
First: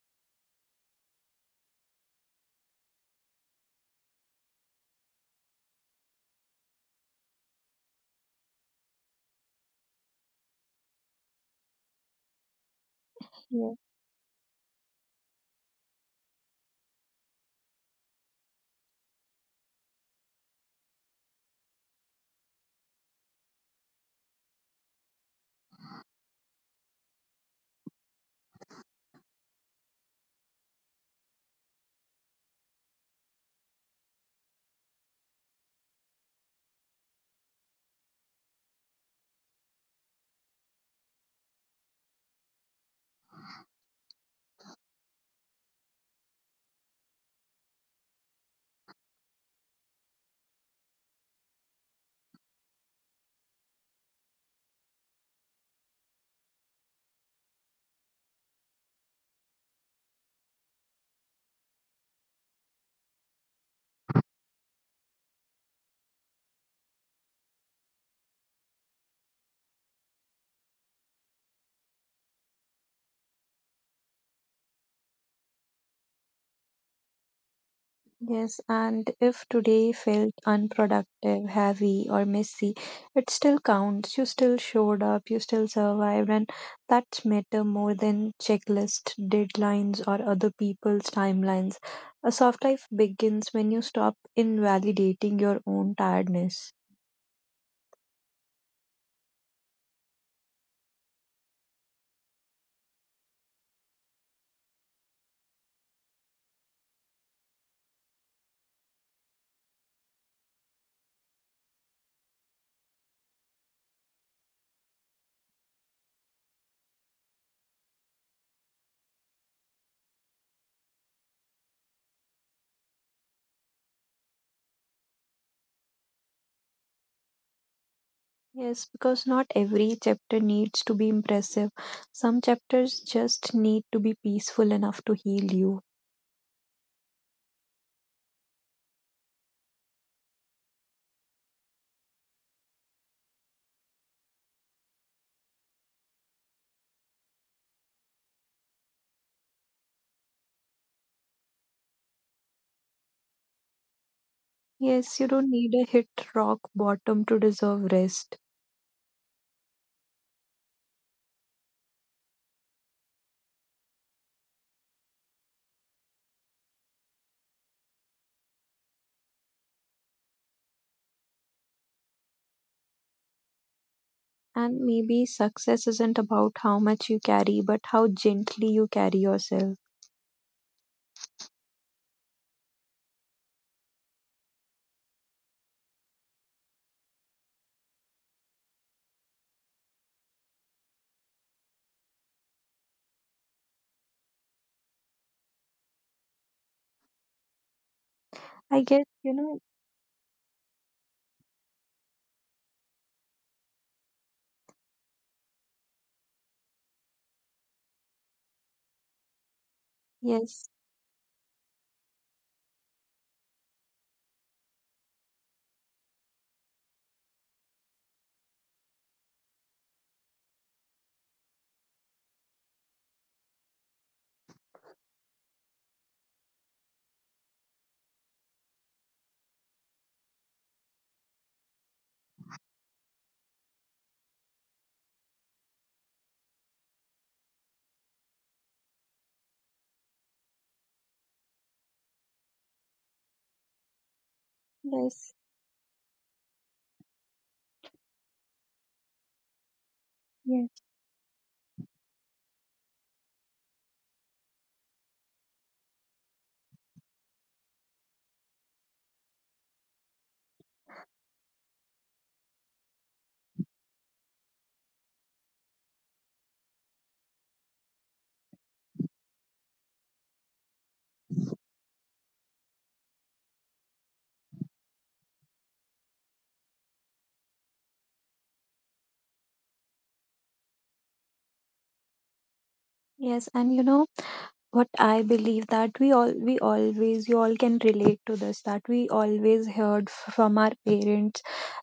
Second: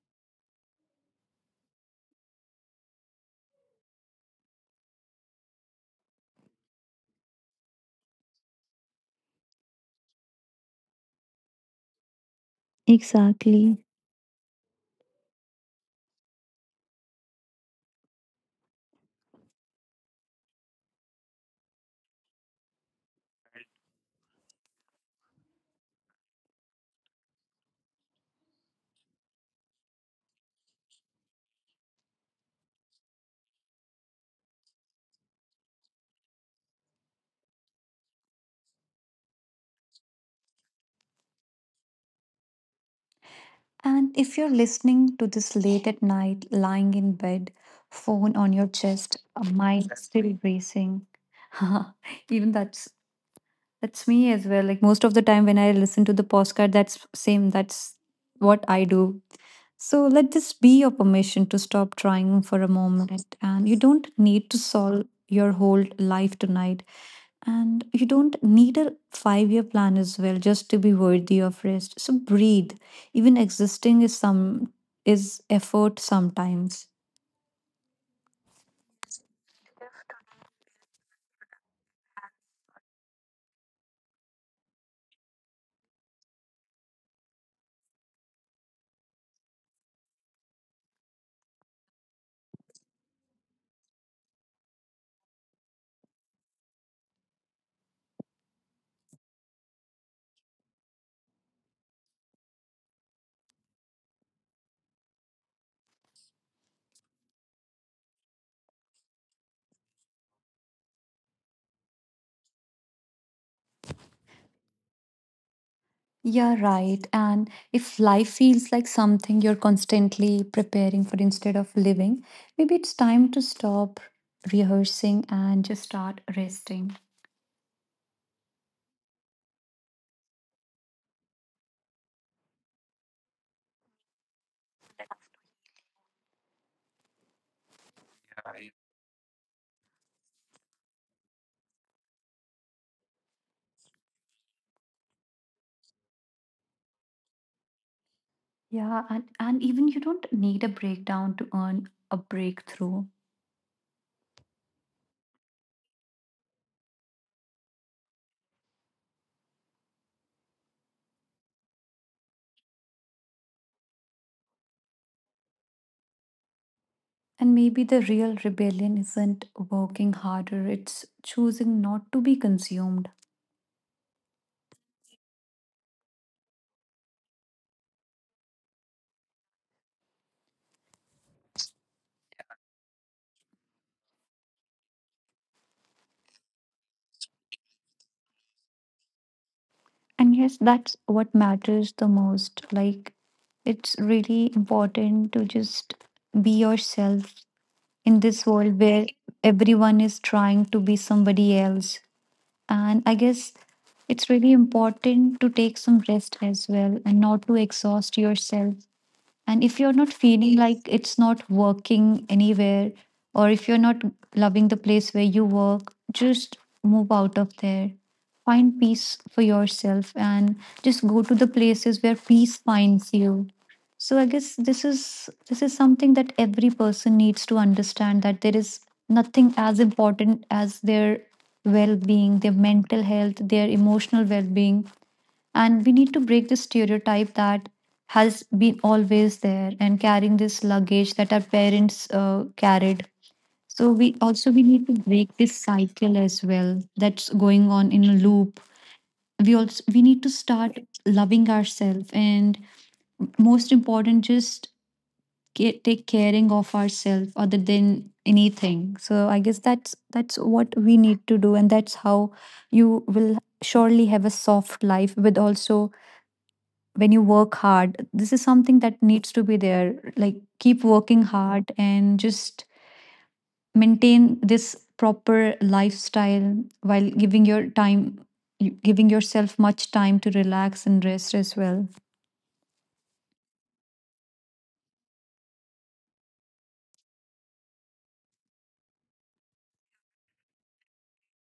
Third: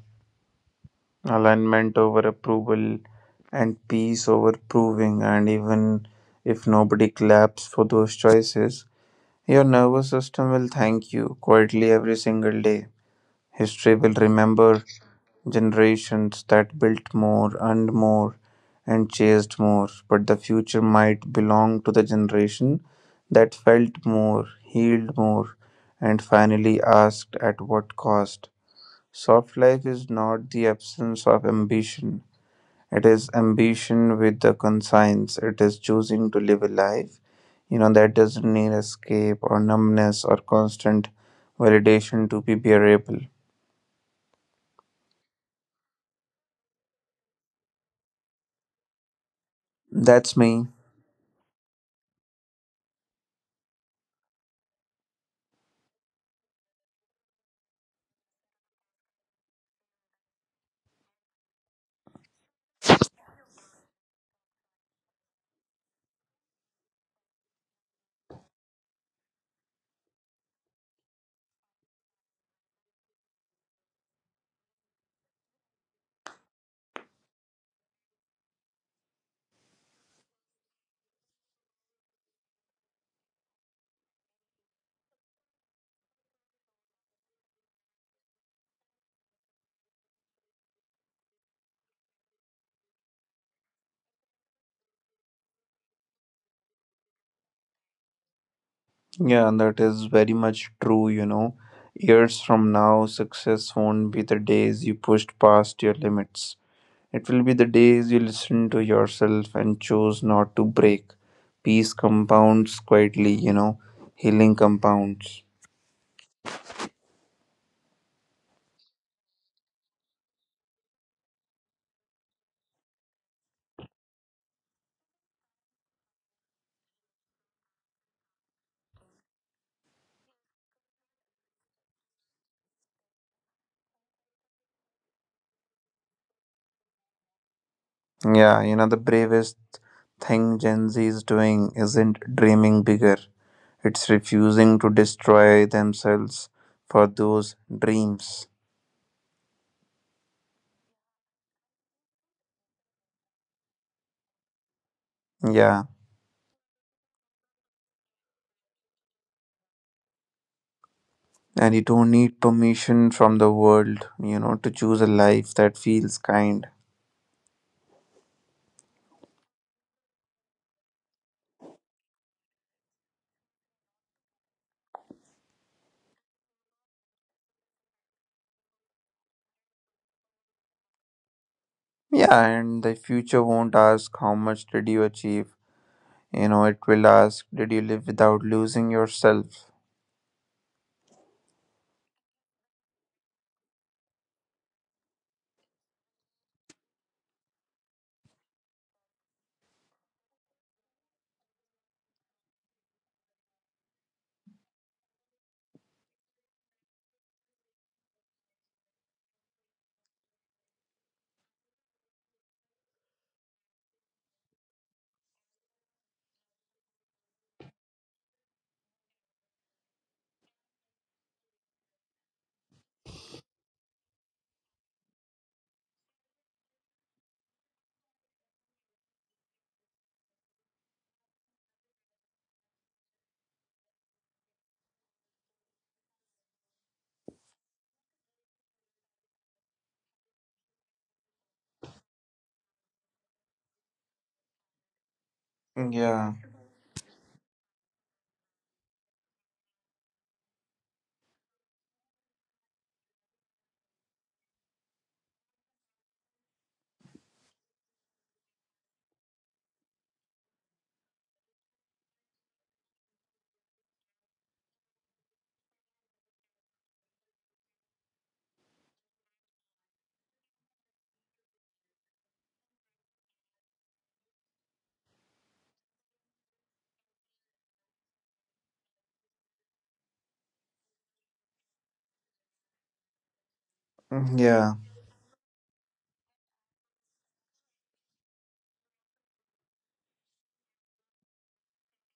Speaker 1: Alignment over approval and peace over proving, and even if nobody claps for those choices, your nervous system will thank you quietly every single day. History will
Speaker 2: Exactly.
Speaker 1: remember generations that built more, earned more, and chased more, but the future might belong to the generation that felt more, healed more, and finally asked at what cost. Soft life is not the absence of ambition, it is ambition with the conscience. It is choosing to live a life, you know, that doesn't need escape or numbness or constant validation to be bearable.
Speaker 2: And if you're listening to this late at night, lying in bed, phone on your chest, a
Speaker 1: That's me.
Speaker 2: mind still racing, [laughs] even that's me as well. Like most of the time when I listen to the postcard, that's same. That's what I do. So let this be your permission to stop trying for a moment, and you don't need to solve your whole life tonight. And you don't need a 5-year plan as well just to be worthy of rest. So breathe. Even existing is some is effort sometimes.
Speaker 3: Yes, and if today felt unproductive, heavy, or messy, it still counts. You still showed up, you still survived, and that's matter more than checklist, deadlines, or other people's timelines. A soft life begins when you stop invalidating your own tiredness.
Speaker 1: Yeah, and that is very much true, you know. Years from now, success won't be the days you pushed past your limits. It will be the days you listen to yourself and choose not to break. Peace compounds quietly, you know, healing compounds.
Speaker 2: Yeah, right. And if life feels like something you're constantly preparing for instead of living, maybe it's time to stop rehearsing and just start resting.
Speaker 3: Yes, because not every chapter needs to be impressive. Some chapters just need to be peaceful enough to heal you.
Speaker 1: Yeah, you know, the bravest thing Gen Z is doing isn't dreaming bigger, it's refusing to destroy themselves for those dreams.
Speaker 2: Yeah, and even you don't need a breakdown to earn a breakthrough.
Speaker 3: Yes, you
Speaker 1: Yeah,
Speaker 3: don't need a hit rock bottom to deserve rest.
Speaker 1: and you don't need permission from the world, you know, to choose a life that feels kind.
Speaker 2: And maybe the real rebellion isn't working harder, it's choosing not to be consumed.
Speaker 3: And maybe success isn't about how much you carry, but how gently you carry yourself.
Speaker 1: Yeah, and the future won't ask how much did you achieve, you know, it will ask did you live without losing yourself.
Speaker 2: And yes, that's what matters the most. Like, it's really important to just be yourself in
Speaker 3: I
Speaker 2: this
Speaker 3: guess,
Speaker 2: world
Speaker 3: you
Speaker 2: where
Speaker 3: know,
Speaker 2: everyone is trying to be somebody else. And I guess it's really important to take some rest as well and not to exhaust yourself. And if you're not
Speaker 3: yes,
Speaker 2: feeling like it's not working anywhere, or if you're not loving the place where you work, just move out of there. Find peace for yourself and just go to the places where peace finds you. So I guess this is something that every person needs to understand, that there is nothing as important as their well-being, their mental health, their emotional well-being. And we need to break the stereotype that has been always there and carrying this luggage that our parents carried. So we also we need
Speaker 3: yes,
Speaker 2: to break this
Speaker 1: Yeah,
Speaker 2: cycle as well that's going on in a loop. We also we need
Speaker 3: yes,
Speaker 2: to start loving ourselves, and most important, just take caring of ourselves other than anything. So I guess that's what we need to do. And that's how you will surely have a soft life. With also, when you work hard, this is something that needs to be there, like keep working hard, and just maintain this proper lifestyle while giving yourself much time to relax and rest as well.
Speaker 3: yes. And you know,
Speaker 1: yeah.
Speaker 3: what I believe that we all, we always, you all can relate to this, that we always heard from our parents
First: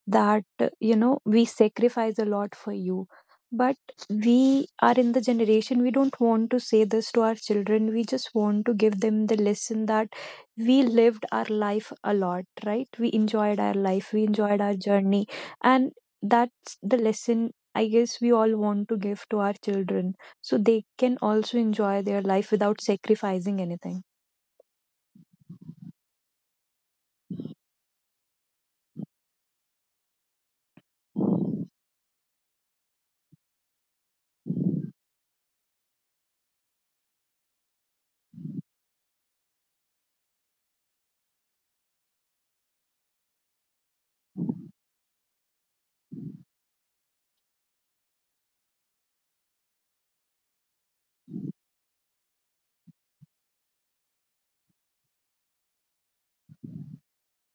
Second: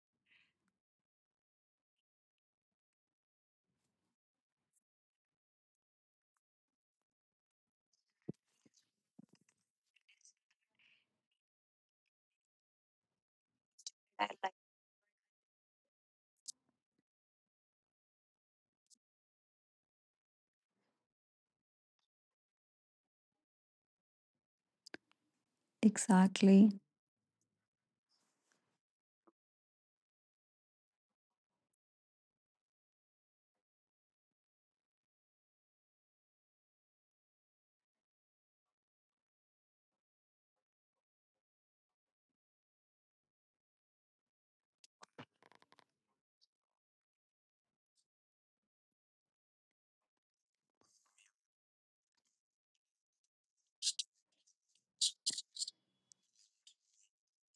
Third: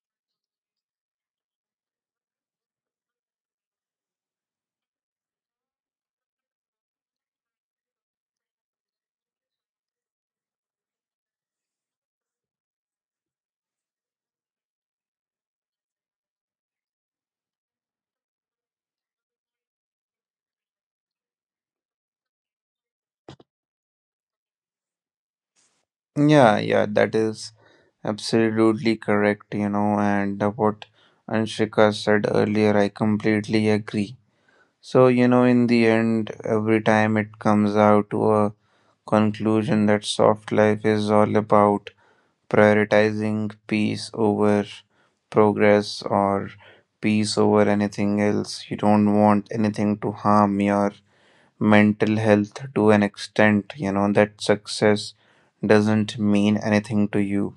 Speaker 3: that, you know, we sacrifice a lot for you, but we are in the generation, we don't want to say this to our children. We just want to give them the lesson that we lived our life a lot, right? We enjoyed our life, we enjoyed our journey, and that's the lesson I guess we all want to give to our children, so they can also enjoy their life without sacrificing anything.
Speaker 1: Yeah,
Speaker 2: Exactly.
Speaker 1: yeah, that is absolutely correct, you know, and what Anshika said earlier, I completely agree. So, you know, in the end, every time it comes out to a conclusion that soft life is all about prioritizing peace over progress or peace over anything else. You don't want anything to harm your mental health to an extent, you know, that success doesn't mean anything to you.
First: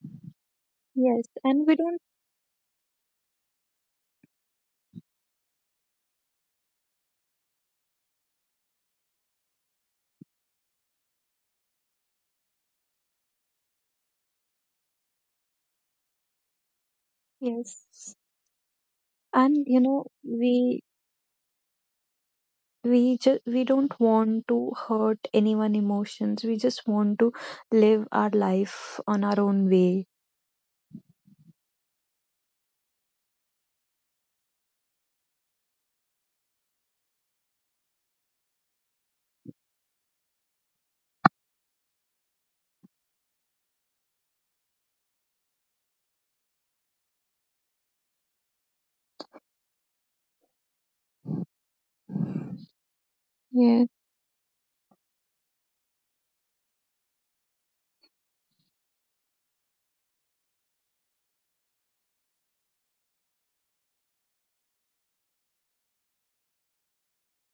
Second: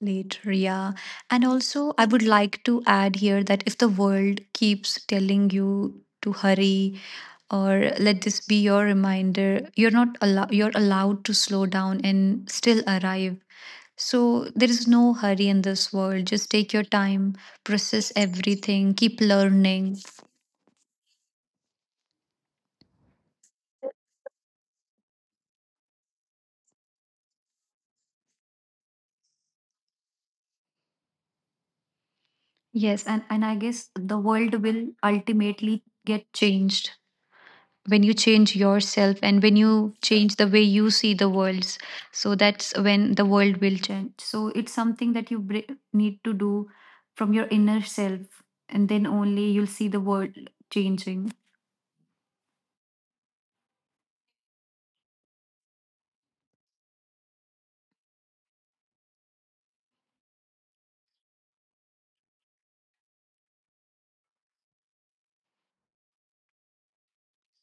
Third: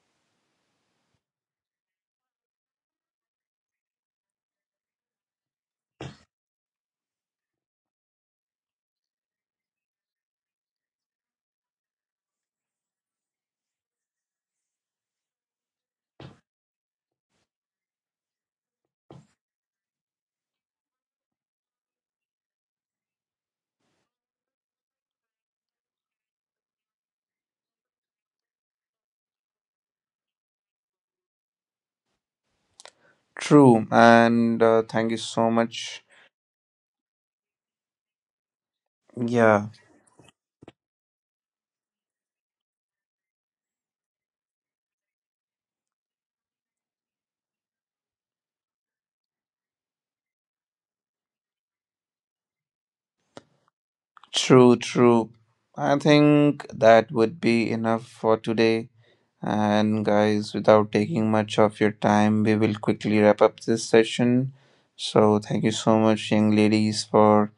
Speaker 2: Later, yeah.
Speaker 3: Yes,
Speaker 2: And
Speaker 3: and we
Speaker 2: also,
Speaker 3: don't.
Speaker 2: I would like to add here that if the world keeps telling you to hurry, or let this be your reminder: you're not allowed, you're allowed to slow down and still arrive. So there is no hurry in this world. Just take your time, process
Speaker 3: Yes.
Speaker 2: everything, keep
Speaker 3: And you
Speaker 2: learning.
Speaker 3: know, we just, we don't want to hurt anyone emotions. We just want to live our life on our own way.
Speaker 2: Yes, and I
Speaker 1: True,
Speaker 2: guess the world
Speaker 1: and
Speaker 2: will
Speaker 1: thank you so
Speaker 2: ultimately
Speaker 1: much.
Speaker 2: get changed when you change yourself and when
Speaker 1: Yeah,
Speaker 2: you change the way you see the world. So that's when the world will change. So it's something that you need to do from your inner self, and then only you'll see the world changing.
Speaker 3: Yes.
Speaker 1: true, true. I think that would be enough for today. And guys, without taking much of your time, we will quickly wrap up this session. So, thank you so much, young ladies, for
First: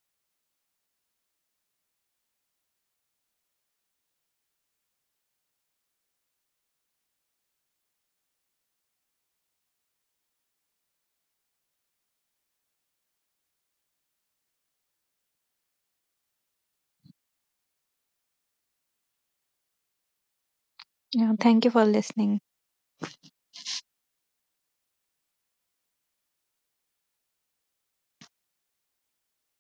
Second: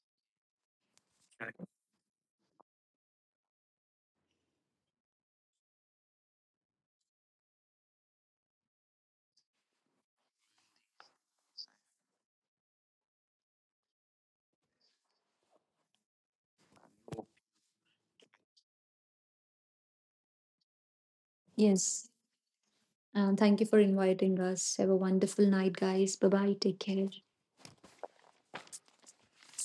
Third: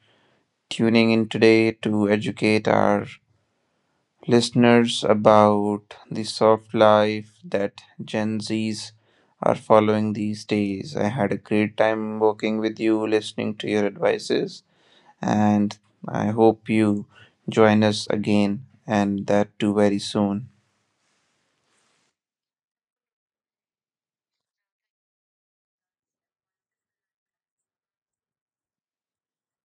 Speaker 1: tuning in today to educate our listeners about the soft life that Gen Zs are following these days. I had a great time working with you, listening to your advices, and I hope you join us again and that too very soon.
Speaker 3: Yeah. Thank you for
Speaker 2: Yes.
Speaker 3: listening.
Speaker 2: Thank you for inviting us. Have a wonderful night, guys. Bye bye. Take care.